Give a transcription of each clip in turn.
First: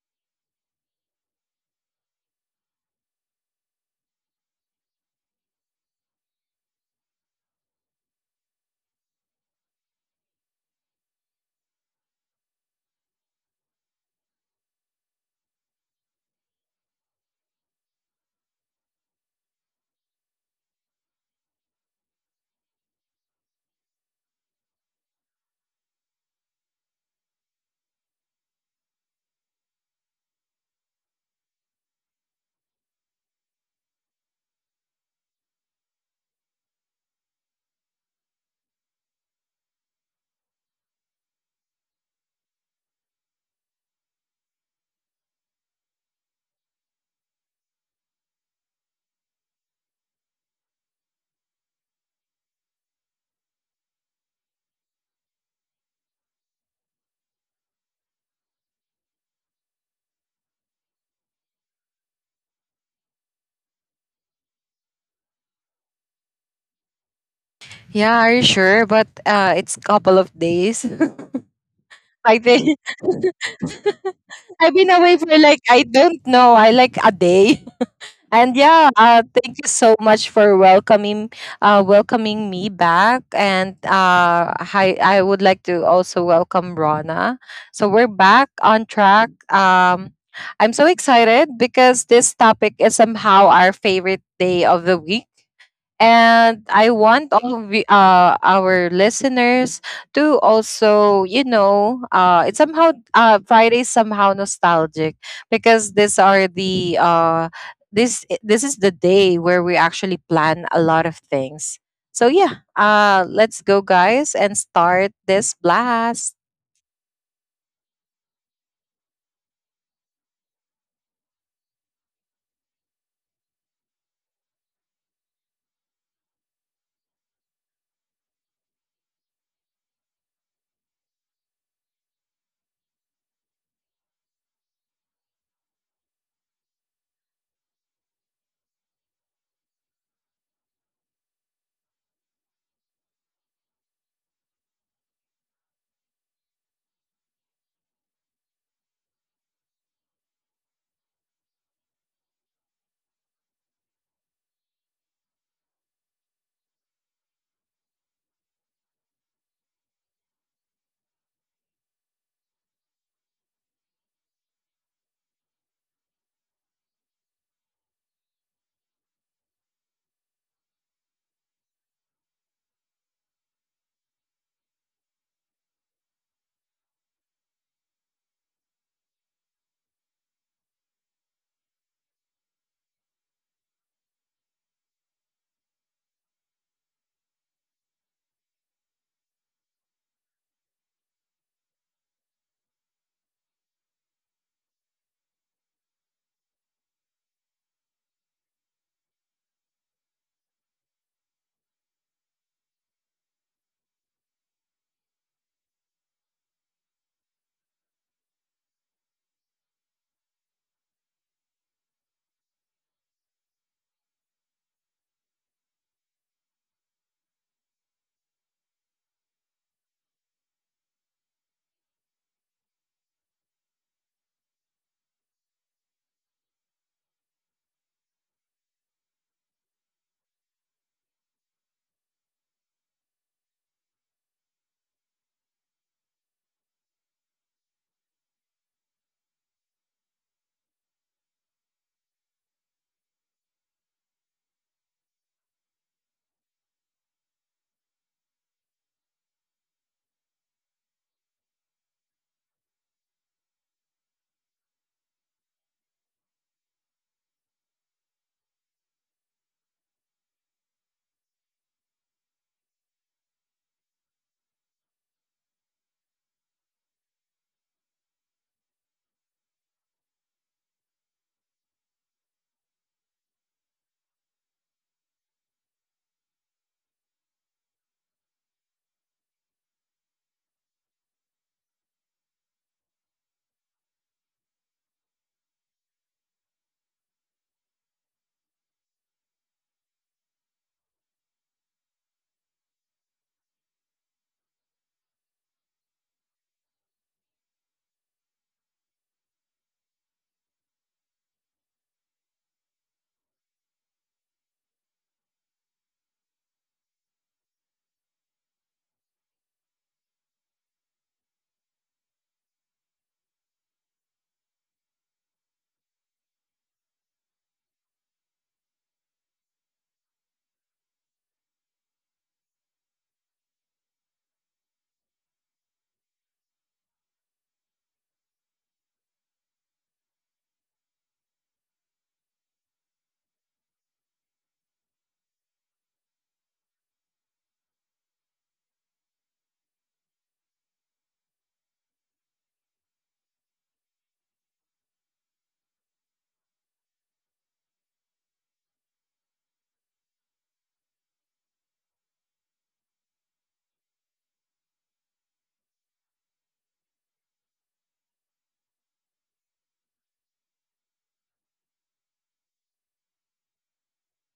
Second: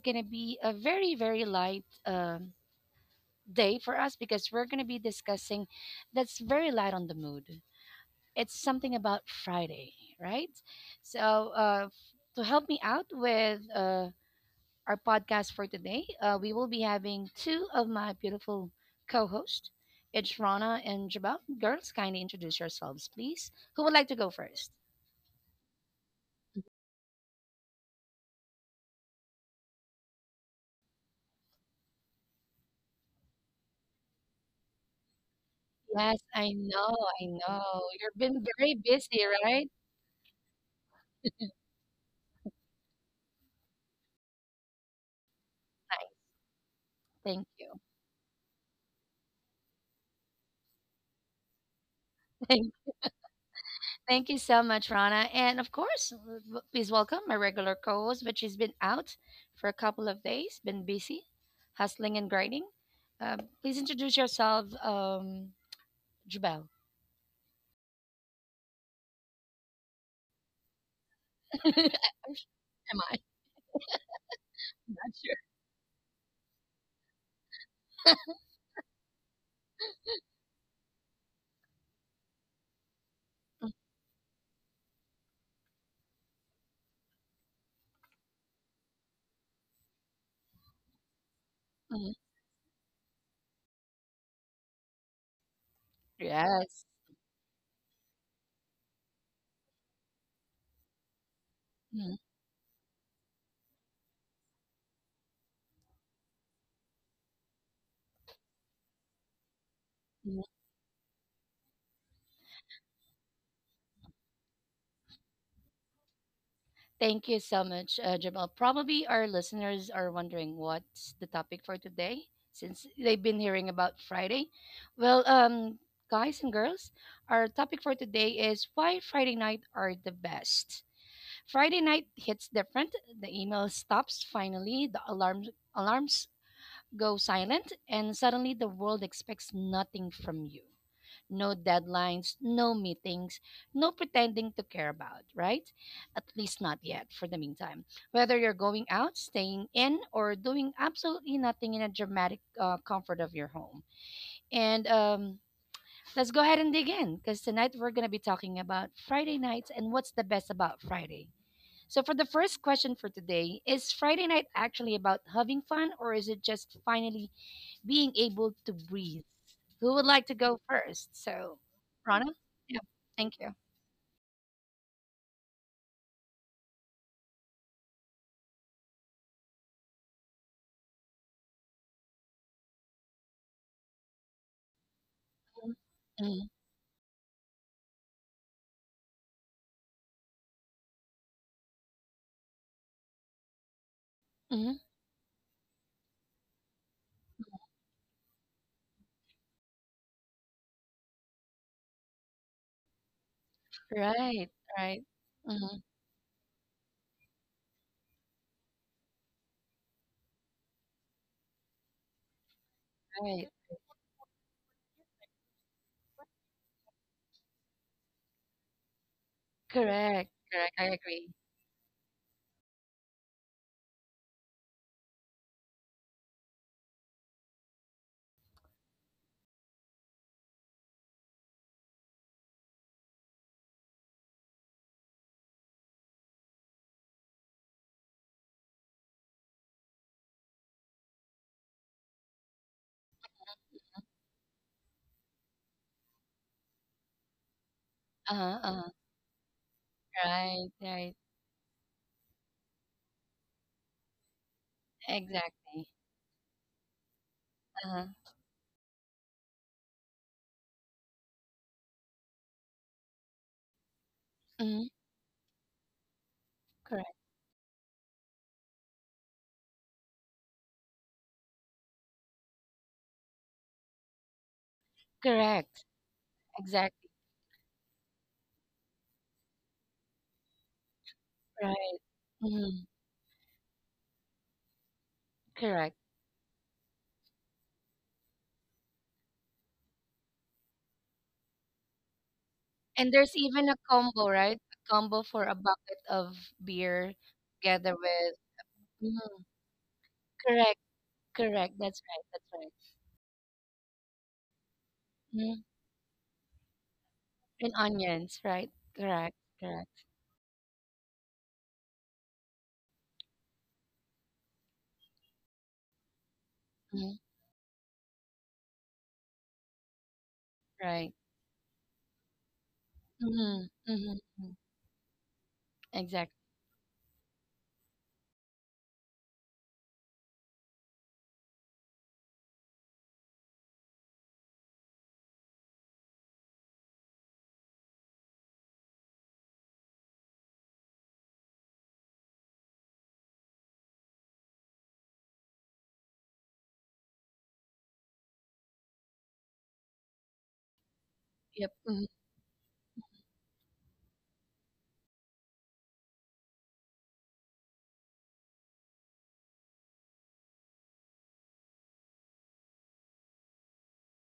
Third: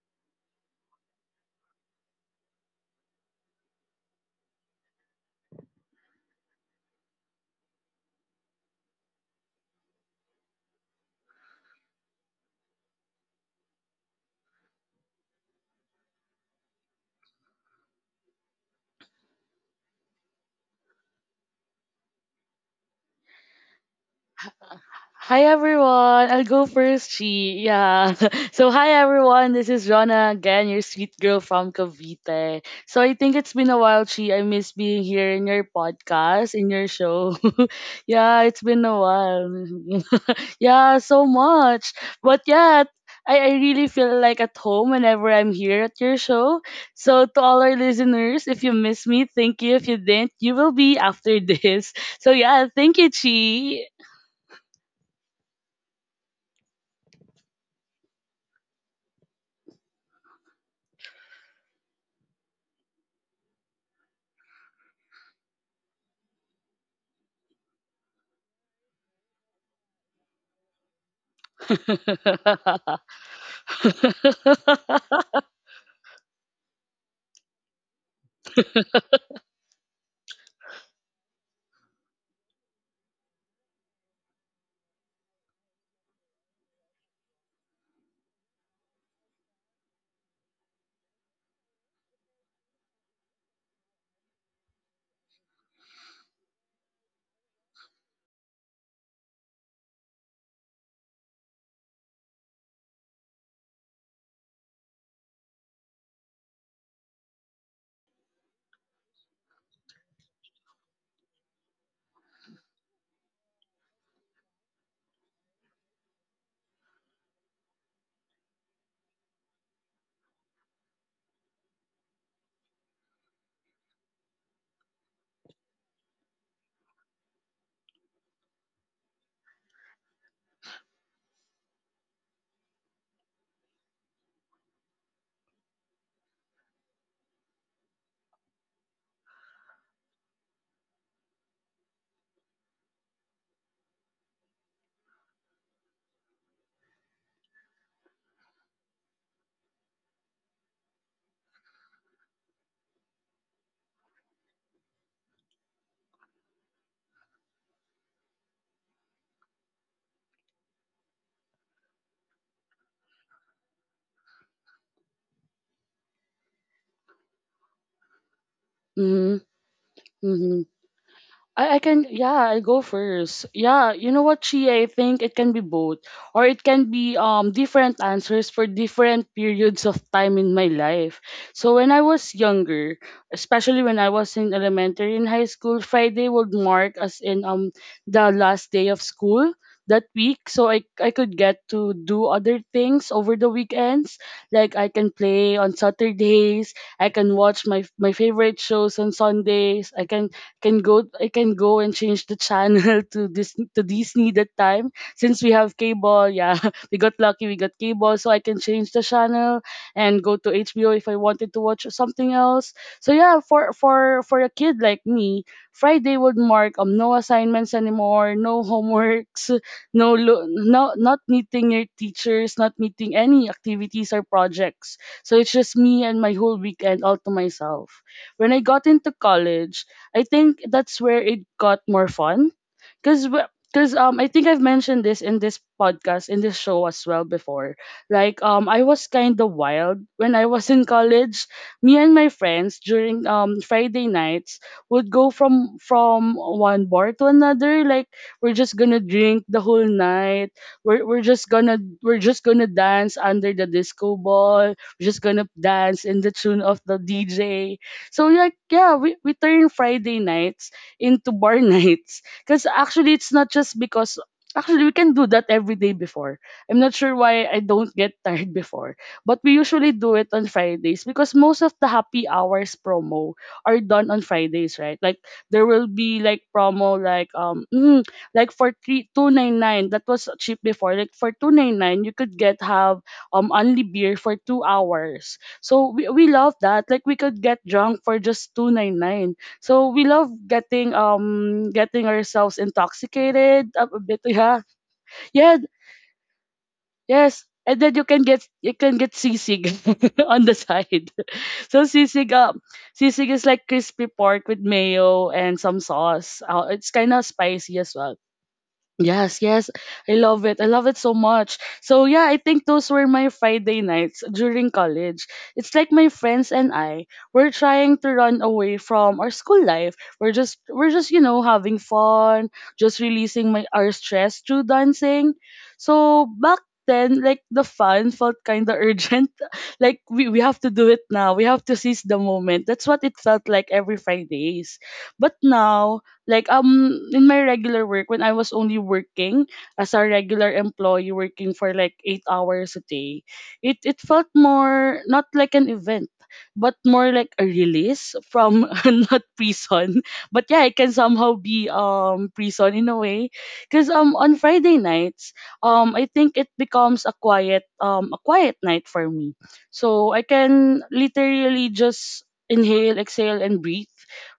going to be a very, very light day for us because we're going to be discussing that's very light on the mood. It's something about Friday, right? So, uh, f- to help me out with our podcast for today, we will be having two of my beautiful co hosts, it's Rana and Jabal. Girls, kindly introduce yourselves, please. Who would like to go first? Hi everyone, I'll go first. She, yeah. So hi everyone, this is Rona again, your sweet girl from Cavite. So I think it's been a while, Chi. I miss being here in your Yes, I podcast, in your know, I show. know. You've Yeah, been it's very been a busy, while. right? Yeah, so much. But yeah, I really feel like at home whenever I'm here at your show. So to Thank all you. our listeners, if you miss me, thank you. If you didn't, you will be after this. So yeah, Thank, thank you, Chi. thank you so much, Rana. And of course, please welcome my regular co-host, but she's been out for a couple of days, been busy, hustling and grinding. Please introduce yourself, Jubel. Yeah, are you sure? But it's couple of days. Am I think I? I've been away Not for sure. like I don't know, I like a day. And thank you so much for welcoming welcoming me back. And hi, I would like to also welcome Rona. So we're back on track. I'm so excited because Mhm. this topic is somehow our favorite day of the week, and Yes. I want all of our listeners to also, Mm-hmm. It's somehow Friday is somehow nostalgic because these are the this is the day where we actually plan a lot of things. So let's go, guys, and start this blast. Thank you so much, Jamal. Probably our listeners are wondering what's the topic for today since they've been hearing about Friday. Well, guys and girls, our topic for today is why Friday night are the best. Friday night hits different. The email stops finally. The alarms go silent, and suddenly the world expects nothing from you no deadlines, no meetings, no pretending to care about, right? At least not yet, for the meantime. Whether you're going out, staying in, or doing absolutely nothing in a dramatic comfort of your home. And let's go ahead and dig in because tonight we're going to be talking about Friday nights and what's the best about Friday. So, for the first question for today, is Friday night actually about having fun or is it just finally being able to breathe? Mhm. Who would like to go Mhm. first? So, I can, Rana? yeah, I'll go Yeah, thank first. you. Yeah, you know what, she, I think it can be both, or it can be different answers for different periods of time in my life. So when I was younger, especially when I was in elementary and high Mhm, school, Friday mhm, would mark as in the last day of school that week, so I could get to do other things over the weekends. Like mhm. I can play on Saturdays. I can watch my favorite shows on Sundays. I can go and change the channel to this to Disney Right, that time, right. since we have Mhm, cable. Yeah, we got lucky. We got cable, so I can change the channel and go to HBO if I wanted to watch something else. So yeah, right. for a kid like me, Friday would mark no assignments anymore, no homeworks, Correct, correct. I not agree. meeting your teachers, not meeting any activities or projects. So it's just me and my whole weekend all to myself. When I got into college, I think that's where it got more fun, cause cause I think I've mentioned this in this podcast, in this show as well before. Like I was kind of wild when I was in college. Me and my friends during Friday nights would go from one bar to another. Like we're Uh-huh, just uh-huh. gonna drink the whole night. Right, We're right. we're just gonna we're just gonna dance under the disco ball. We're just gonna Exactly. dance in the tune of the DJ. Uh-huh. So like yeah, we turn Friday nights into bar nights. Cause actually it's not just because, actually Hmm. we can do that every day before. I'm not Correct. sure why I don't get tired before. But we usually do it on Fridays because most of the happy hours promo are done on Fridays, right? Like there Correct. will be like promo Exactly. like like for 3299 that was cheap before. Like for two nine Right. nine you could get Hmm. have only beer for 2 hours. So Correct. we love that. Like we could get drunk for just 299. So we love getting ourselves And there's intoxicated even a a bit. combo, Yeah. right? A combo for Yeah, a bucket of beer yes. And then together you can with. get you can get Mhm. sisig on the Correct. side. Correct. So That's sisig right. That's uh, right. sisig is like crispy pork with mayo and Mhm. some sauce. It's kind of And spicy as well. onions, right? Correct. Yes, yes. Correct. I love it. I love it so much. So yeah, I think those were my Friday nights during college. It's like my friends and I Mm-hmm. were trying to run away from our school life. We're just we're just, Right. you know, having fun, just releasing my Mhm, our mhm, stress mhm. through dancing. So Exactly. back then, like the fun felt kind of urgent. Like we have to do it now. We have to seize the moment. That's what it felt like every Fridays. But now, like in my regular work, when I was only working as a regular employee working for like 8 hours a day, it felt more not like an event but more like a release from not prison, but yeah, it can somehow be Yep. Mhm. Prison in a way, cuz on Friday nights, I think it becomes a quiet night for me, so I can literally just inhale, exhale and breathe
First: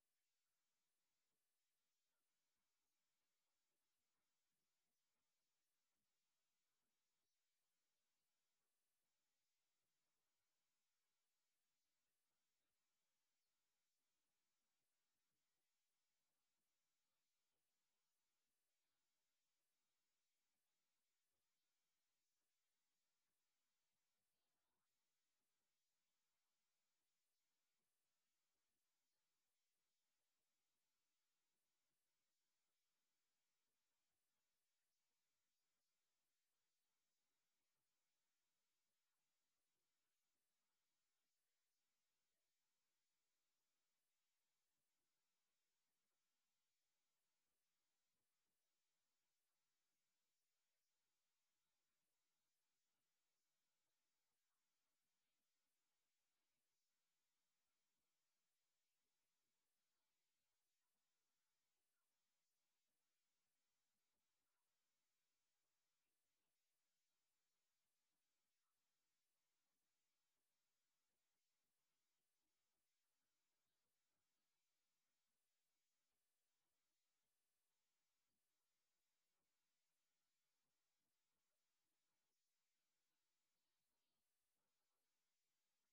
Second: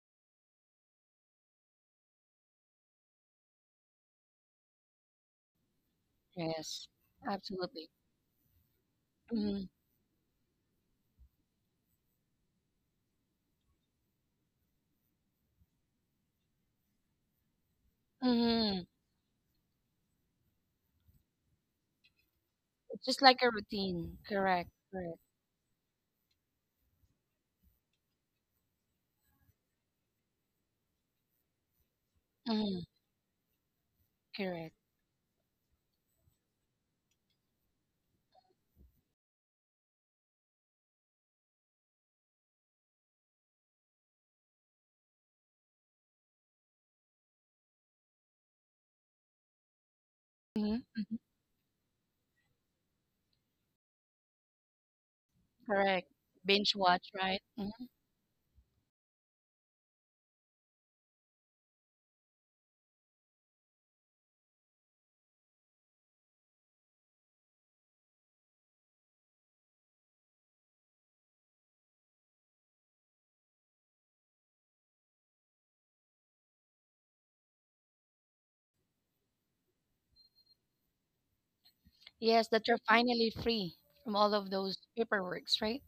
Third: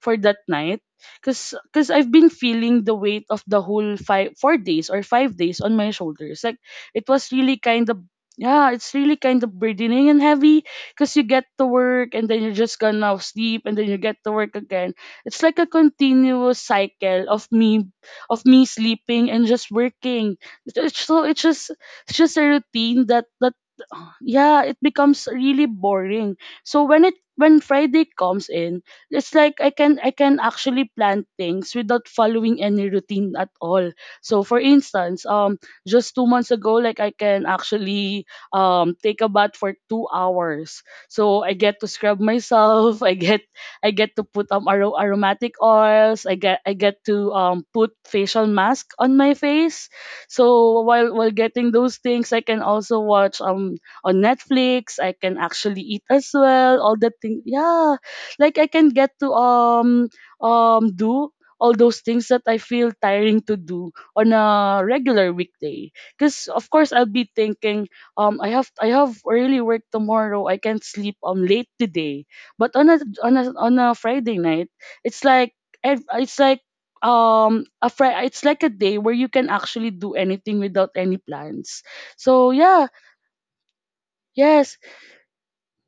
for that night. Cause I've been feeling the weight of the whole five, 4 days or 5 days on my shoulders. Like Yes. it was really Absolutely. kind of, yeah, it's really kind of Mhm, burdening and heavy. Cause you get to work and then you're just gonna sleep and then you get to work again. It's like a continuous cycle of me, mhm. sleeping and just working. So it's just a It's routine just that like a routine. yeah, Correct. it Correct. becomes really boring. So when Friday comes in, it's like I can actually plan things without following Mhm. any routine at all. So for Correct. instance, just 2 months ago, like I can actually take a bath for 2 hours, so I get to scrub myself, I get to put aromatic oils, I get to put facial mask on my face. So Mhm, while mhm. while getting those things, I can also watch on Netflix. I can actually eat Correct. as Binge well. All watch, the right? things, Mhm. yeah. Like I can get to do all those things that I feel tiring to do on a regular weekday. Because of course I'll be thinking, I have early work tomorrow. I can't sleep late today. But on a Friday night, it's like ev- it's like it's like a day where you can actually do anything without any plans, Yes, so that you're yeah. finally free from all of yes those paperworks, right?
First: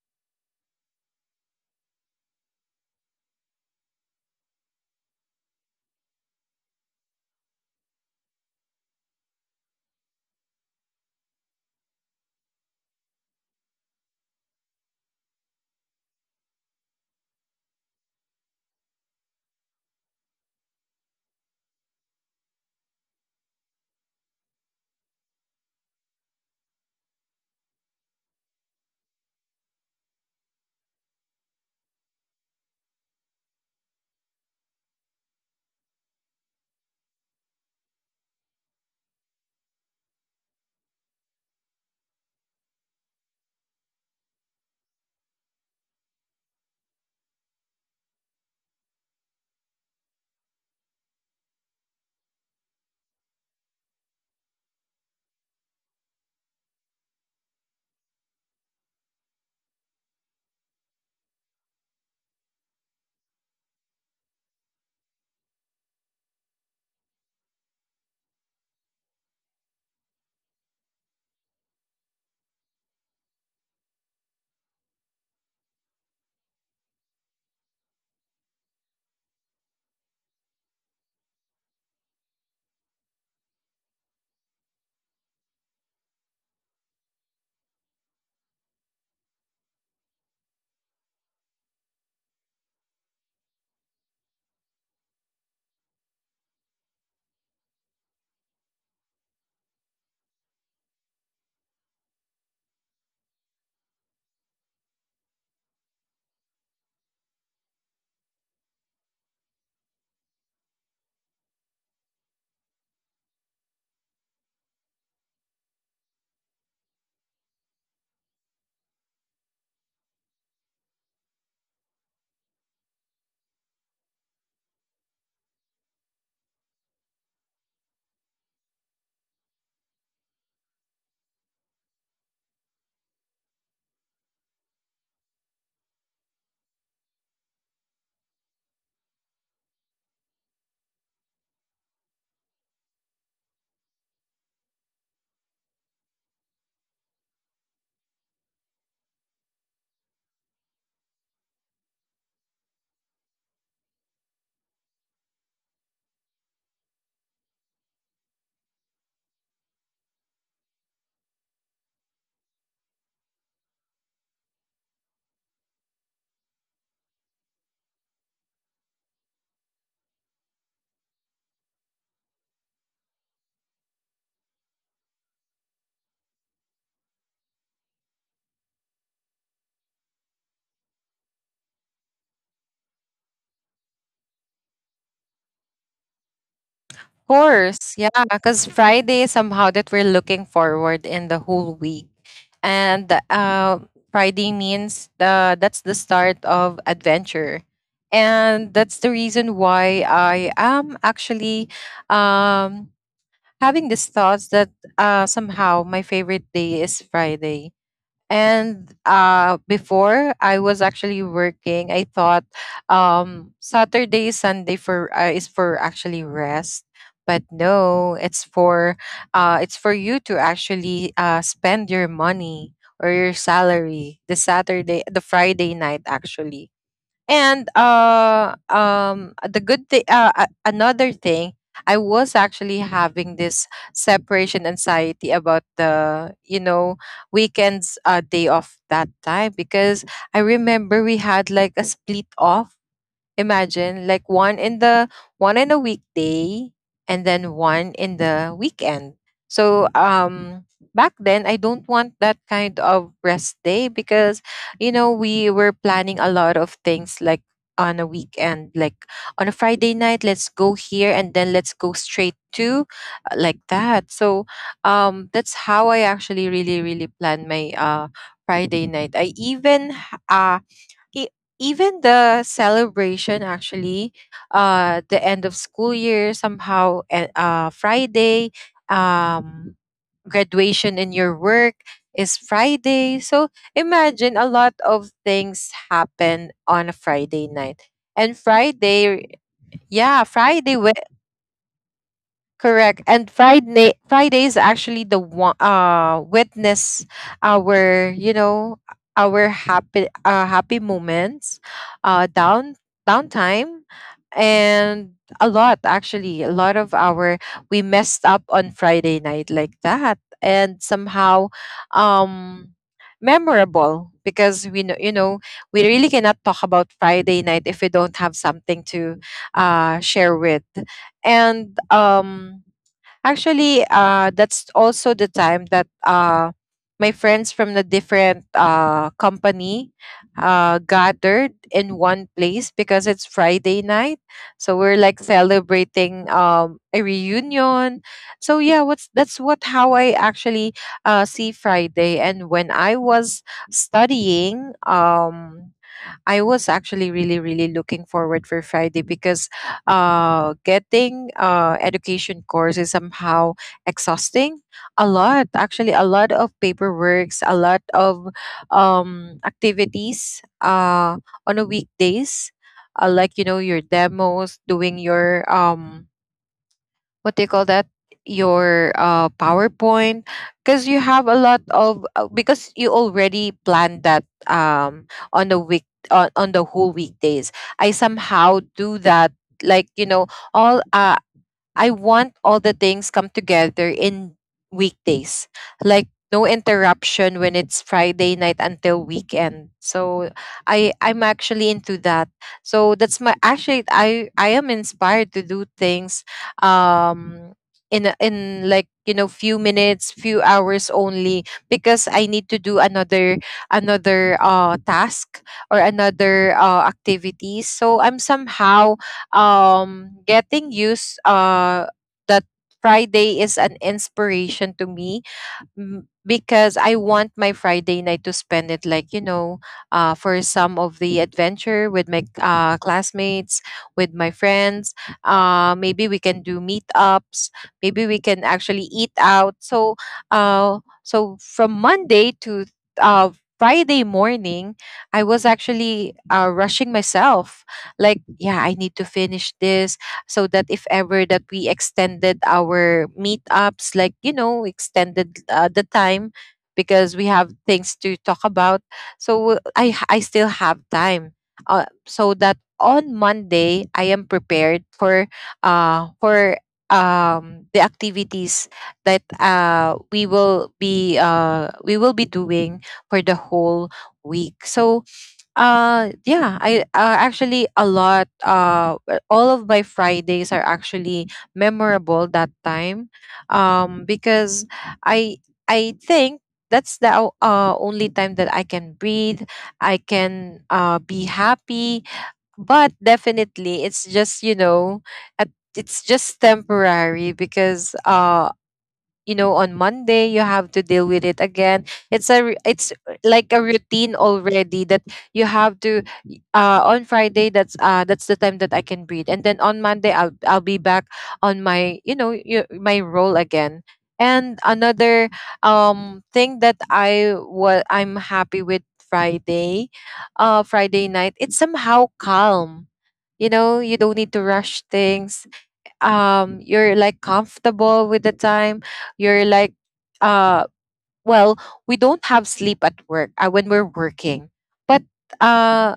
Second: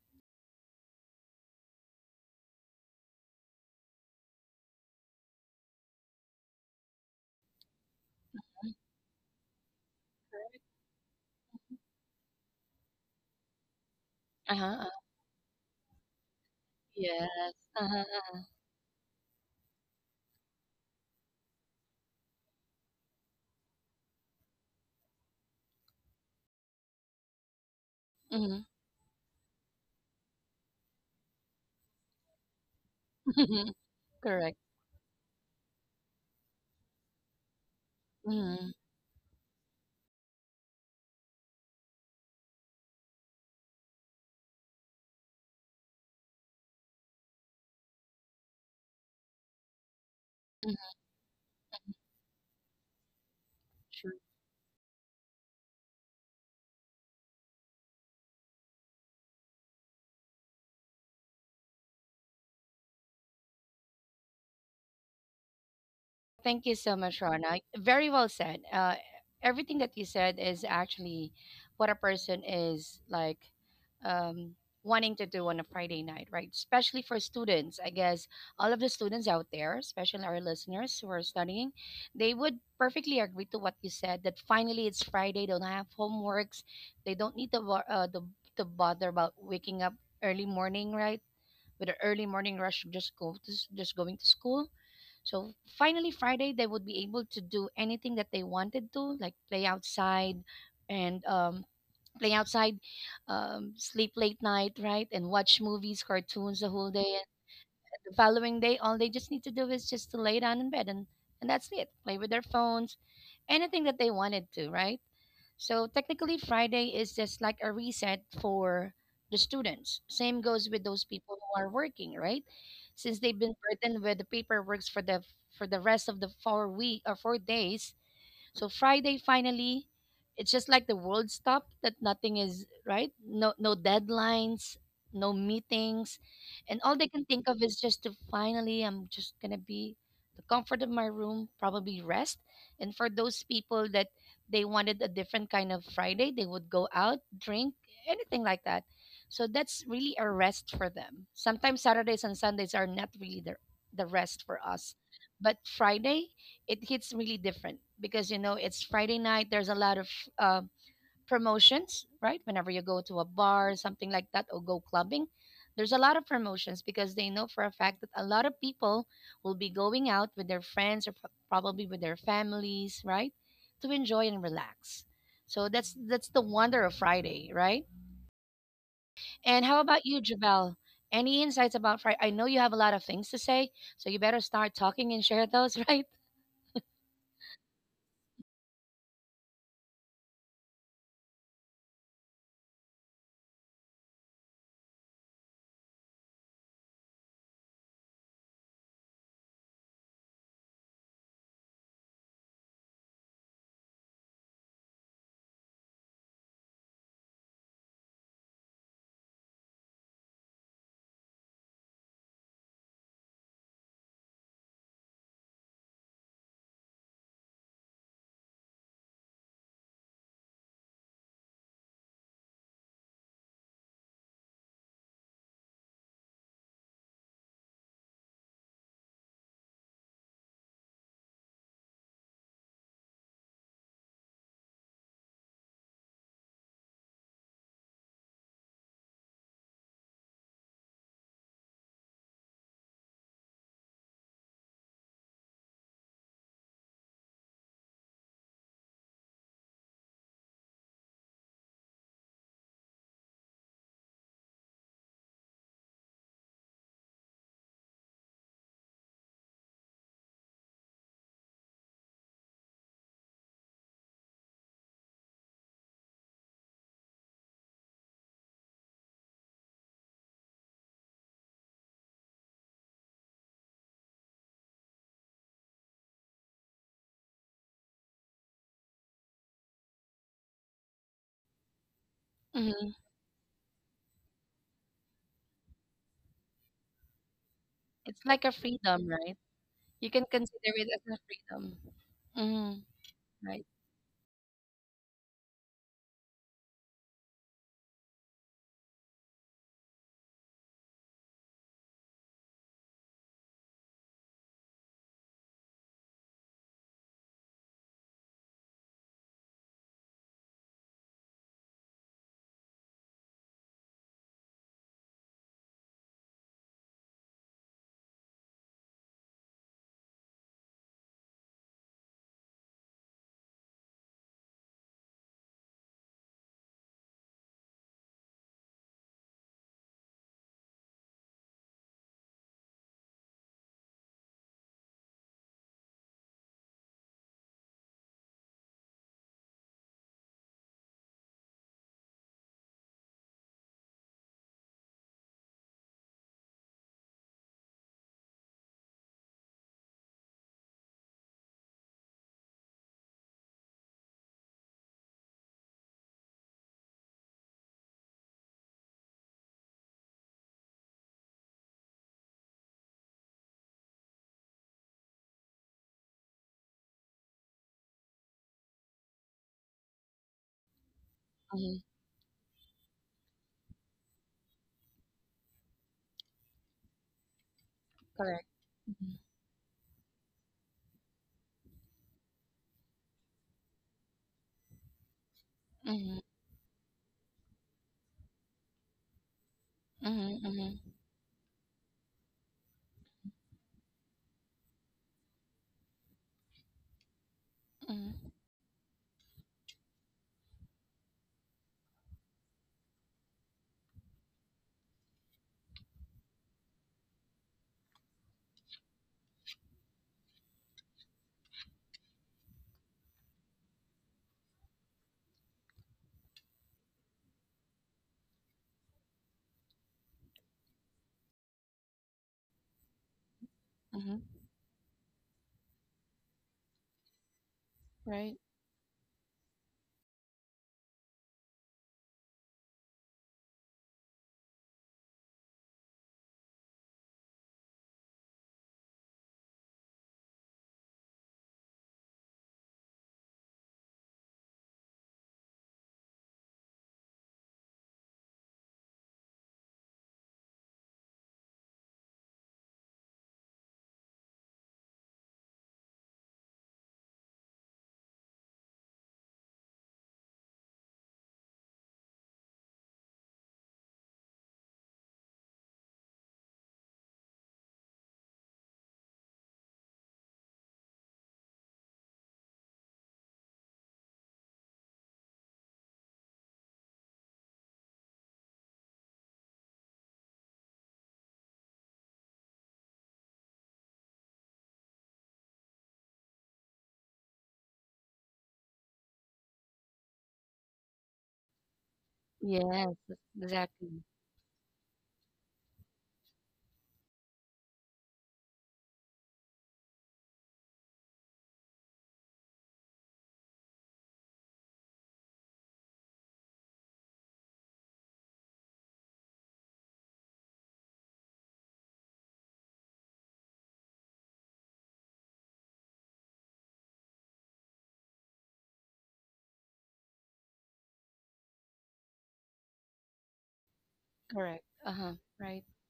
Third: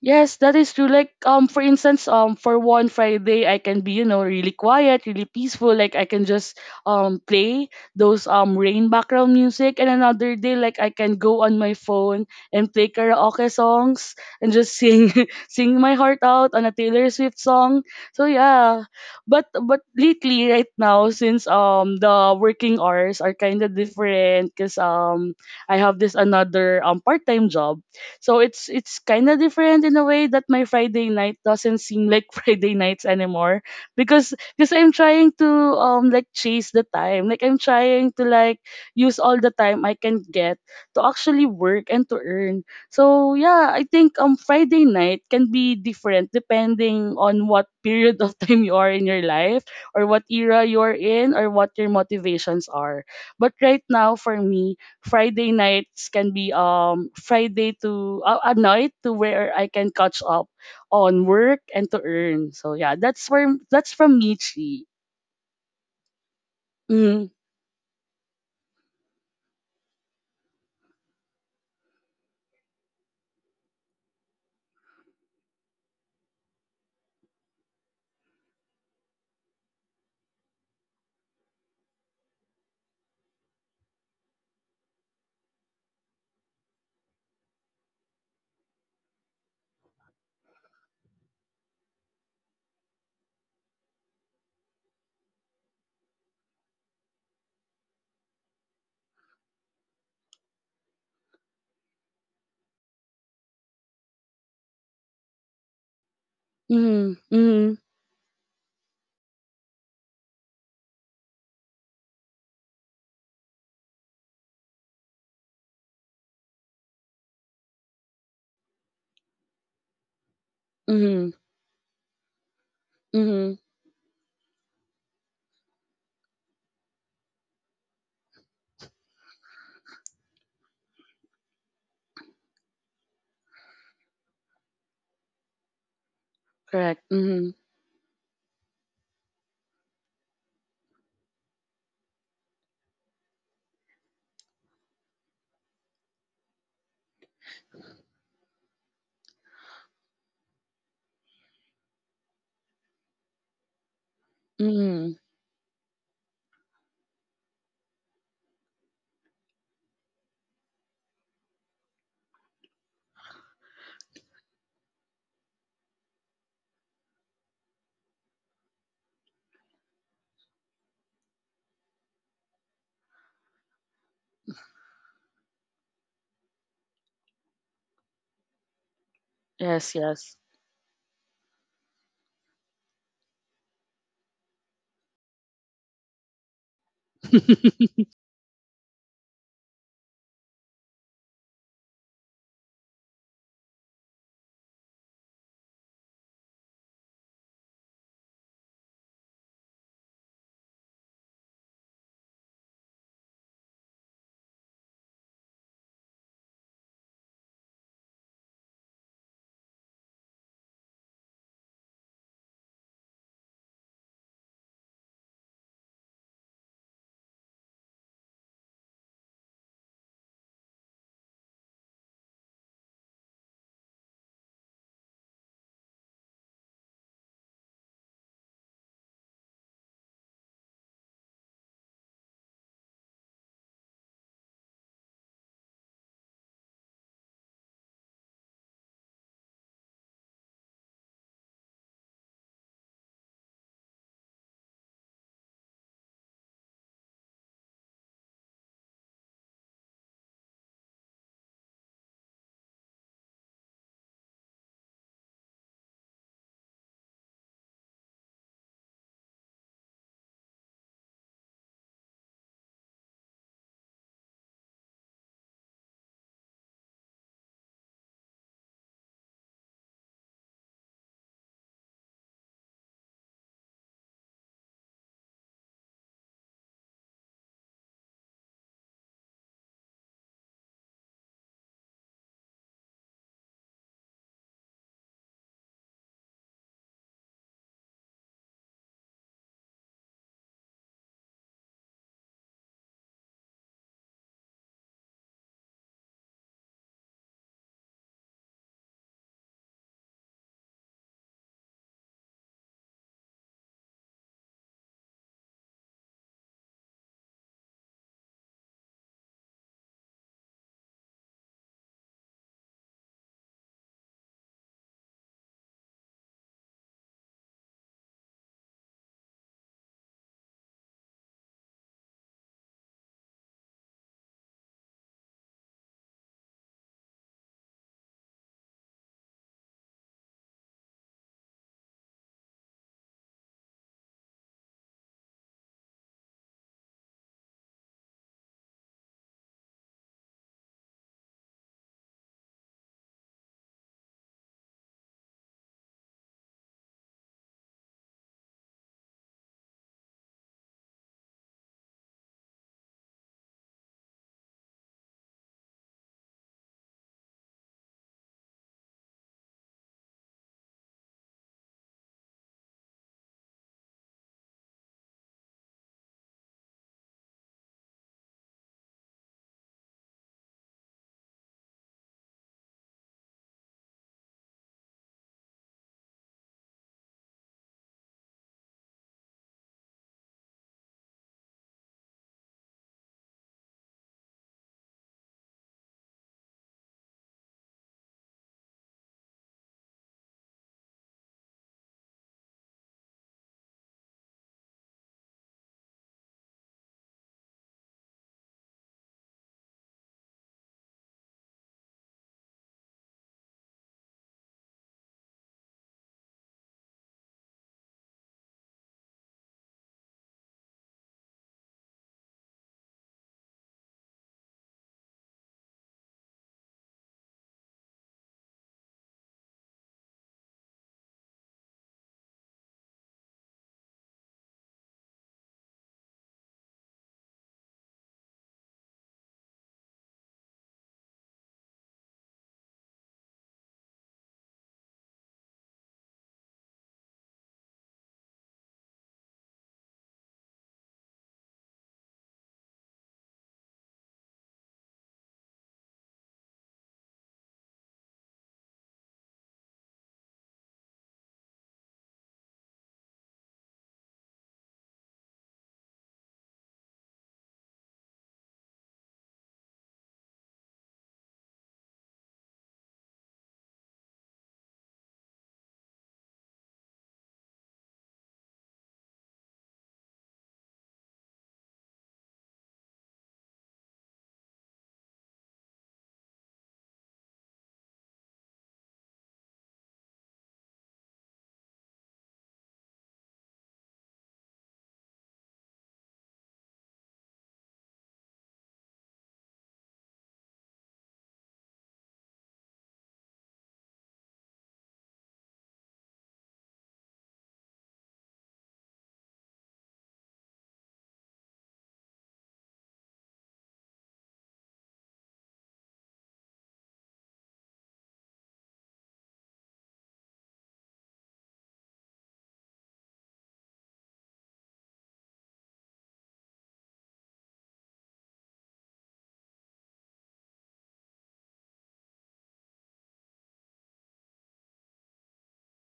Yes, that is true. Like, for instance, for one Friday, I can be, really quiet, really peaceful. Like, I can just play those rain background music, and another day, like, I can go on my phone and play karaoke songs and Uh-huh. just sing, sing my heart out on a Taylor Yes. Swift song. Uh-huh. So yeah, but lately, right now, since the working hours are kind of different, cause I have this another part time job, so Mhm. it's kind of different in a way that my Friday night doesn't seem like Friday nights anymore, because Correct. because I'm trying to like chase the time. Like I'm trying to like Mhm. use all the time I can get to actually work and to earn. So yeah, I think Friday night can be different depending on what period of time you are in your life or what era Mhm. you're in or what your motivations are. But right Sure. now for me, Friday nights can be Friday to a night to where I can catch up on work and to earn. So yeah, that's from Michi. Thank you so much, Mm-hmm. Rana. Very well said. Everything that you said is actually what a person is like um, wanting to do on a Friday night, right? Especially for students. I guess all of the students out there, especially our listeners who are studying, they would perfectly agree to what you said that finally it's Friday, don't have homeworks, they don't need to bother about waking up early morning, right? With the early morning rush, of just going to school so finally, Friday, they would be able to do anything that they wanted to, like play outside and play outside, sleep late night, right? And watch movies, cartoons the whole day. And Mm-hmm. the following day, all they just need to do is just to lay down in bed and that's it. Play with their phones, anything that they wanted to, right? So technically, Friday is just like a reset for the students. Same goes with those Mm-hmm. Mm-hmm. people who are working, right? Since they've Mm-hmm. been burdened with the paperwork for the rest of the 4 week or 4 days, so Friday finally, it's just like the world stopped that nothing is right. No deadlines, no meetings, and all Correct. they can think Mm-hmm. of is just to finally I'm just gonna be the comfort of my room, probably rest. And for those people that they wanted a different kind of Friday, they would go out, drink, anything like that. So that's really a rest for them. Sometimes Saturdays and Sundays are not really the rest for us. Mm-hmm. But Friday, it hits really different because you know it's Friday night. There's a lot of uh, promotions, right? Whenever you go to a bar, something like that, or go clubbing, there's a lot of promotions because they know for a fact that a lot of people will be going out with their friends or probably with their families, right, to enjoy and relax. So that's the wonder of Friday, right? And how Yes, about you, yes. Javel? Any insights about Friday? I know you have a lot of things to say, so you better start talking and share those, right? Course, yeah, because Friday somehow that we're looking forward in the whole week, and Friday means the that's the start of adventure, and that's the reason why I am actually um, having these thoughts that somehow my favorite day is Friday, and before I was actually working, I thought Saturday, Sunday for is for actually rest. But no, it's for you to actually spend your money or your salary the Saturday, the Friday night actually. And the good thing, another thing, I was actually having this separation anxiety about the, you know, weekends day off that time because I remember we had like a split off. Imagine like one in a weekday and then one in the weekend. So back then I don't want that kind of rest day because you know we were planning a lot of things like on a weekend, like on a Friday night let's go here and then let's go straight to like that. So that's how I actually really really plan my Friday night. I even e- even the celebration actually, the end of school year somehow, and Friday, um graduation in your work is Hmm. Friday, so imagine a lot of things happen on a Friday night. It's like and a freedom, right? friday You can yeah consider friday it as a freedom. Mm-hmm. Correct. And Right. Friday is actually the one witness our, you know, our happy moments, uh down downtime and a lot actually. A lot of our, we messed up on Friday night like that, and somehow um memorable because we know, you know, we really cannot talk about Friday night if we don't have something to share with. And actually, that's also the time that my friends from the different company gathered in one place because it's Friday night. So we're like celebrating a reunion. So yeah, what's that's what how I actually see Friday. And when I was studying, I was actually really, really looking forward for Friday because getting education course is somehow exhausting. A lot, actually, a lot of paperworks, a lot of activities on a weekdays, like you know your demos, doing your what do you call that, your powerpoint, because you have a lot Mm-hmm. of because you already planned that on the week on the whole weekdays I Correct. somehow do Mm-hmm. that, like you know, all I want all the things come together in weekdays. Like Mm-hmm. no interruption when it's Friday night until weekend. So Mm-hmm. Mm-hmm. I'm actually into that. So that's my actually, I am inspired to do things um in Mm-hmm. in like you know few minutes, few hours only because I need to do another task or another activity. So I'm somehow getting used that Friday is an inspiration to me, because I want my Friday night to spend it like, you know, for some of the adventure with my classmates, Mm-hmm, with my friends. Maybe we can do meetups. Maybe we right. can actually eat out. So, so from Monday to uh, Friday morning, I was actually rushing myself. Like, yeah, I need to finish this so that if ever that we extended our meetups, like you know, extended the time, because we have things to talk about, so I still have time, so that on Monday I am prepared for uh for the activities that we will be doing for the whole week. So yeah, I actually a lot all of my Fridays are actually memorable that time. Because I I think that's the only time that I can breathe, I can be happy, but definitely it's just, you know, at, it's just temporary because you know on Monday you have to deal with it again. it's a ru- Yes. it's like a Exactly. routine already, that you have to on Friday that's the time that I can breathe, and then on Monday I'll be back on my, you know, my role again. And another thing that I what I'm happy with Friday, Friday night, it's somehow calm. You know, you don't need to rush things. You're like comfortable with the time. You're like uh well we don't have sleep at work, when we're working, Correct. Uh but huh. Right. uh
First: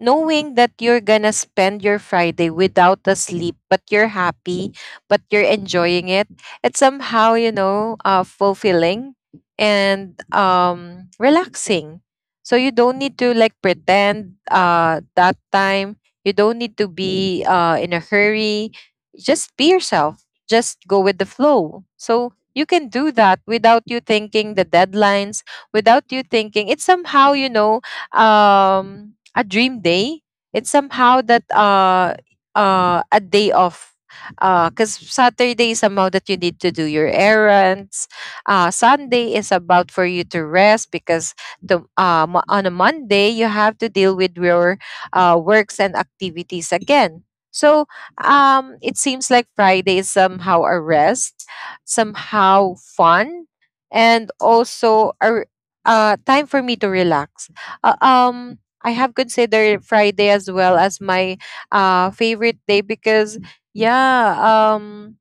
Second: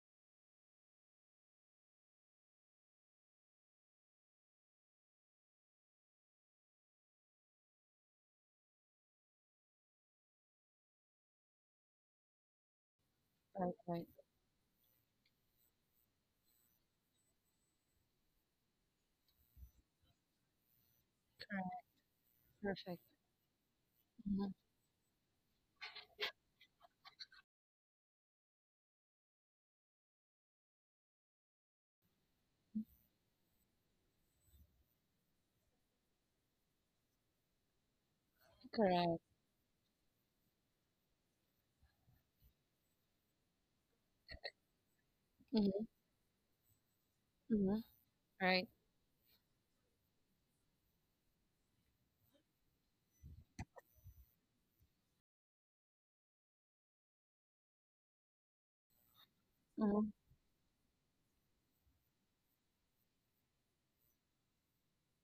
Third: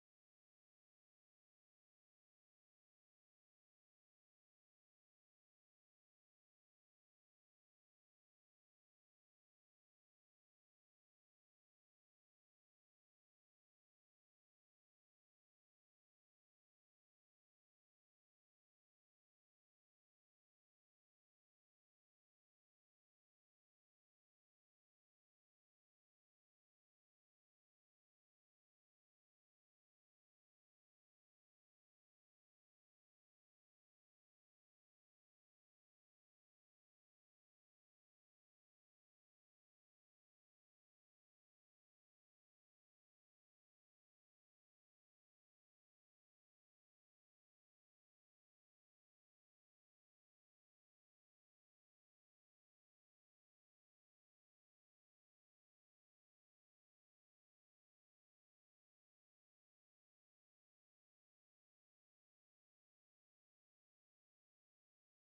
knowing that you're gonna spend your Friday without a sleep, but you're happy, but you're enjoying it, it's somehow you know fulfilling and relaxing. So you don't need to like Right, right. pretend that time. You don't need to be in a hurry. Just be yourself. Just go with the Correct. flow. So you Perfect. can do that without you Mhm. thinking the deadlines, without you thinking. It's somehow, you know, a dream day. It's somehow that a day off, because Saturday is somehow that you need to do your errands, Correct. Sunday is about for you to rest because the on a Monday you have to deal with your Mhm, works and activities again. mhm. So Right. It seems like Friday is somehow a rest, somehow fun, and also time for me to relax. I have considered Mhm, Friday as well as my favorite day because yeah,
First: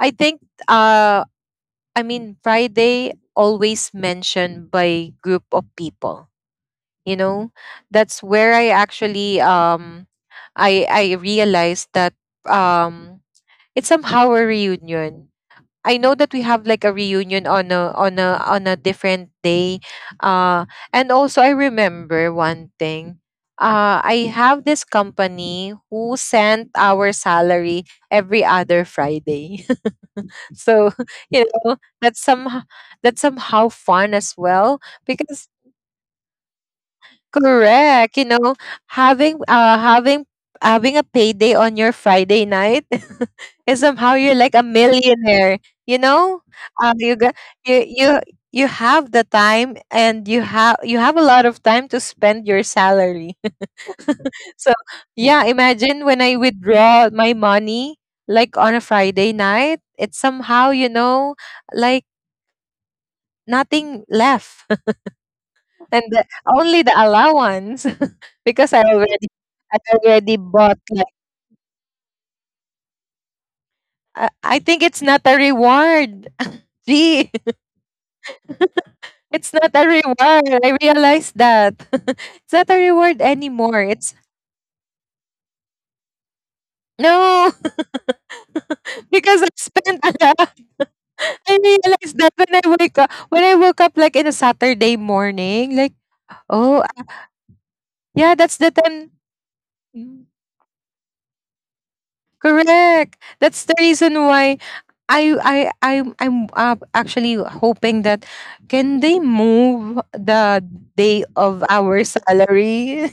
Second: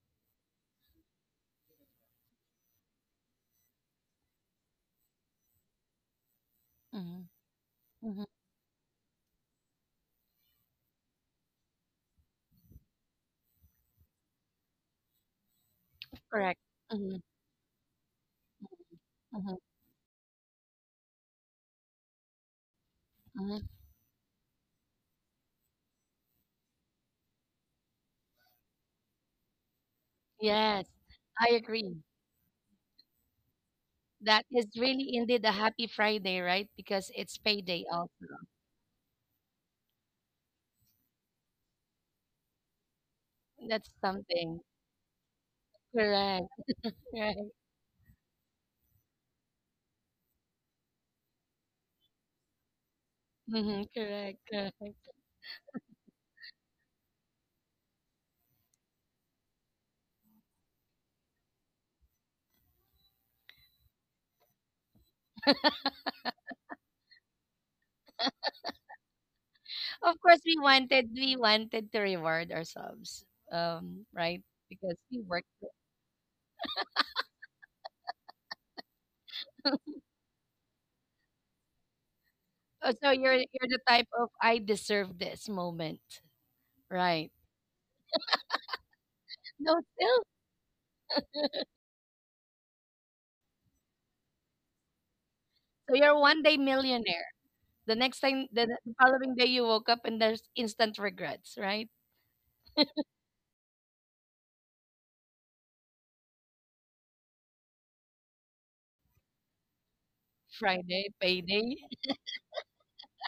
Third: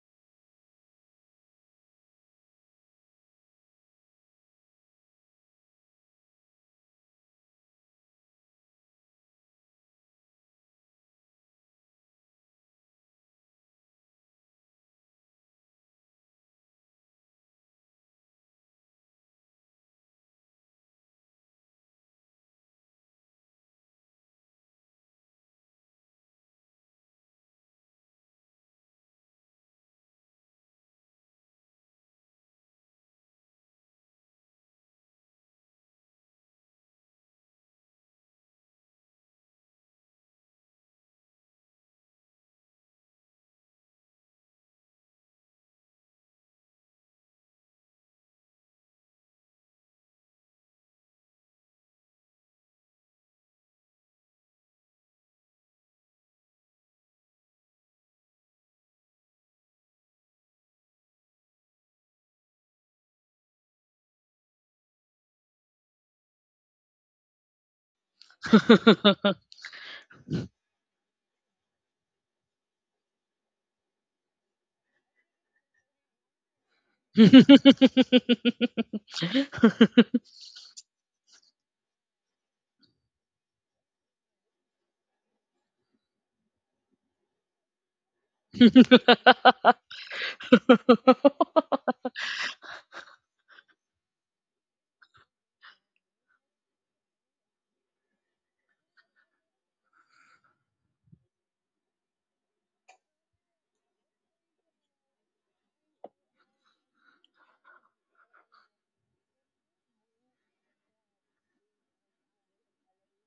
I think uh I mean Friday always mentioned by group of people. You mhm, know, that's mhm. where I actually I realized that um it's somehow a reunion. I know that we Correct. have like a Mhm, reunion on a on a on a different mhm, day. Uh, and also I remember one thing. mhm. Uh, I have this company who sent our salary every other Friday. Yes, So, I you know, agree. that's some that's somehow fun That as is well really indeed a because happy Friday, right? Because it's payday also. correct. You know, having uh having having a payday on your Friday night That's is somehow you're something. like a millionaire. You Correct. know, you Right. got you you you have the time, and you have a lot of time to spend your salary. Mm-hmm. Correct. So Correct. yeah, imagine when I withdraw my money like on a Friday night, it's somehow, you know, like nothing left, and the, only the allowance. Because I Of course, already we bought wanted like, we wanted to reward ourselves, right? I think Because it's we not a worked. reward. Gee, it's not a reward. I realized that. It's not a Oh, so reward you're the anymore. type It's of I deserve this moment, right? no. Because I No, spent still. a lot. I realized that when I woke up like in a Saturday morning, So like, you're one day oh millionaire. The next time, yeah, the, that's the the time. following day, you woke up and Mm, there's instant regrets, right? correct. That's the reason why I I I'm actually hoping that can they move the Friday, day payday, of our salary,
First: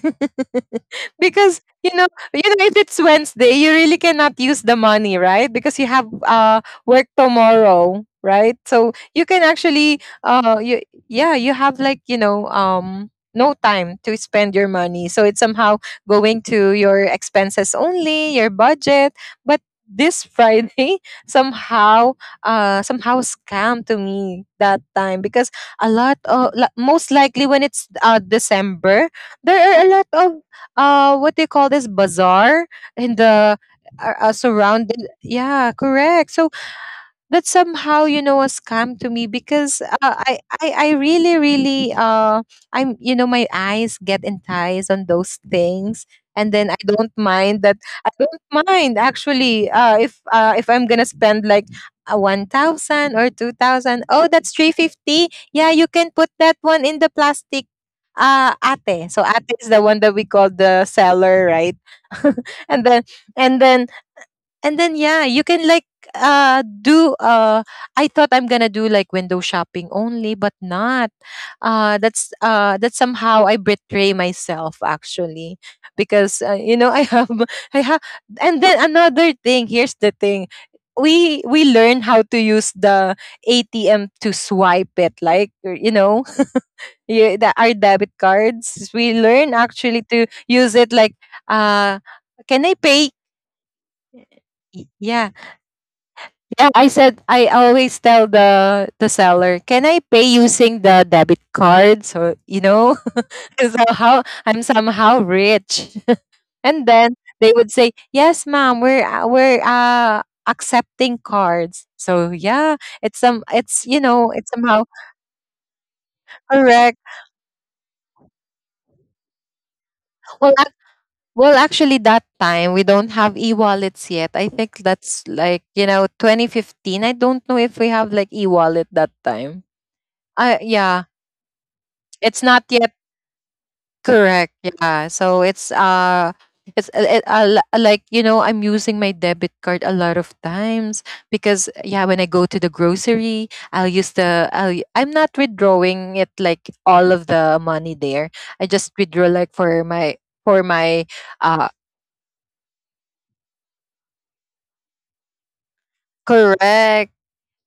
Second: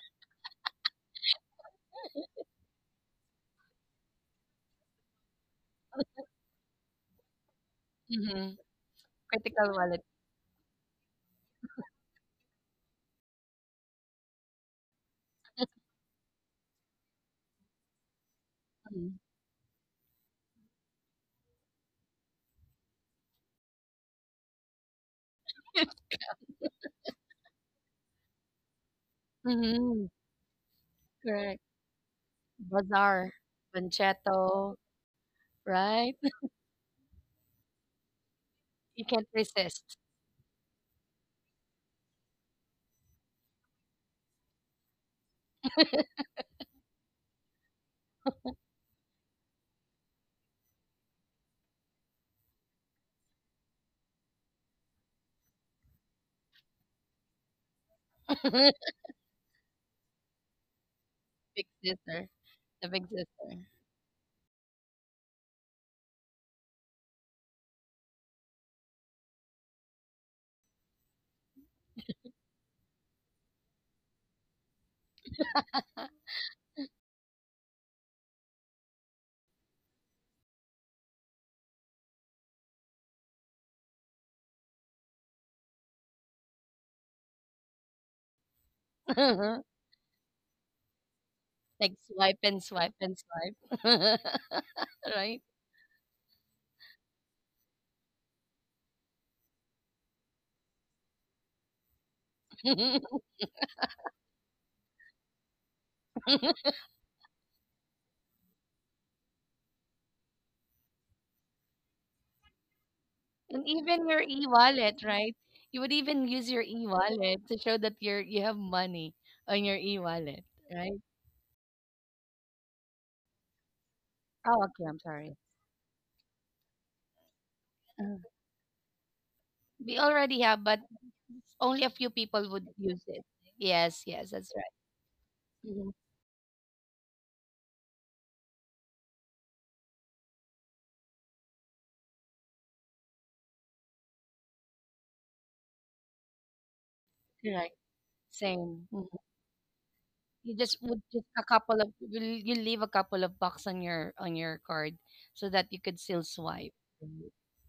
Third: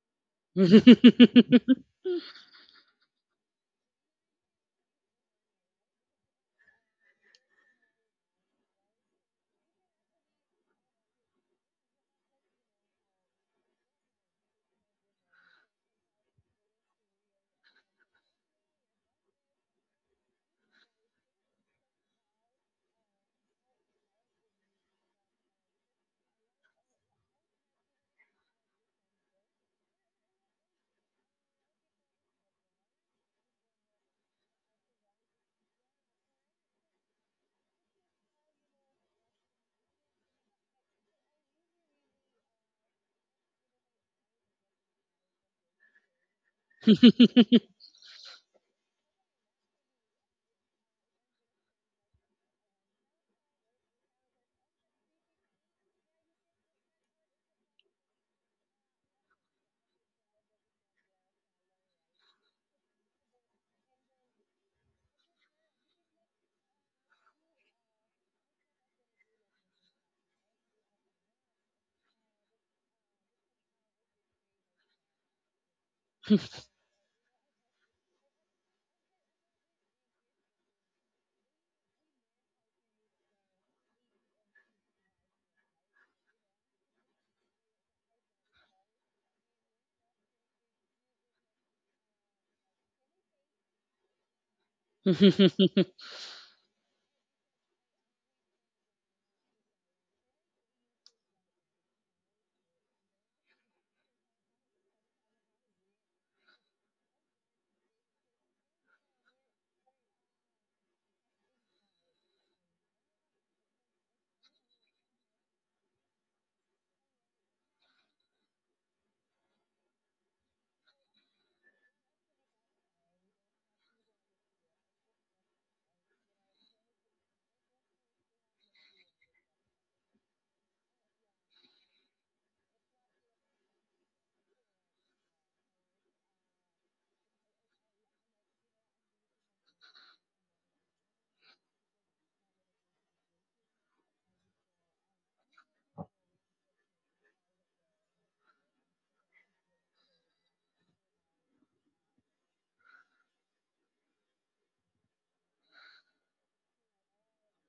because you know, if it's Wednesday you really cannot use the money right, because you have work tomorrow, hmm right? So you can critical actually wallet. You yeah, you have like you know no time to spend your money, so it's somehow going to your expenses only, your budget. But this Friday somehow somehow scam to me that time, because a lot of most likely when it's December there are a Mm-hmm. lot of what do you Correct. call this, bazaar in Bazaar, the are panchetto, surrounded, yeah, right? correct. So that's somehow you know a scam You to me can't because resist. I really really I'm you know my eyes get enticed on those things, and then I don't mind actually if I'm gonna spend like a 1000 or 2000. Oh, that's 350, yeah, you can put that one in the plastic, uh ate. So ate is the one that we call the seller, Big right? sister, the and then big sister. and then and then yeah, you can like do I thought I'm gonna do like window shopping only, but not. Uh, that's that somehow I betray myself actually, because you know I have, I have, and then another thing, here's the thing. We learn how to use the ATM to swipe it like you know our debit cards we learn actually to use it like Like uh swipe and can I swipe pay and swipe, yeah. right? Yeah, I said I always tell the seller, "Can I pay using the debit card?" So you know, so how I'm somehow rich. And then they would say, "Yes, ma'am, we're accepting cards." So yeah, it's some And it's you even your know it's somehow e-wallet, right? You would even use your correct. e-wallet to show that you have money on your e-wallet, Well, ac- right? well, actually, that time we don't have e-wallets yet. I Oh, think okay. I'm that's sorry. like you know 2015. I don't know if we Uh, have like e-wallet that time. We already have, but Yeah, only a few it's people would not yet. use it. Yes, yes, that's Correct. right. Yeah. So Hmm. It's like you know I'm using my debit card a lot of times because yeah when I go to the grocery I'll use the I'll, I'm not withdrawing it like all of the Correct. money there. I Same. just Mhm. withdraw like for my You for just would my just a uh couple of you leave a couple of bucks on your card so that you could still swipe. correct.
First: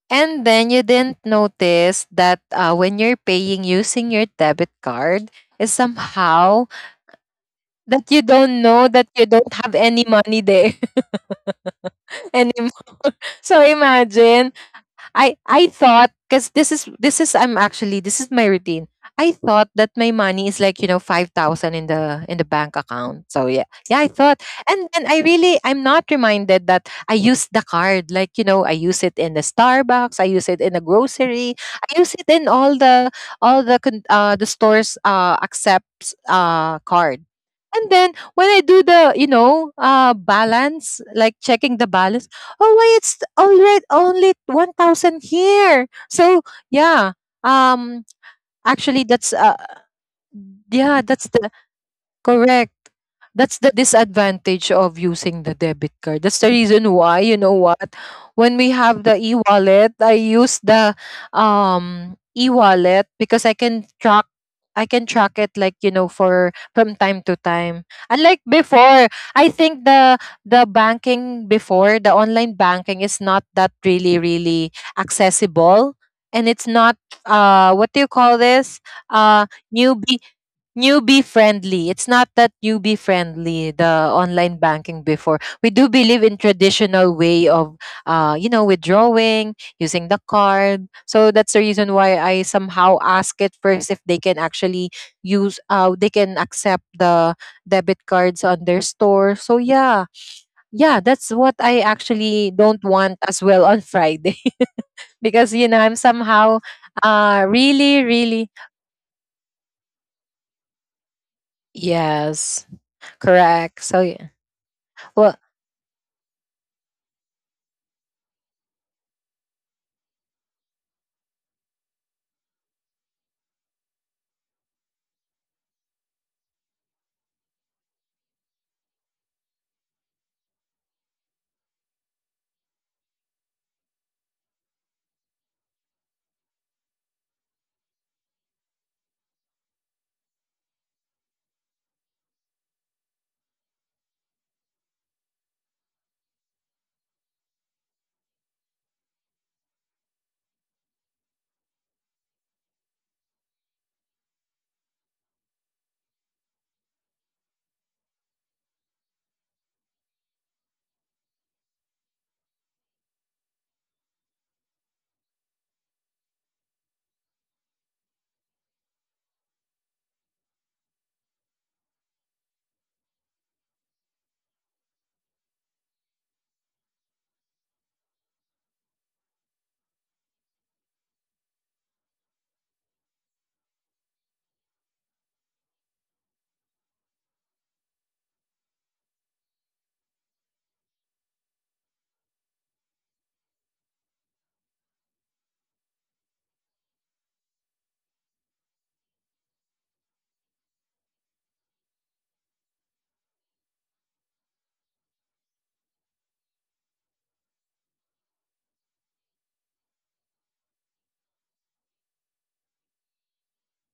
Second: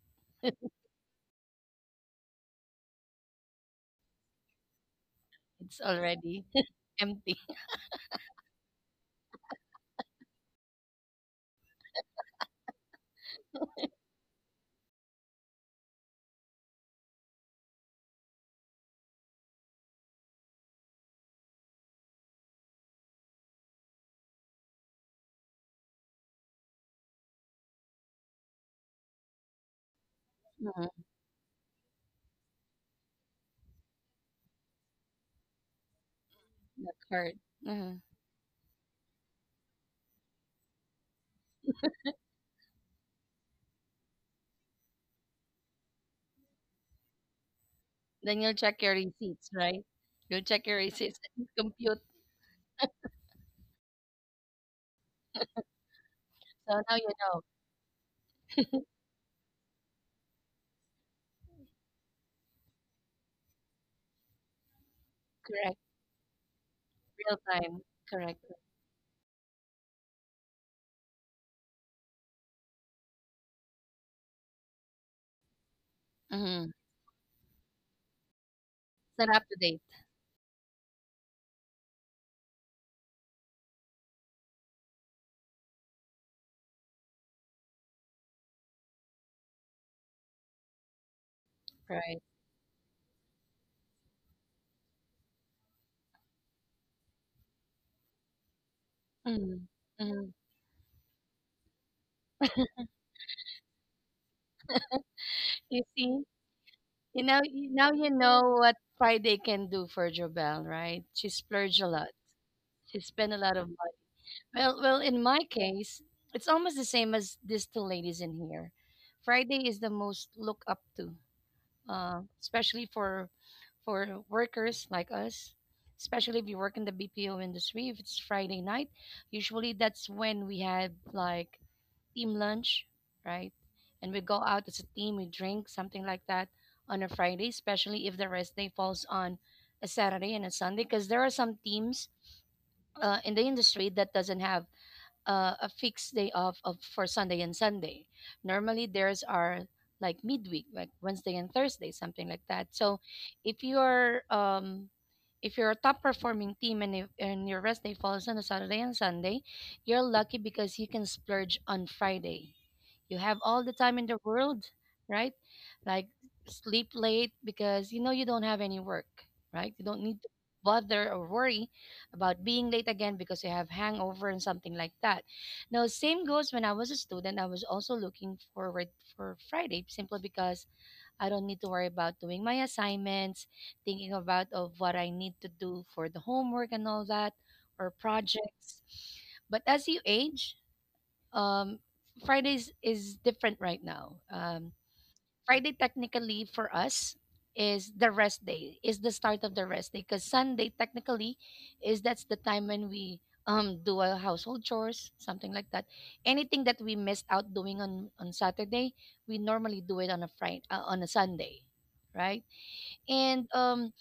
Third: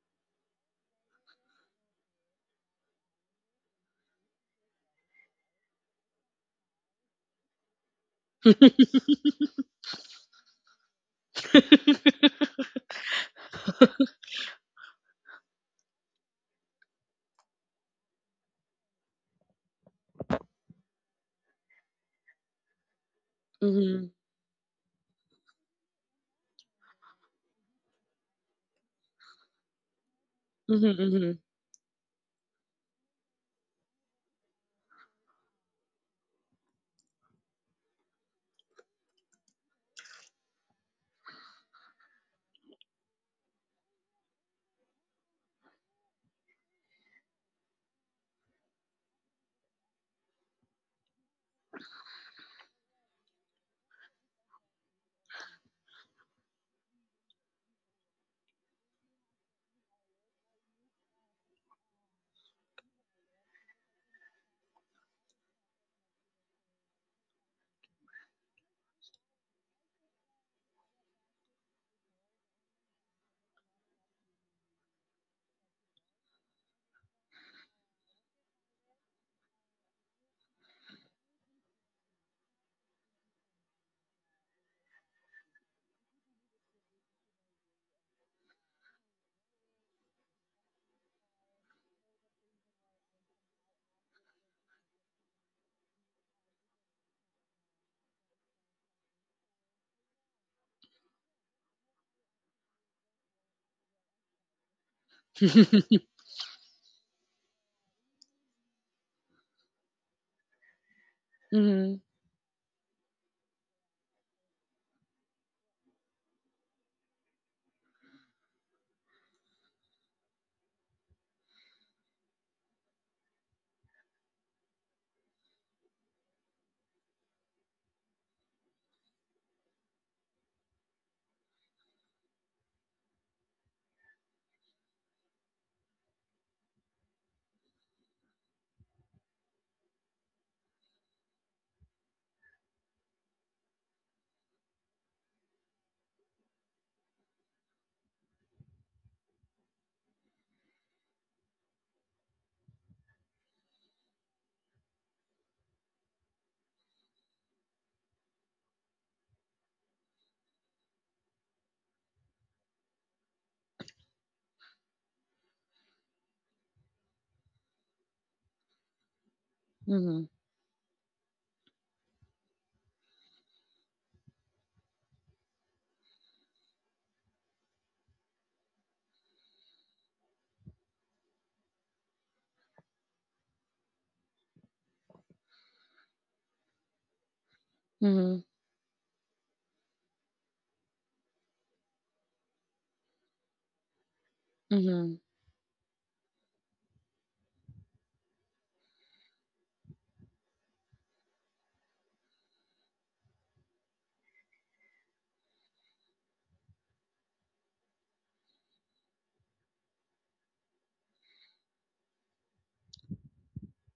And then you didn't notice that when you're paying using your debit card is It's already somehow empty. that you don't know that you don't have any money there anymore. So imagine, I thought because this is I'm actually this is my routine. I thought that my money is like you know 5,000 in the bank account. So yeah, yeah, I Mhm. thought, and then I really I'm not reminded that I used the card. Like you know, I use it in the Starbucks, I use it in the Mhm, Mhm. mhm. grocery, I use it in all the the stores accepts The card. card. And Mhm. then when I do the, you know, balance, like checking the balance, oh why it's already only 1000 here. So yeah, um Then you'll check your actually that's receipts, uh right? You'll check your yeah receipts that's and the compute. correct. That's the disadvantage of using the debit card. That's the So reason now you why, you know. know what, when we have the e-wallet, I use the e-wallet because I can track it like, Correct. you know, for from time to Real time. time. Unlike Correct. before, I think the banking before, the online banking is not that really, really accessible. And it's Mm-hmm. not what do you call this? Set Uh up to date. newbie newbie friendly. It's not that newbie friendly, the online banking before. We do believe in traditional way of you know, withdrawing, using the card. So that's the reason why Right. I somehow ask it first if they can actually use they can accept the debit cards on their store. Mm-hmm. So yeah. Mm-hmm. Yeah, that's what I actually don't want as well on Friday. Because you know, You I'm see, somehow you know, now really, you really know what Friday can do for Jobel, right? She splurged a Mhm, lot. yes. She spent a lot of Correct. money. So yeah. Well, in my Well, case, it's almost the same as these two ladies in here. Friday is the most look up to especially for workers like us, especially if you work in the BPO industry. If it's Friday night, usually that's when we had like team lunch, right? And we go out as a team, we drink something like that on a Friday, especially if the rest day falls on a Saturday and a Sunday, because there are some teams in the industry that doesn't have a fixed day off of for Sunday and Sunday. Normally theirs are like midweek, like Wednesday and Thursday, something like that. So if you're um if you're a top performing team and, if, and your rest day falls on a Saturday and Sunday, you're lucky because you can splurge on Friday. You have all the time in the world, right? Like sleep late because you know you don't have any work, right? You don't need to mhm, bother or worry about being late again because you have hangover and something like that. Now, same goes when I was a student. I was also looking forward for Friday simply because I don't need to worry about doing my assignments, thinking about of what I need to do for the homework and all that or mhm, projects. But as you age, um, Fridays is different right now. Mhm, Friday technically for us is the rest day, is the start of the rest day because Sunday technically is that's the time when we do our household chores, something like that. Anything that we missed out doing on Saturday, we normally do it on a Friday, on a Sunday, right? And um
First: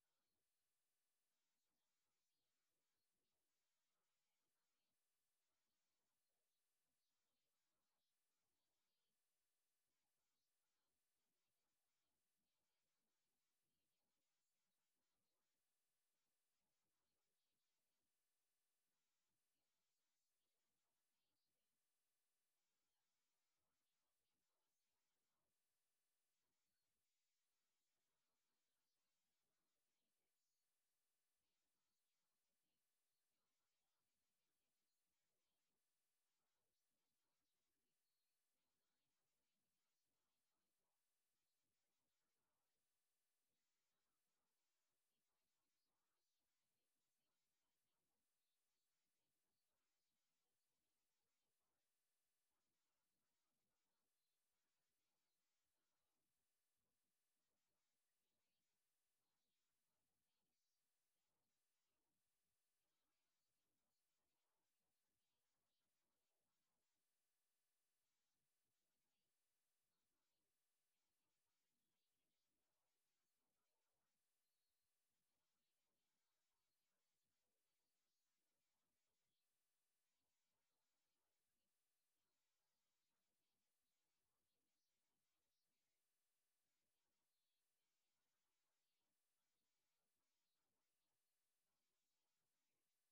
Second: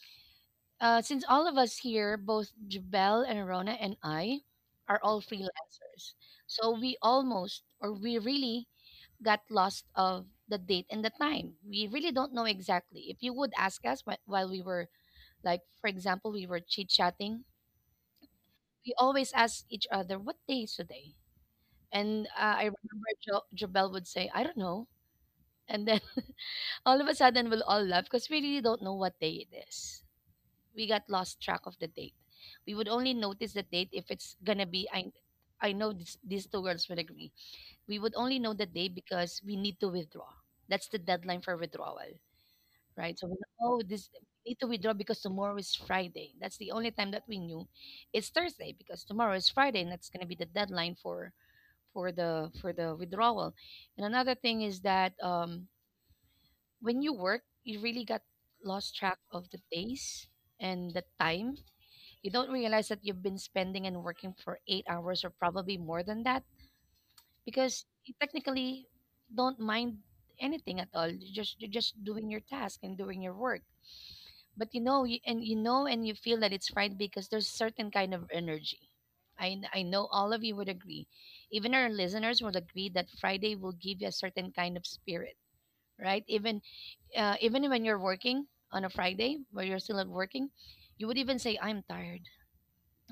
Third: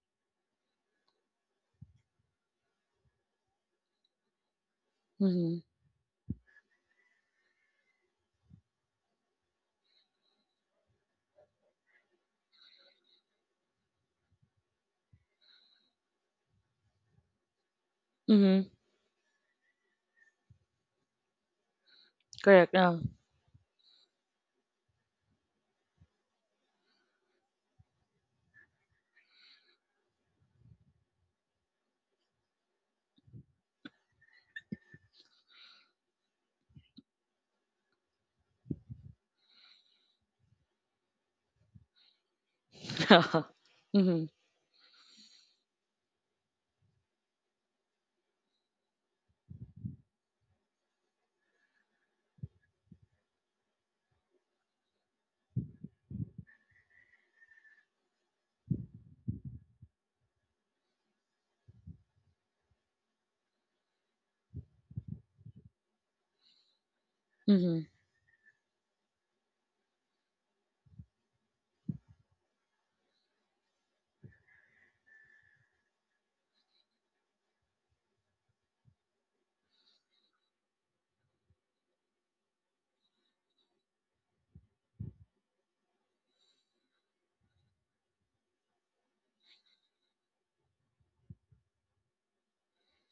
uh, since all of us here, both Jabel and Rona and I, are all mhm, freelancers, so we almost or we really got lost of the date and the time. We really don't know exactly. If you would ask us while we were like, for example, we were chit chatting, mhm. we always ask each other, "What day is today?" And I Correct, yeah. remember Jabel would say, "I don't know," and then all of a sudden we'll all laugh because we really don't know what day it is. We got lost track of the date. We would only notice the date if it's gonna be I know this, these two girls would agree. We would only know the date because we need to withdraw. That's the deadline for withdrawal, right? So we know, oh this Mhm, we need to withdraw because tomorrow is Friday. That's the only time that we knew it's Thursday because tomorrow is Friday and that's gonna be the deadline for for the withdrawal. And another thing is that when you work, you really got lost track of the days and the time. You don't realize that you've been spending and working for 8 hours or probably more than that because mhm, you technically don't mind anything at all. You're just doing your task and doing your work. But you, and you feel that it's right because there's a certain kind of energy. I, I know all of you would agree. Even our listeners would agree that Friday will give you a certain kind of spirit, right? Even when you're working on a Friday, where you're still at working, you would even say, "I'm tired,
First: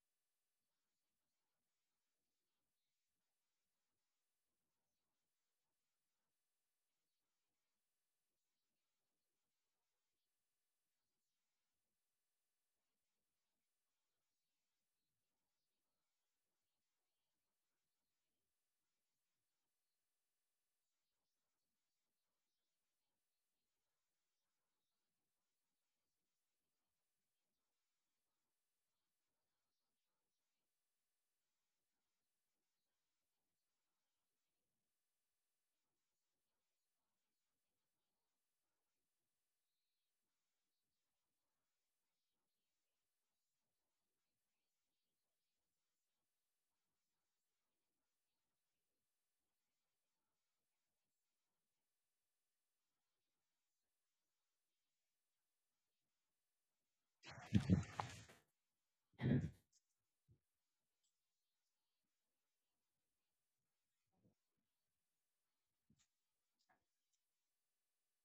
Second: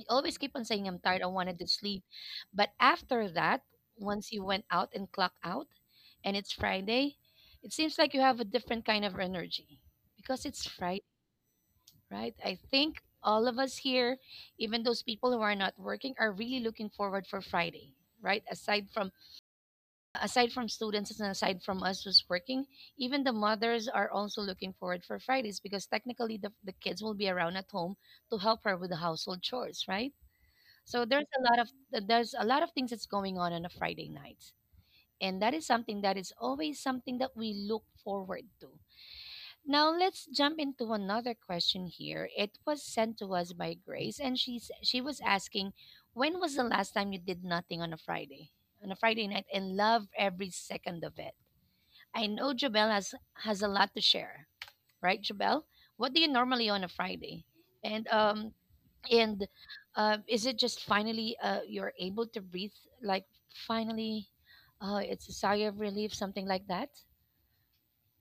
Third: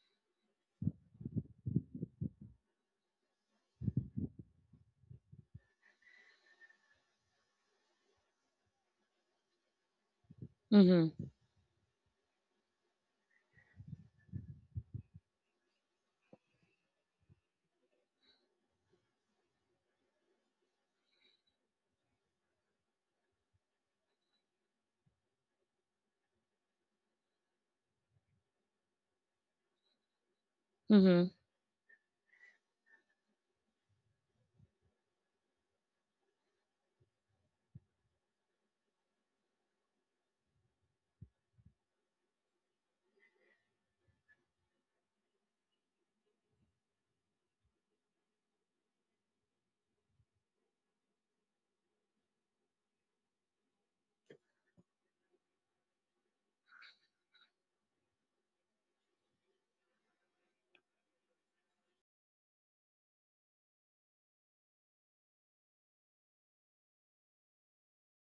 always keep on saying I'm tired, I wanted to sleep. But after that, once you went out and clock out and it's Friday, it seems like you have a different kind of energy because it's Friday, mhm, right?" I think all of us here, even those people who are not working, are really looking forward for Friday, right? Aside from students and aside from us who's working, even the mothers are also looking forward for Fridays because technically the kids will be around at home to help her with the household chores, right? So there's mhm, a lot of there's a lot of things that's going on a Friday night, and that is something that is always something that we look forward to. Now let's jump into another question here. It was sent to us by Grace, and she was asking, when was the last time you did nothing on a Friday, on a Friday night, and love every second of it? I know Jabel has a lot to share, right, Jabel? What do you normally on a Friday? And um, and is it just finally you're able to breathe like finally it's a sigh of relief something like that.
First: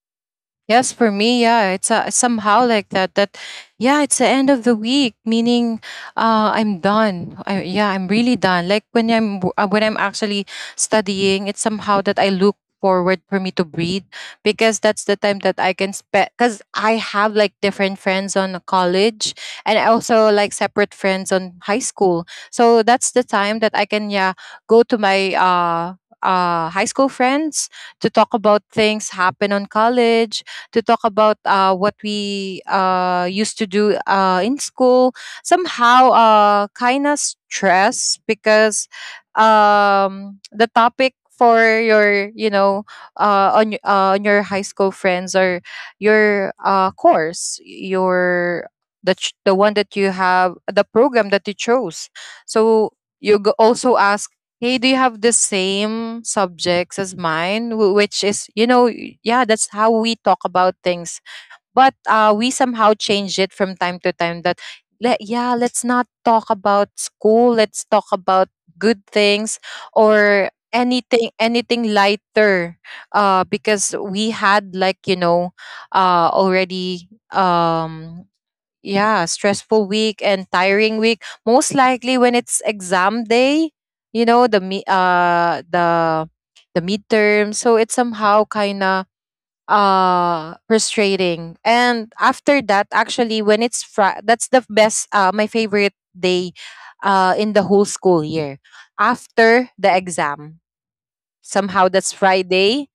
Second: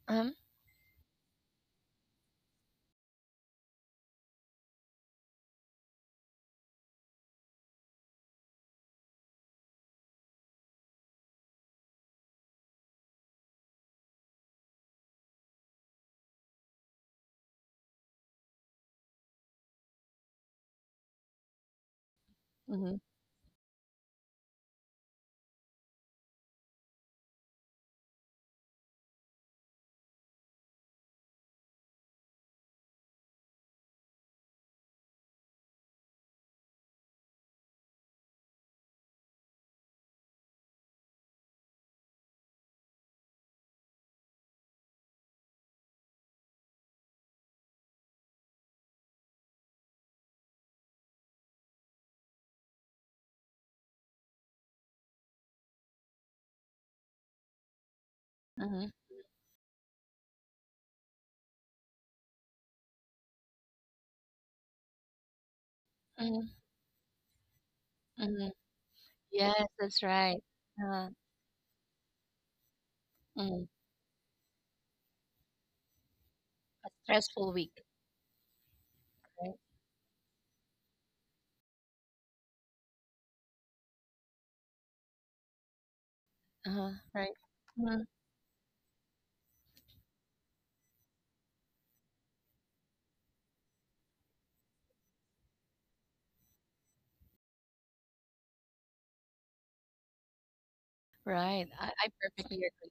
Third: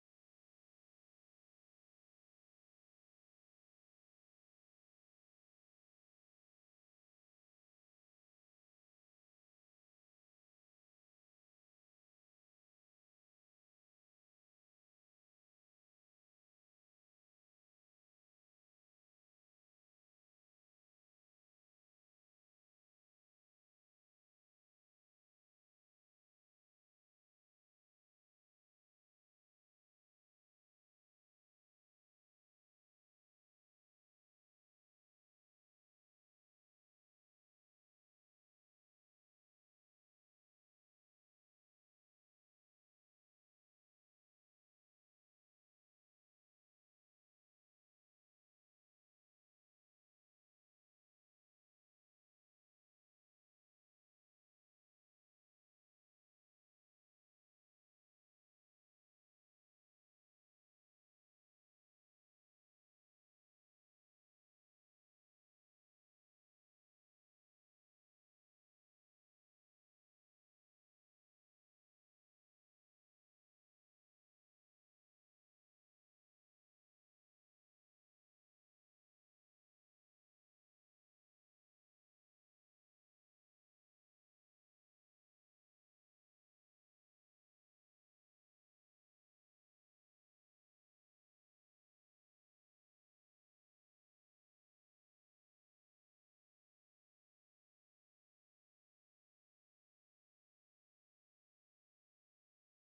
um yes, for me, yeah, it's somehow like that. That, yeah, it's the end of the week, meaning, I'm done. Yeah, I'm really done. Like when when I'm actually studying, it's somehow that I look forward for me to breathe because that's the time that I can spend. Because I have like different friends on college, and I also like separate friends on high school. So mm-hmm. that's the time that I can yeah go to my high school friends to talk about things happen on college, to talk about what we used to do in school. Somehow, kind of stress because the topic for your, you know, on your high school friends or your course, your the the one that you have, the program that you chose. So also ask, hey, do you have the same subjects as mine? Which is, you know, Mm-hmm. Yeah, that's how we talk about things. But we somehow change it from time to time that, yeah, let's not Mm-hmm. talk about school. Let's talk about Mm-hmm. good things Yes, that's right. or uh, anything, anything lighter. Mm, Because we had like, you know, a already. stressful week. Yeah, Right. stressful week and tiring week. Most likely when it's exam day, you know, the Uh-huh. Right. midterm. So it's Mhm. somehow kinda frustrating. And after that, actually when that's the best my favorite day in the whole school year. After the exam. Right, Somehow I, that's I perfectly Friday. agree.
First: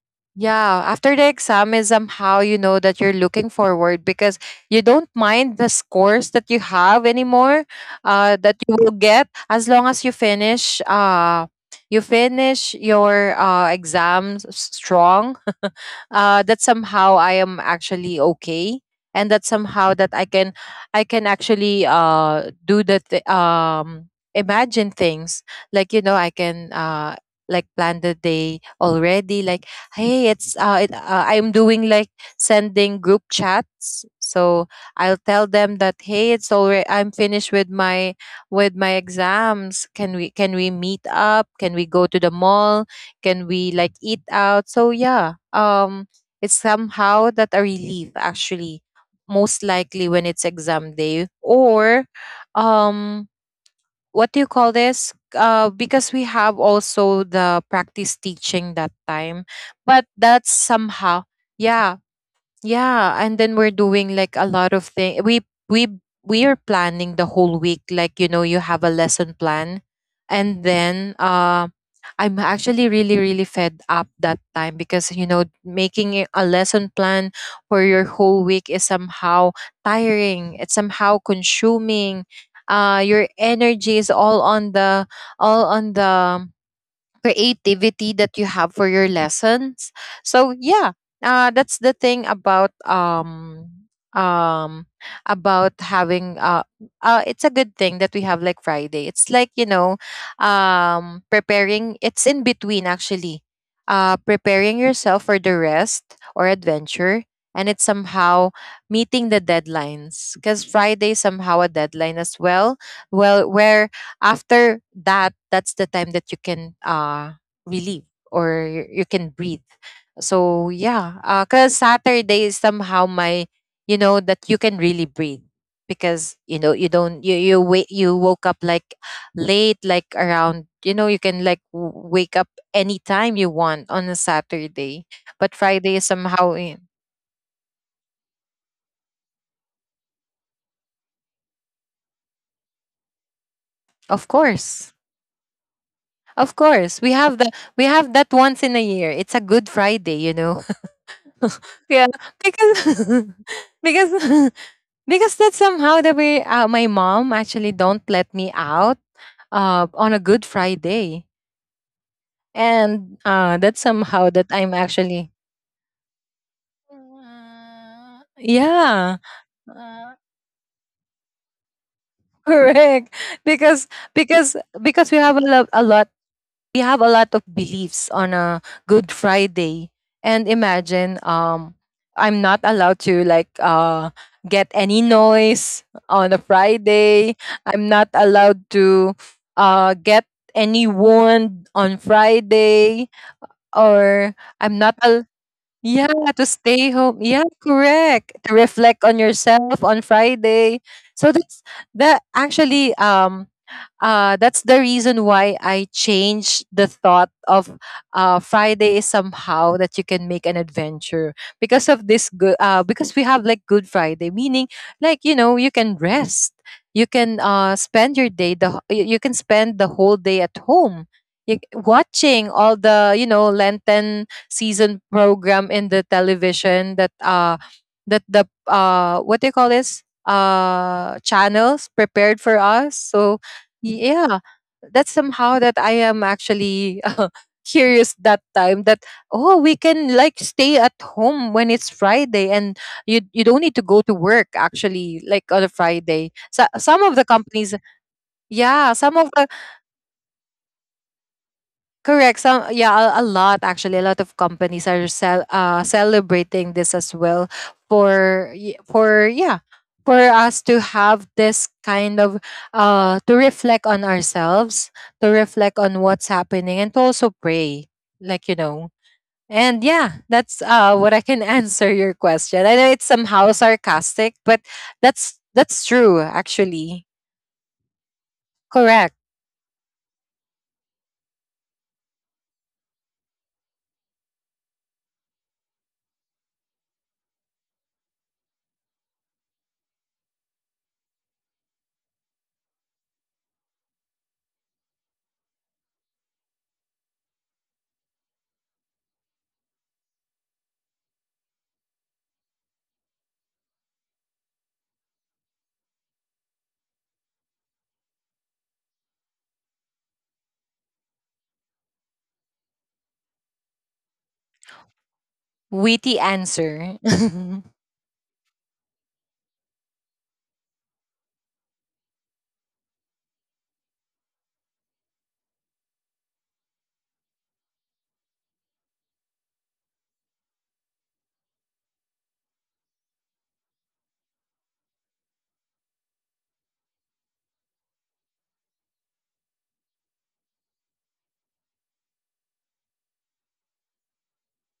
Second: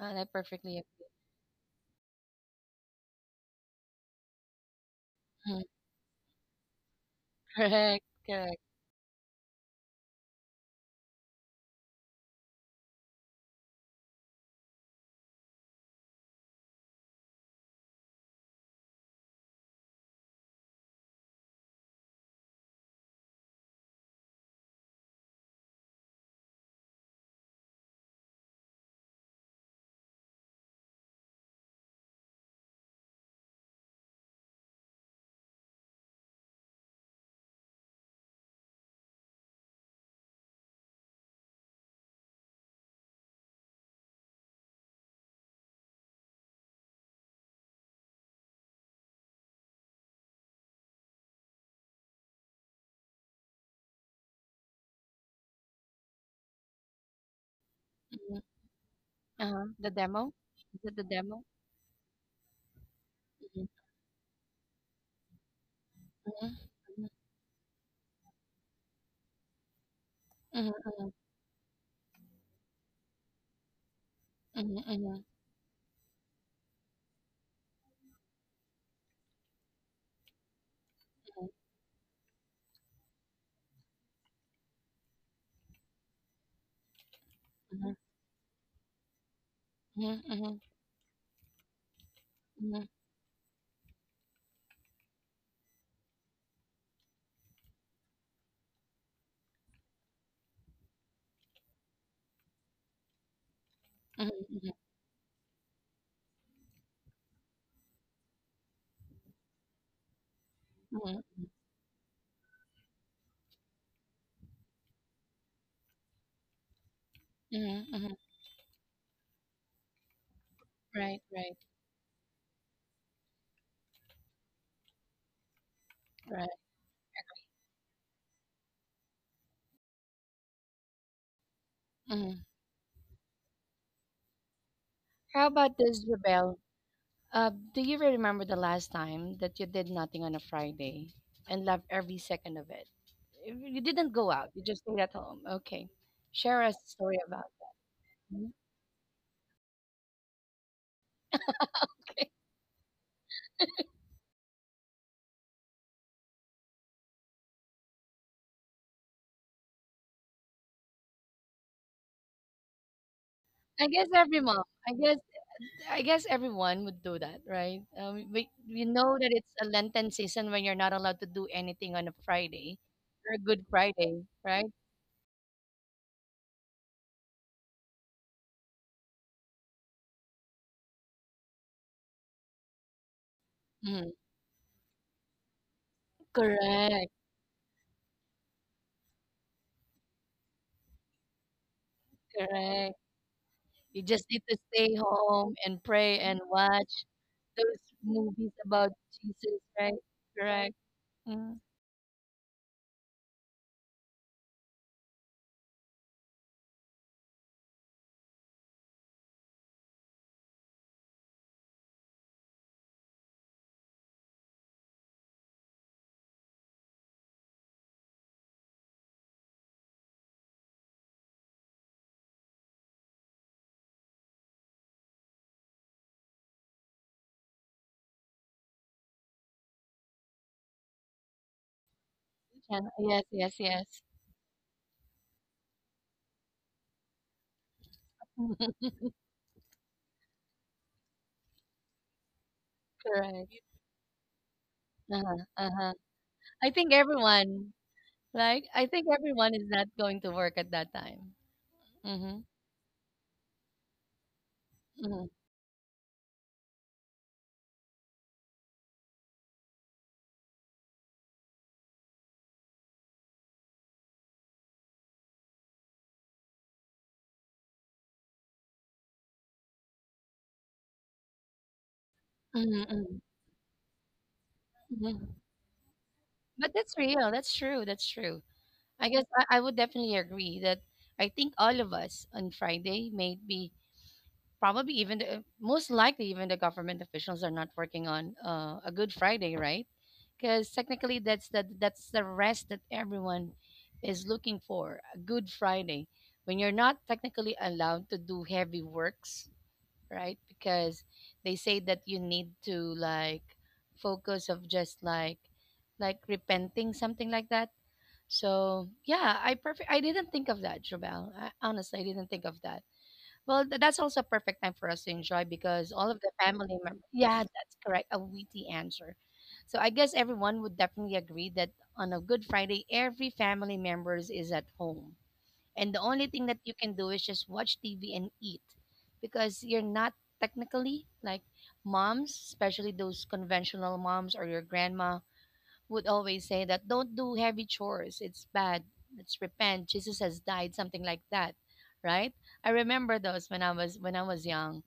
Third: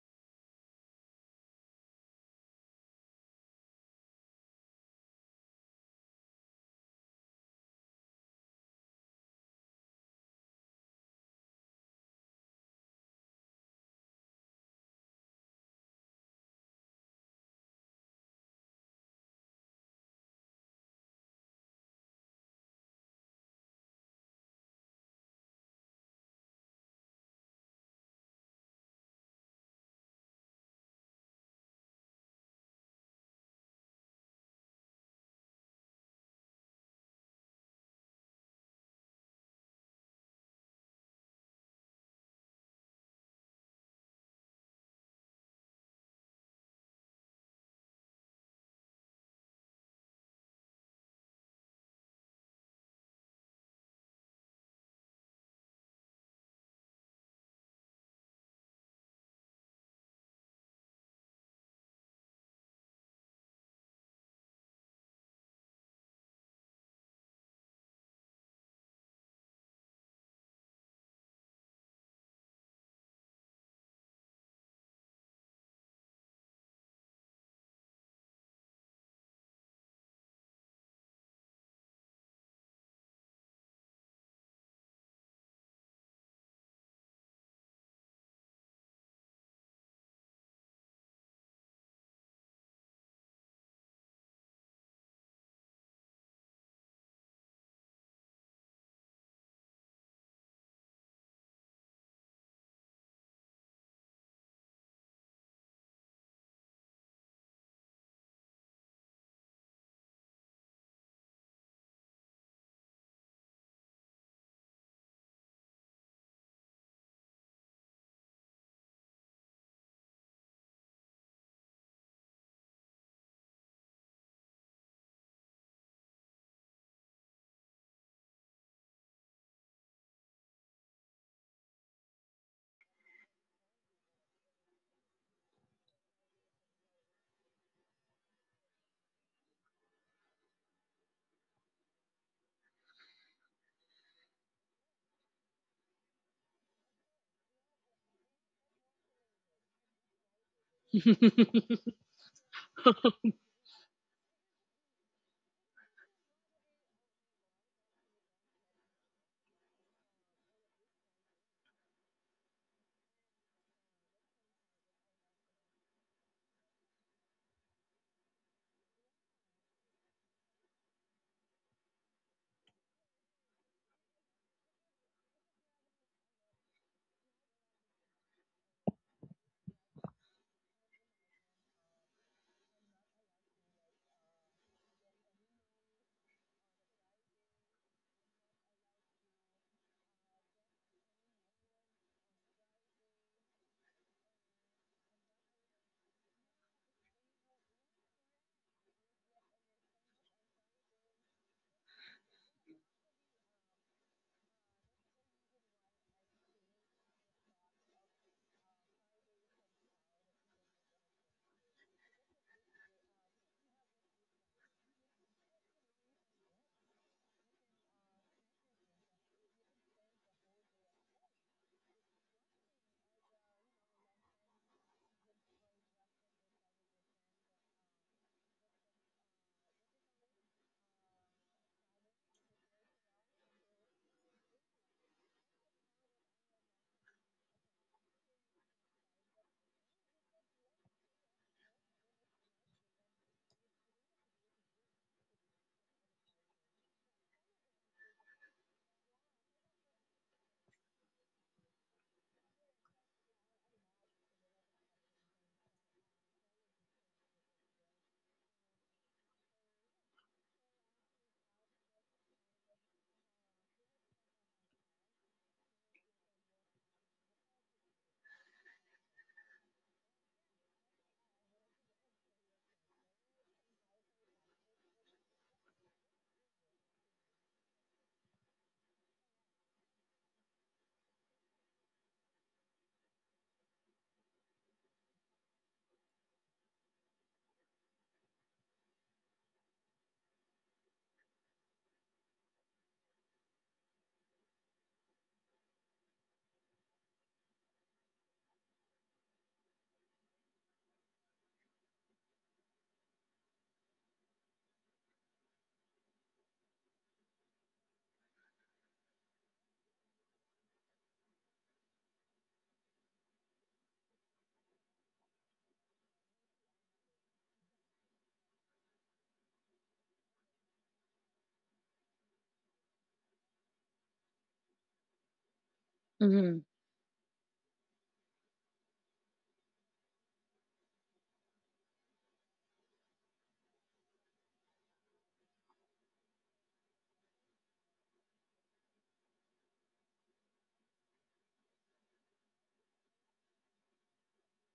I perfectly Yeah, agree. after the exam is somehow you know that you're looking forward because you don't mind Mhm. the scores that you have anymore, Correct, that correct. you will get as long as you finish your strong. That somehow I am actually okay, and that somehow that I can actually imagine things like you know I can like plan the day already. Like hey I'm doing like sending group chats. So I'll tell them that hey it's already I'm finished with my exams. Can we meet up, can we go to the mall, can we like eat out? So yeah, it's somehow that a relief actually, most likely when it's exam day or um what do you call this? Because we have also the practice Mhm. teaching that time, Uh-huh. The but demo. that's Is it the somehow, demo? yeah, yeah, and then Mhm, we're doing like a lot of things. We we are mhm, planning the whole week. Like you know, you have a lesson plan, and mhm, then I'm actually really really fed up that mhm, time because mhm, you know making it a lesson plan for your whole week is somehow tiring. It's somehow mhm, consuming. Your energy is all on the all on the mhm, creativity that you have for your lessons. mhm, mhm, So mhm, yeah, that's the thing mhm, um about having it's a good thing that we have like Friday. It's like you know preparing. It's in between actually, mhm, mhm. preparing yourself for the rest or adventure. And it's somehow meeting the deadlines because Friday is Mhm, somehow a deadline as well. Well, where after that that's the time that you can mhm, relieve mhm. or you can breathe, so yeah, Right, right, because Saturday is somehow my you know that you can really breathe because right. you know you don't you you wait you woke up like late, like around you know you can like wake Mhm. up anytime you want on a Saturday. How But about Friday is this, somehow Jabel? in, Do you remember the last time that you did nothing on a Friday and loved every second of it? You didn't of go out; you just course, stayed at home. Okay, of share us a course we story have the about we have that it. Mhm. once in a year it's a Good Friday you know. Yeah, because because because that's somehow the way my mom actually don't let me out on a Good Friday, and that's I guess somehow every that mom, I'm I guess, actually I guess, everyone would do that, right? We You know yeah. that it's a Lenten Uh, season when you're not allowed to do anything on a Friday correct. or a Good Because Friday, because right? because we have a lot we have a lot of beliefs on a Good Friday. And imagine I'm not allowed to like Mhm. get any noise on a Correct, Friday. I'm not allowed to get any wound on correct. Friday, You just or need to I'm stay not al- home and yeah, pray and to stay watch home. Yeah, those correct. movies To about reflect on Jesus, yourself right? on Correct. Friday. So Mm. that's that actually that's the reason why I changed the thought of Friday is somehow that you can make an adventure because of this good because we have like Good Friday, meaning like you know you can rest, you can spend your day the wh- you can spend the whole day at home. Watching all the you know Lenten season program in the television that the what do you call this channels prepared for Channel. us. Yes, So yes, yes. yeah, that's somehow that I am actually curious that time that oh we can like stay at home when it's Friday. And you Correct. don't need to go to work actually Uh-huh, like on a uh-huh. Friday. So I think some of the everyone, companies, like, I yeah, think some of the everyone is not going to work at that time. Mm-hmm. correct. Some yeah, a lot actually. A lot of companies are Mm-hmm. Celebrating this as well for for yeah for us to have this kind of to reflect on ourselves, to reflect on what's happening, and to also pray, like you know. And yeah, that's what I can answer your question. I know it's Mm-hmm. somehow sarcastic, but Mm-hmm. That's true But that's actually. real. That's true. That's true. I Correct. guess I would definitely agree that I think all of us on Friday may be probably even most likely even the government officials are not working on a Good Friday, right? Because technically that's the rest that everyone is looking for, a Good Friday, when you're not technically allowed to do heavy works, right? Because they say that you need to like focus of just like repenting something like that. So yeah, I didn't think of that, jobel. Honestly, I didn't think of that. Well, that's also a perfect time for us to enjoy because all of Witty the family members. answer. Yeah, that's correct. A witty answer. So I guess everyone would definitely agree that on a Good Friday, every family members is at home, and the only thing that you mhm. can do is just watch TV and eat, because you're not technically like moms, especially those conventional moms or your grandma would always say that don't do heavy chores. It's bad. Let's repent. Jesus has died, something like that, right? I remember those when I was young.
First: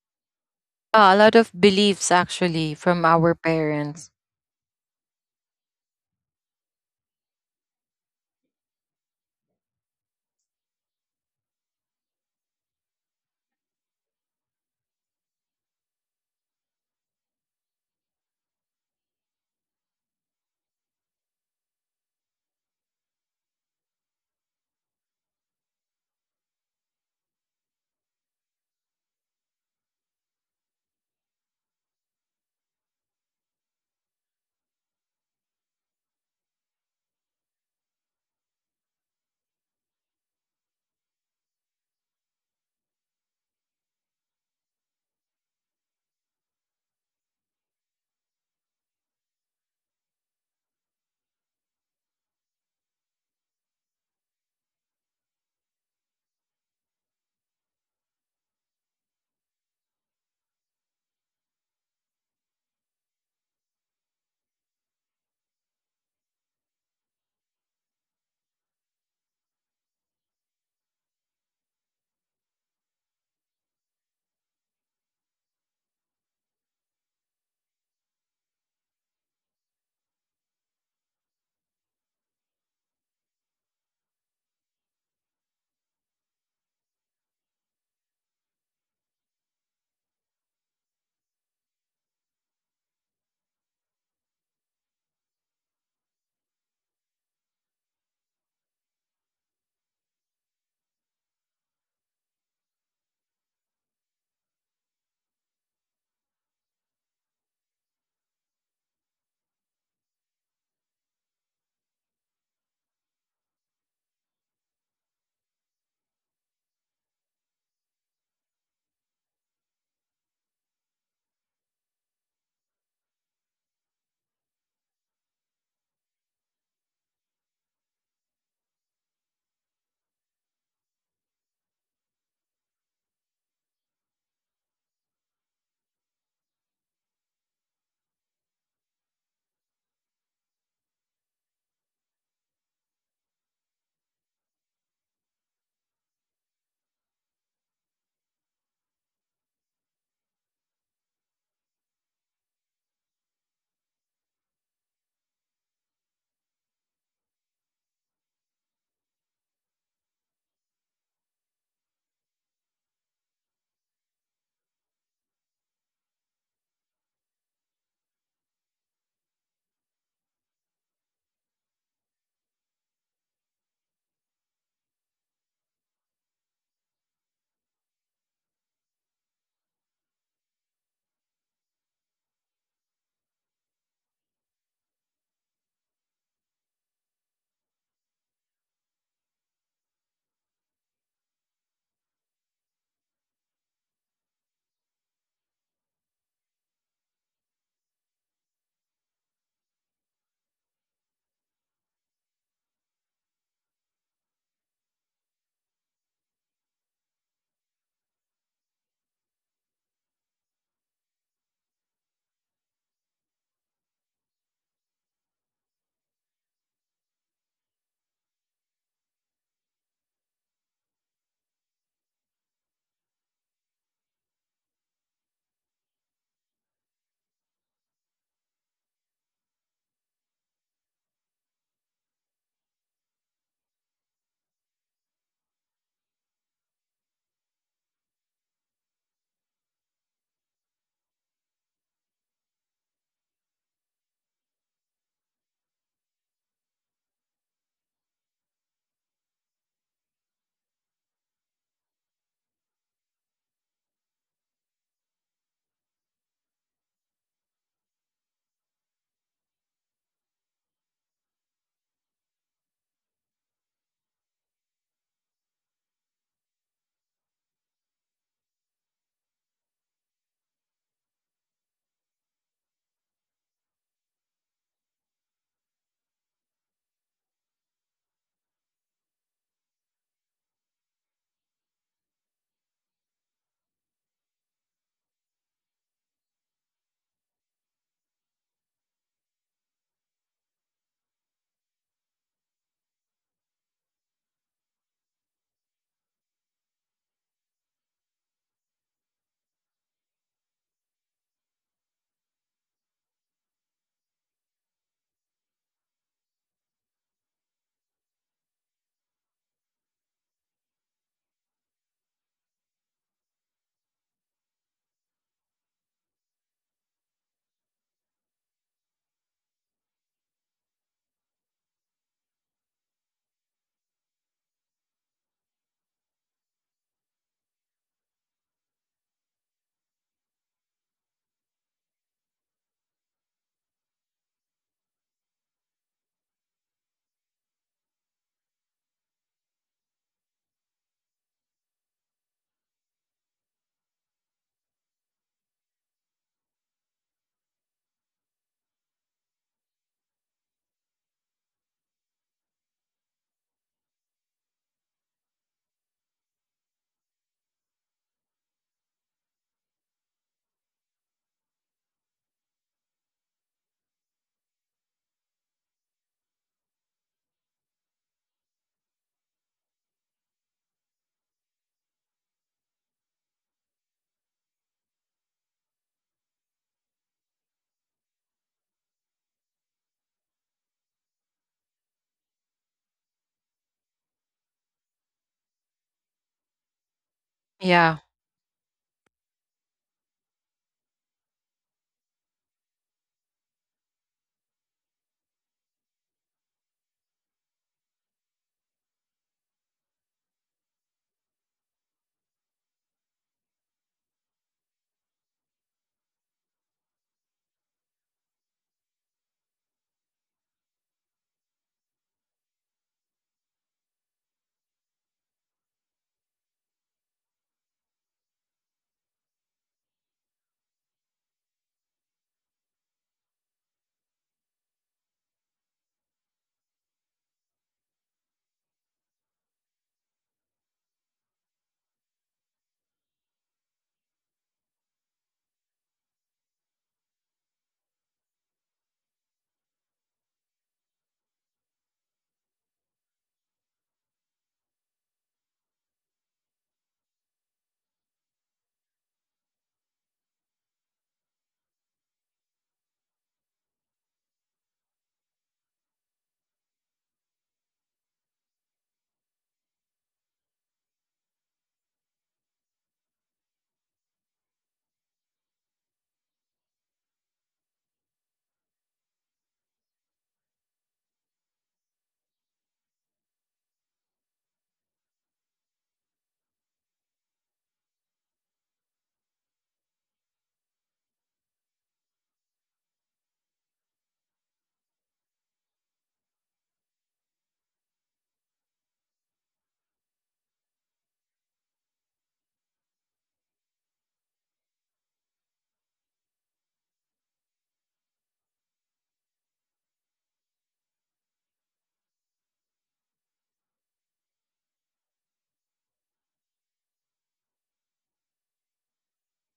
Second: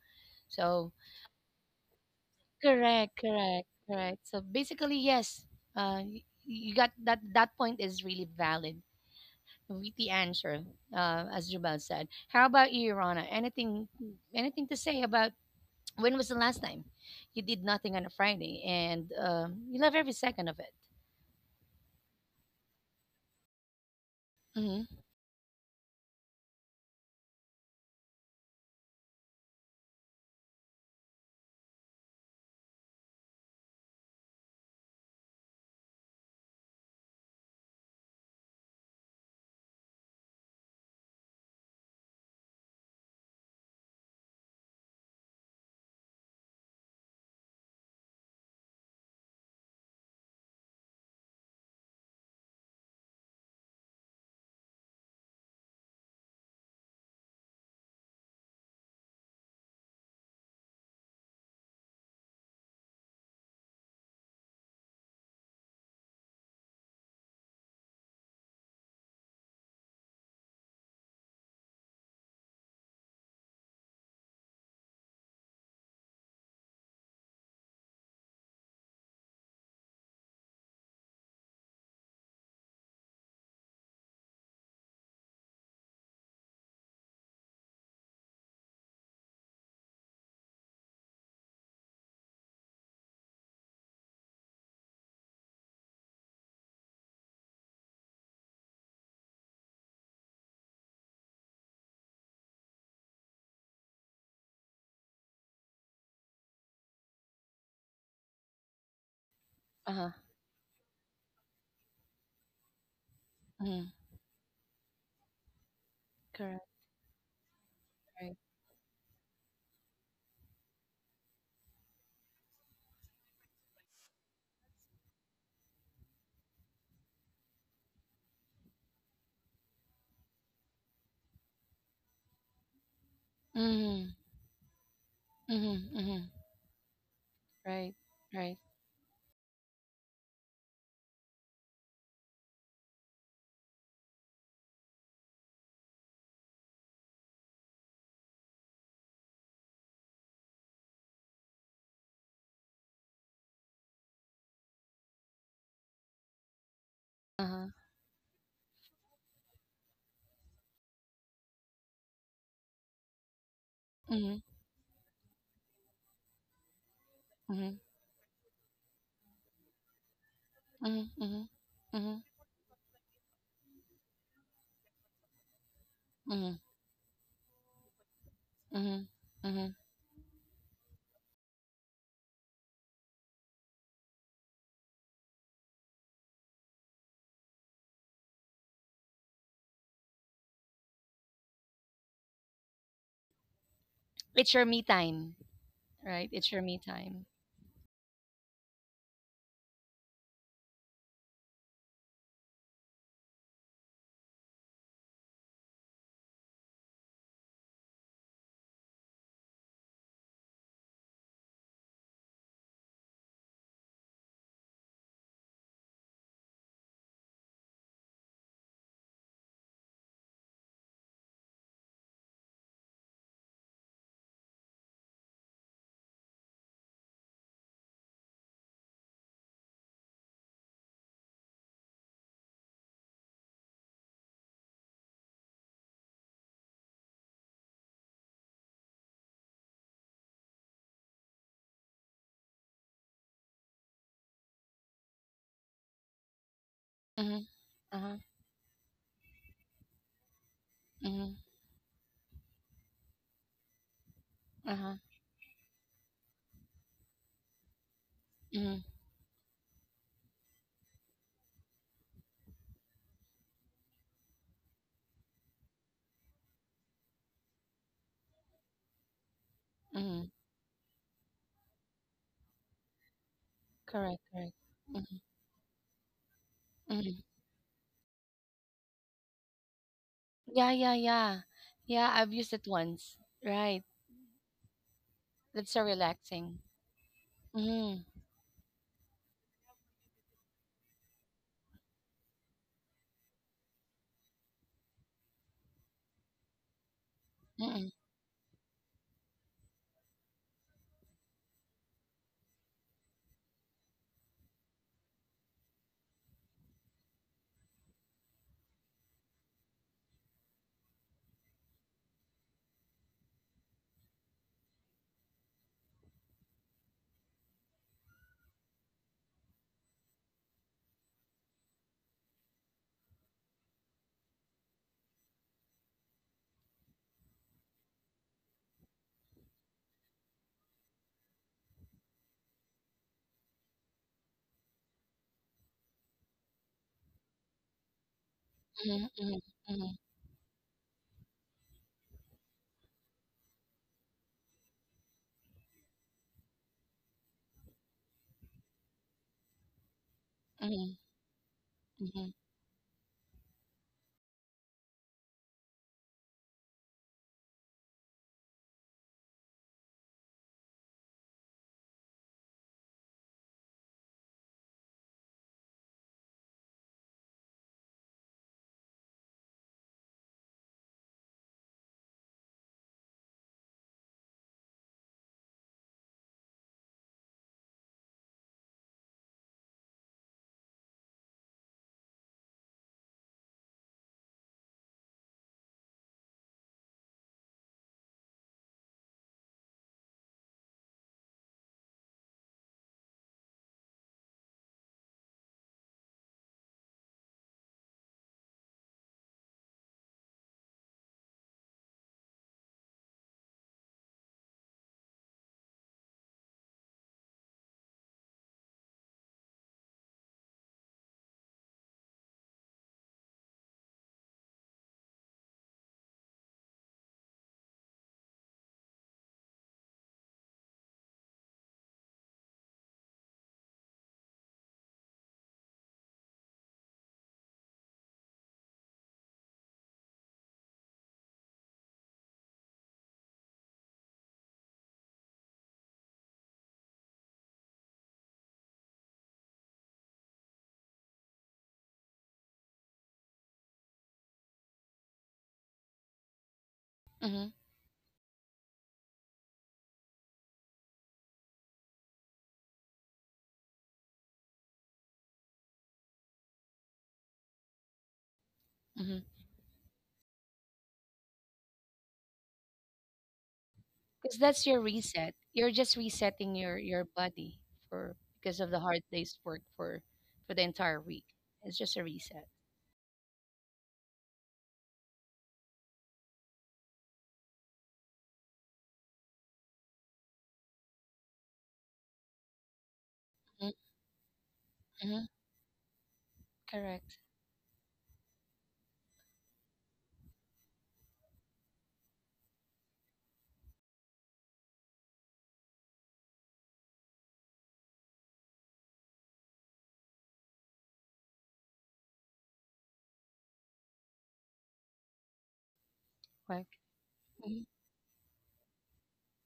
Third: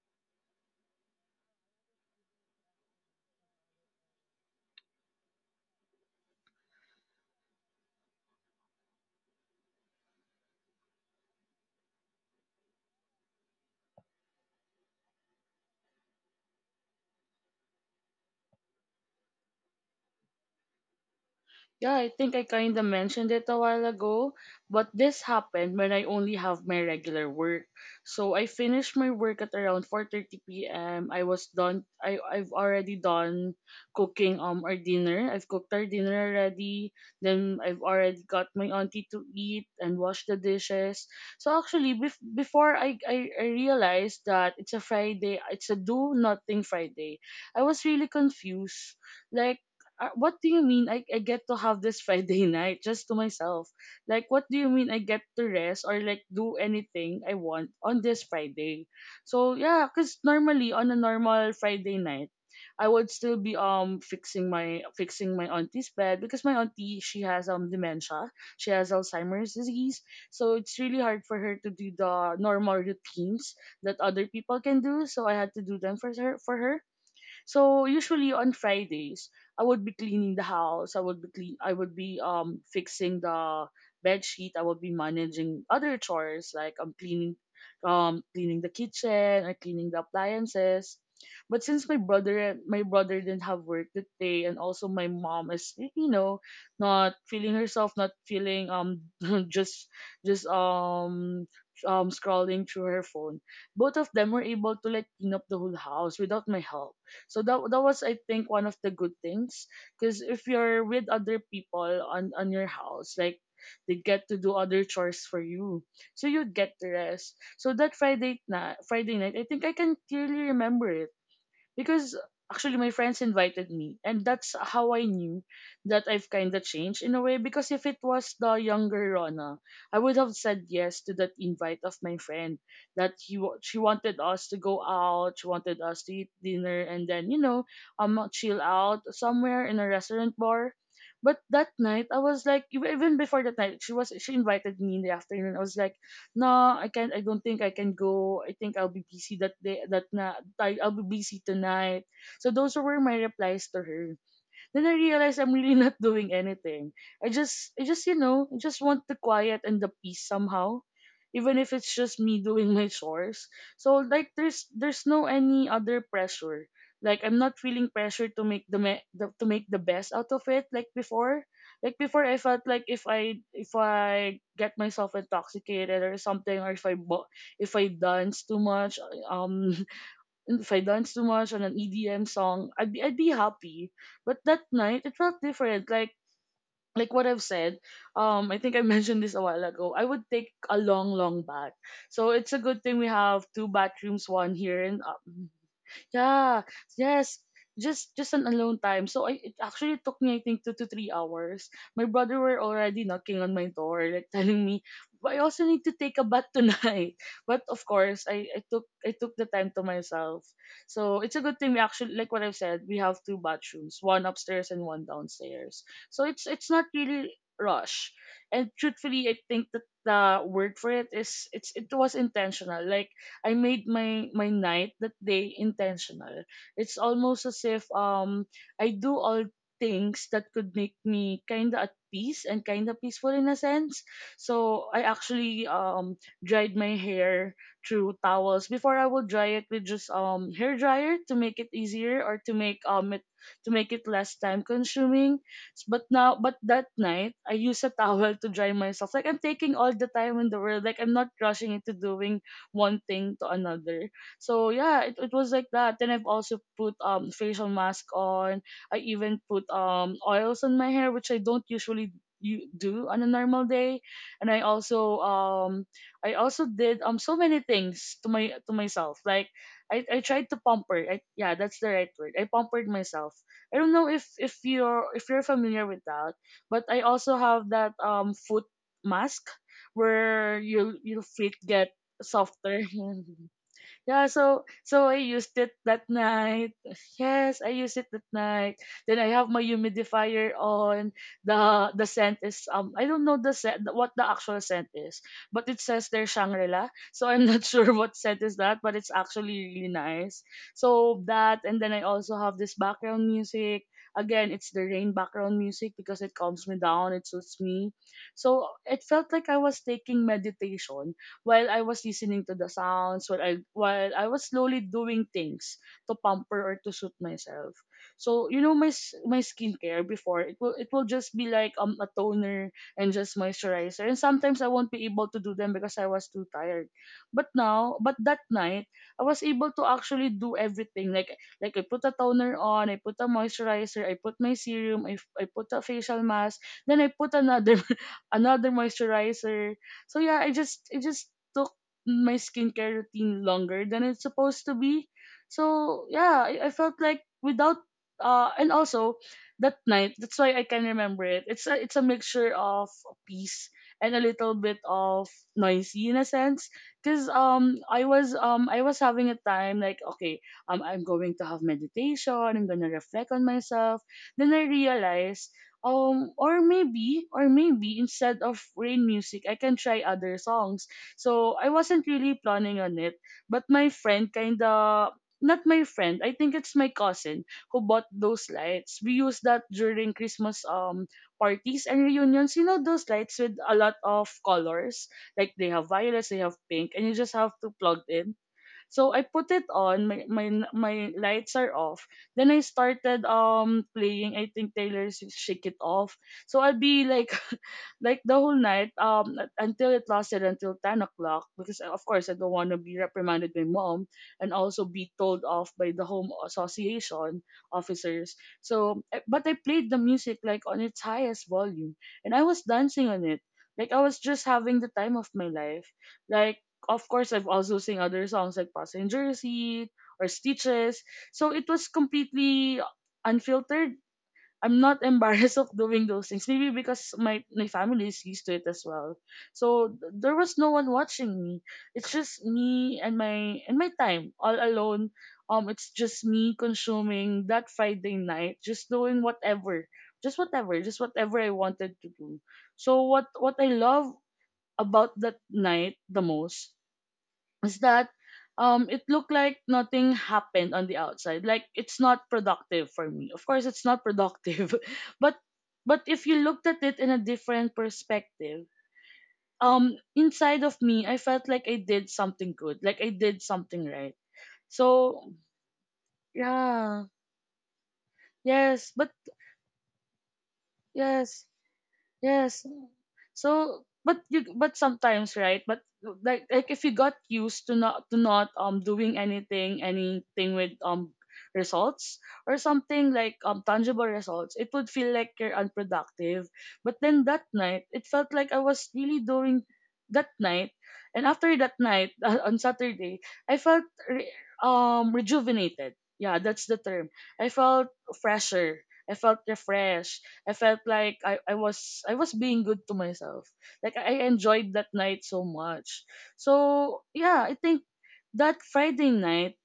So, Yeah, a lot of beliefs actually from correct, our correct, parents. correct. So basically, yes, you got that. That point is really valid with the answer, as Jubal said. How about you, Rana? Anything to say about, when was the last time you did nothing on a Friday and you love every second of it? Yeah, I think I kind of mentioned it a while ago, but Mm-hmm. this happened when I only have my regular work. So I finished my work at around 4:30 p.m. I was done. I've already done cooking our dinner. I've cooked our dinner already. Then I've already got my auntie to eat and wash the dishes. So actually before I realized that it's a Friday, it's a do nothing Friday. I was really confused, like, what do you mean I get to have this Friday night just to myself? Like, what do you mean I get to rest or like do anything I want on this Friday? So, yeah, because normally on a normal Friday night, I would still be fixing my auntie's bed, because my auntie, she has dementia, she has Alzheimer's disease, so it's really hard for her to do the normal routines that other people can do, so I had to do them for her. So usually on Fridays, I would be cleaning the house. I would be clean. I would be fixing the bed sheet. I would be managing other chores like I'm cleaning, cleaning the kitchen or cleaning the appliances. But since my brother didn't have work that day, and also my mom is not feeling herself, not feeling just just scrolling through her phone. Both of them were able to like clean up the whole house without my help. So that was, I think, one of the good things, Uh huh. because if you're with other people on your house, like Mm-hmm. they get to do other chores for you, so you Correct. get to rest. So that Right. Friday night, I think I can clearly remember it because actually my friends invited me, and that's how I knew that I've kind of changed in a way, because if it was the younger Rona, I would have said yes to that invite of my friend that she Mhm. wanted us to go out. She wanted Mhm. us to Mhm. eat dinner, and then, Right. Right. chill out somewhere in a restaurant bar. But that night I was like, even before that night, she invited me in the afternoon, I was like, no, I can't, I don't think I can go. I think I'll be busy that day, that na, I'll be busy tonight. So those were my replies to her. Then I realized I'm really not doing anything. Uh-huh. I just, you know, I just want the quiet and the peace somehow, even if it's just me doing my chores. So like, Mhm. There's no any other pressure. Like I'm not Mhm. feeling pressure to make the to make the best out of it like Mhm. before. Mhm. Like Mhm. before, I felt like if I get myself intoxicated or something, Mhm. or if I dance too much, Mhm. um, Mhm. if I dance too much on an EDM song, I'd be happy. But that night it felt different. Like what I've said, I think I mentioned this a while ago. I would take a long, long bath. So it's a good thing we have two bathrooms, one It's your here me and up. time, right? It's Yeah, your me time. yes. Just an alone time. So I it actually took me I think 2 to 3 hours. My brother were already knocking on my door, like telling me, but I also need to take a bath tonight. But of course, I took the time to myself. So it's a good thing we actually like what I've said, we have two bathrooms, one upstairs and one downstairs. So it's not really rush. And truthfully I think that the word for it is it was intentional. Like I made my night that day intentional. It's almost as if I do all things that could make me kind of at peace and kind of peaceful in a sense. So I actually dried my hair through towels before I would dry it with just hair dryer to make it easier or to make it to make it less time consuming. But now, but that night, I Mhm. use a Uh-huh. towel to dry myself. Like I'm taking all the time in the world. Like I'm not Mhm. rushing into doing one thing to another. So Uh-huh. yeah, it was like that. Then I've also put facial mask on. Mhm. I even put oils on my hair, which I don't usually you do on a normal day. And I also did so many things to my to myself. Like I Mhm. tried to pamper, I, yeah, that's the right word, I pampered myself. I don't know Correct. Correct. If you're familiar with that, but I Mhm. also have that foot mask where Yeah, you yeah, your yeah. feet get Yeah, I've used it softer. once. Right. Yeah, so so I used it That's so that relaxing. night. Yes, I used it Mm-hmm. that night. Then I have my humidifier on. The scent is I don't know the scent what the actual scent is, but it says there Shangri-La. So I'm not sure Mm-hmm. what scent is that, but it's actually really nice. So that, and then I also have this background music. Again, it's the rain background music because it calms me down, it suits me. So it felt like I was taking meditation while I was listening to the sounds, while I was slowly doing things to pamper or to suit myself. So you know my skincare before, it will just be like a toner and just moisturizer, and sometimes I won't be able to do them because I was too tired. But now, but that night, I was able to actually do everything. Like I put a toner on, I put a moisturizer, I put my serum, I put a facial mask, then I put another another Mm-hmm. moisturizer. Mm-hmm. So yeah, I just took my skincare routine longer than it's supposed to be. So yeah, I felt like without and also that night, that's why I Mm-hmm. can Mm-hmm. remember it. It's a Mm-hmm, mixture of peace and a little bit of noisy in a sense. Cause I was having a time like, okay, I'm going to have meditation, I'm gonna reflect on myself. Then I realized, or maybe instead of rain music I can try other songs. So I wasn't really planning on it. But my friend kinda, not my friend, I think it's my cousin who bought those lights. We use that during Christmas parties and reunions. You know those lights with a lot of colors? Like they have violets, they have pink, and you just have to Yeah. plug in. So I put it on, my lights are off. Then I started playing I think Taylor's Shake It Off. So I'd be like like the whole night until it lasted until 10 o'clock, because of course I don't want to be reprimanded by mom and also be told off by the home association officers. So but I played the music like on its highest volume, and I was dancing on it, like I was just having the time of my life. Like, of course I've also sing other songs like Passenger Seat or Stitches. So it was completely unfiltered. I'm not embarrassed of doing those things. Maybe because my family is used to it as well. So there was no one watching me. It's just me and my time all alone. It's just me consuming that Friday night, just doing whatever, just whatever I wanted to do. So what I love about that night the most mm-hmm, is that it looked like nothing happened on the outside, like it's not productive for me, of course it's not productive, but but if you looked at it in a different perspective, mm-hmm. Inside of me I felt like I did something good, like I did something right. Because that's your So reset. You're just resetting your yeah, your body for, because of yes, the but hard day's work for the entire week. yes. It's just a Yes. reset. So, but but sometimes, right? But like if you got used to not doing anything, anything with results or something like tangible results, it would feel like Mm-hmm. you're unproductive. But then Correct. that night, it felt like I was really doing that night, and after that night on Saturday, I felt rejuvenated. Yeah, that's the term. I felt fresher. I felt refreshed. I felt like I was being good to myself. Like I enjoyed that night so much. Correct. So yeah, I think Mm-hmm. that Friday night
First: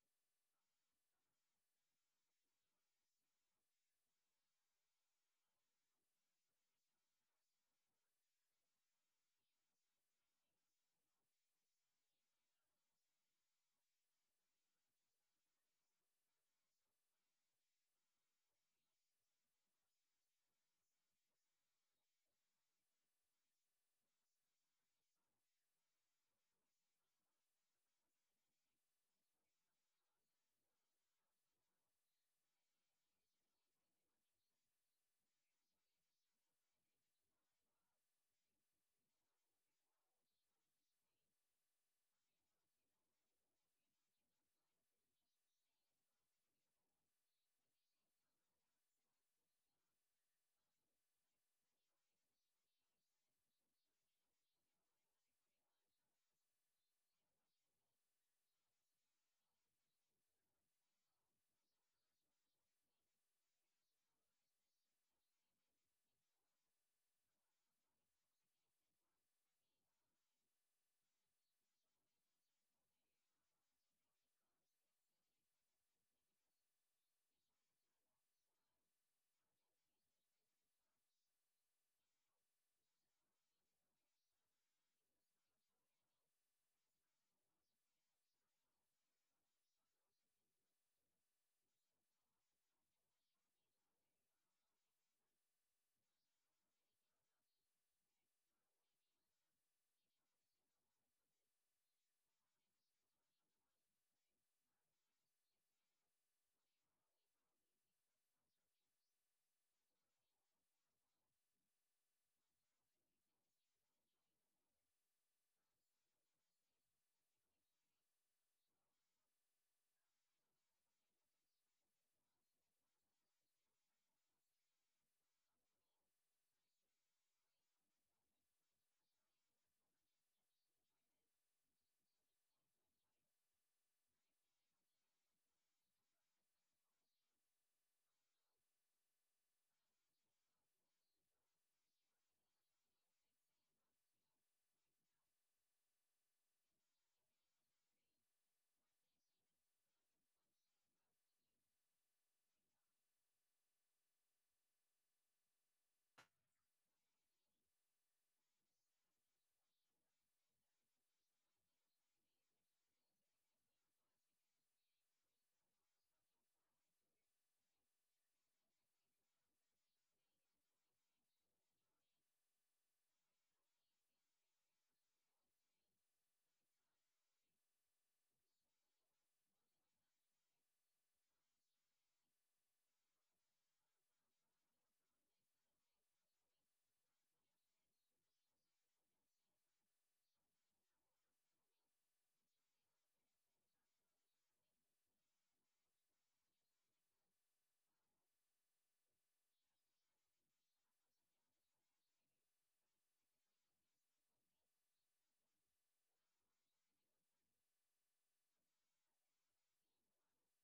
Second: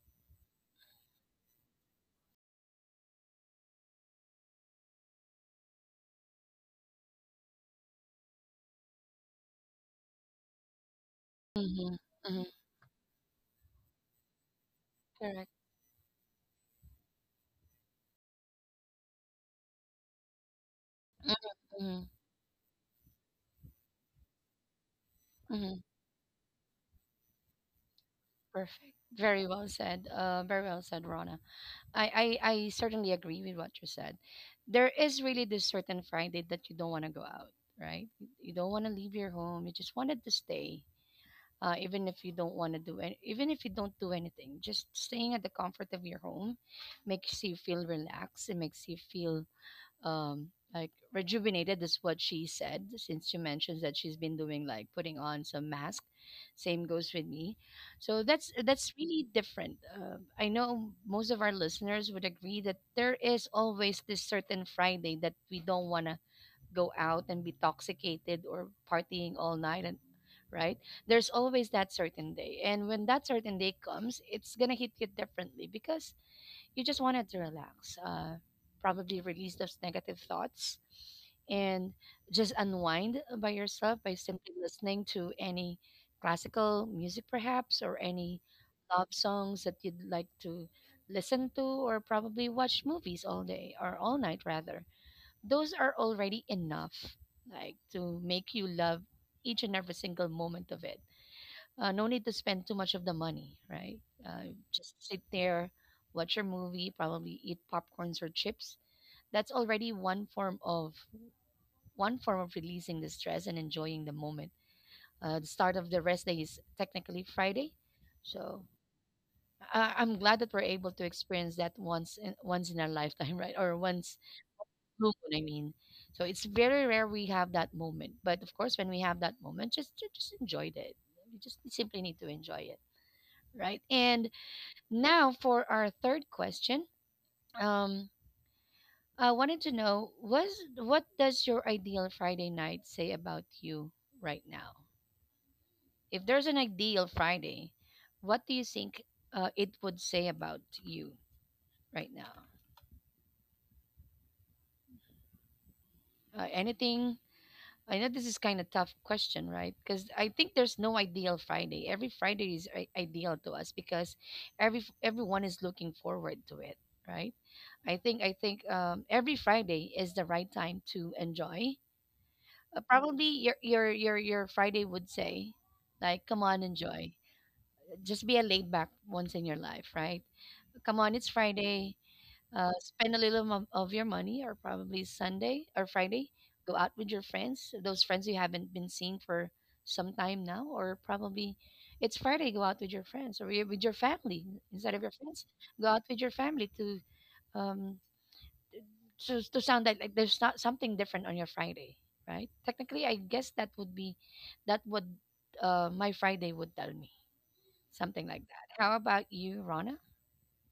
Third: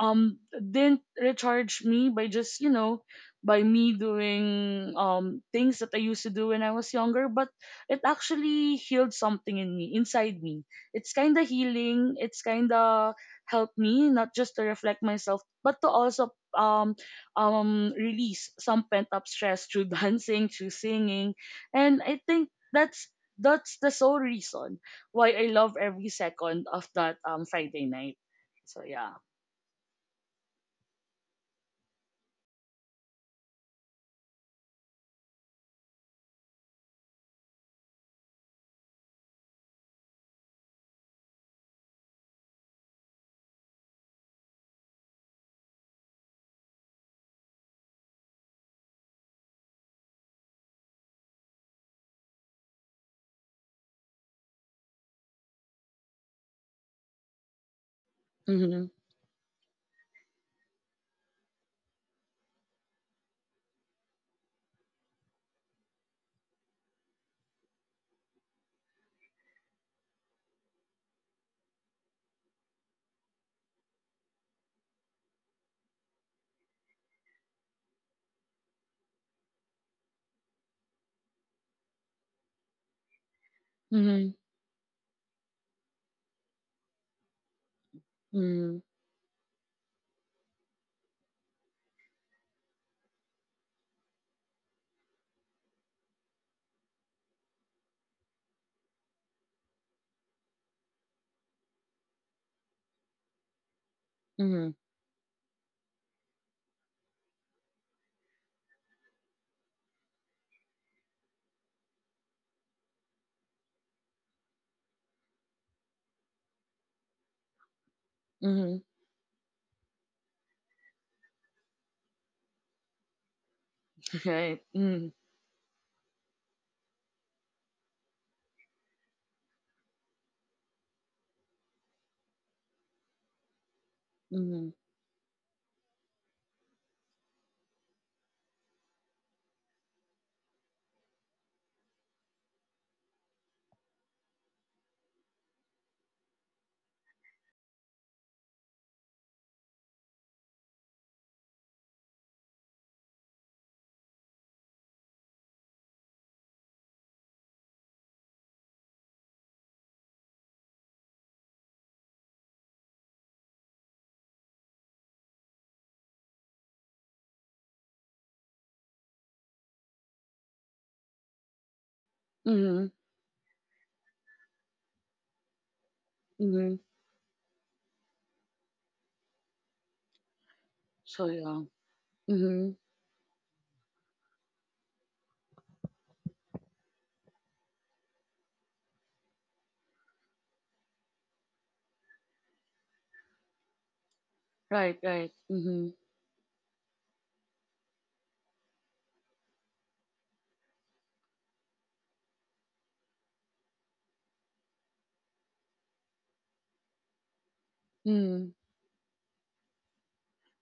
didn't recharge me by just, you know, by me doing things that I used to do when I was younger, but it actually healed something in me, inside me. It's kind of healing, Mm-hmm. it's kind of helped me not just to reflect myself, Correct. but to also release some pent up stress through dancing, through singing. And Mm-hmm. I think that's the sole reason why I love Mm-hmm. every second of that Friday night. So Perfect. yeah. Very well said. Very well said, Rona. I certainly agree with what you said. There is really this certain Friday that you don't want to go out, right? You don't want to leave your home. You just wanted to stay, even if you don't want to do it, even if you don't do anything, just staying at the comfort of your home makes you feel relaxed. It makes you feel, um, like rejuvenated is what she said, since she mentions that she's been doing like putting on some mask. Same goes with me. So that's Mm-hmm. that's really different. I know most of our listeners would agree that there is always this certain Friday that we don't want to go out and be toxicated or partying all night, and right, there's always that certain day, and when that certain day comes, it's gonna hit you differently because you just wanted to relax, probably release those negative thoughts and just unwind by yourself by Mhm. simply listening to any classical music perhaps or any Mhm. love songs that you'd like to listen to, or probably watch movies all day or all night rather. Those are already enough, like, to make you love each and every single moment of it. No need to spend too much of the money, right? Mhm. Just sit there, watch your movie, probably eat popcorns or chips. That's already one form of releasing the stress and enjoying the moment. The start of the rest day is technically Friday. So Mhm. I'm glad that we're able to experience that once in our lifetime, right, or once Right. blue Mhm. moon, I mean. So it's very rare we have that moment. But of course, when we have that moment, just enjoy it. You just simply need to enjoy it, right? And Mhm. now for our third question, um, I wanted to know was what does your ideal Friday night say about you right now? If there's an ideal Friday, what do you think it would say about you right now? Anything, I know this is kind of tough question, right? Because I think there's no ideal Friday. Every Friday is ideal to us because everyone is looking forward to it, right? I think every Friday is the right time to enjoy. Mhm. Probably your Friday would say, like, come on, Mhm. enjoy. Just be a laid back once in your life, right? Come on, it's So yeah. Friday. Mhm. Spend a little of your money, or probably Sunday or Friday. Go out with your friends, those friends you haven't been seeing for some time now, or probably it's Friday. Go out with your friends, or with your family instead of Right. your Right. friends. Go Mhm. out with your family to um sound like, there's not something different on your Friday, right? Technically, I guess that would be that would my Friday would tell me something like Mhm. that. How about you, Rona?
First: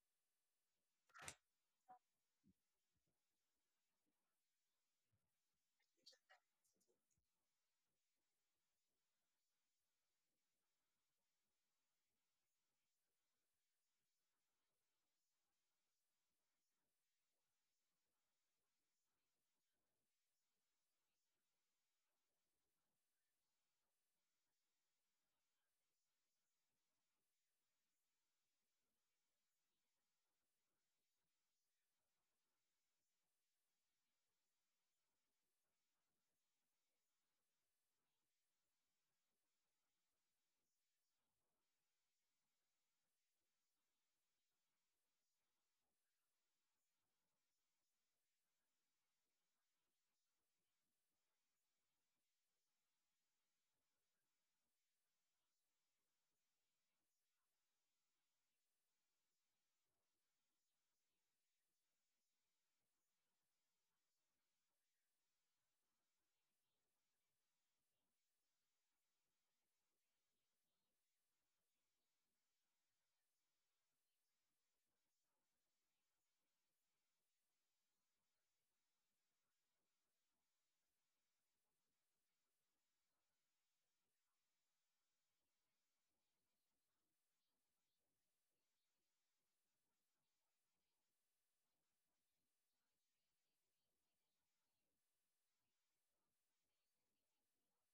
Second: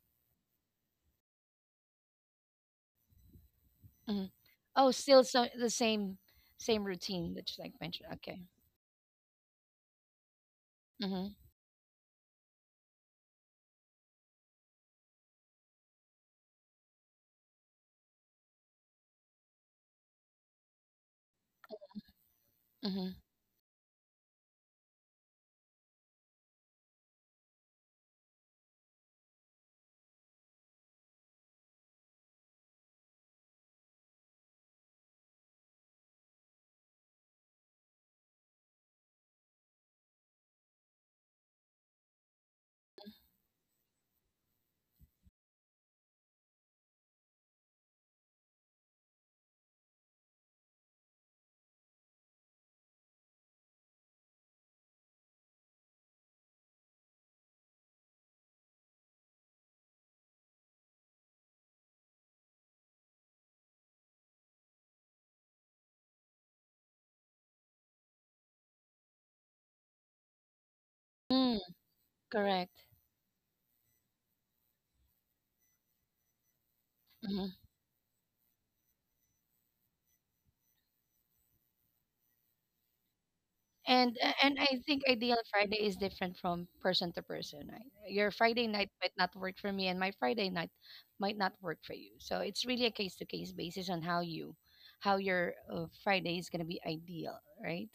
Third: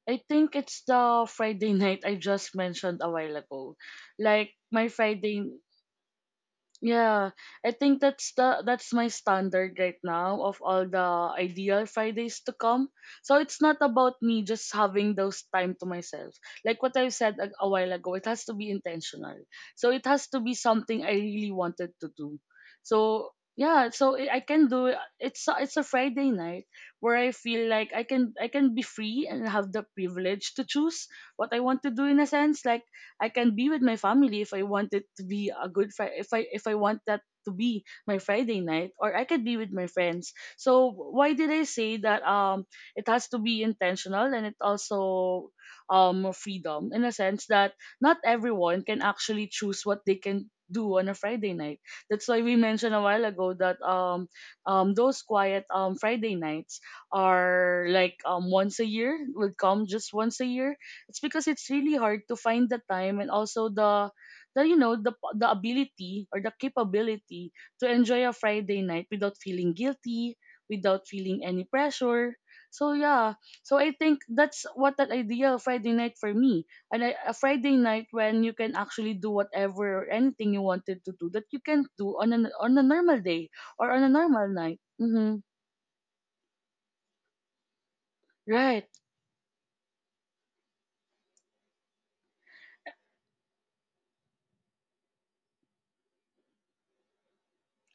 I think it's the Friday night I just mentioned a while ago. Mhm. Like my Oh, still so Friday. the same Yeah, routine that you I like think mentioned. that's Okay. the that's my standard right now of all the Mm-hmm. ideal Fridays to come. So it's not about me just having those time to myself. Like what I said a while ago, it has to be intentional. So it has to be something I really wanted to do. Mm-hmm. So yeah, so I can do it. It's it's a Friday night where I feel like I can be free and have the privilege to choose what I want to do in a sense. Like I can be with my family if I want it to be a good Friday, if I want that to be my Friday night, or I could be with my friends. So why did I say that it has to be intentional, and it also freedom in a sense that not everyone can actually choose what they can do on a Friday night. That's why we mentioned a while ago that those quiet Friday nights are like once a year, would come just once a year. It's because it's really hard to find the time, and also the, you know, the ability or the capability to enjoy a Friday night without feeling guilty, without feeling Mm, any pressure. correct. So yeah, so I think that's what that idea of Friday night for me. A Mm-hmm. Friday night when you can actually do whatever or anything you wanted to do that you can do on a normal day or on a And normal I night. think ideal Mm-hmm. Friday is different from person to person. Right? Your Friday Right. night might not work for me, and my Friday night might not work for you. So it's really a case to case basis on how your Friday is gonna be ideal, right?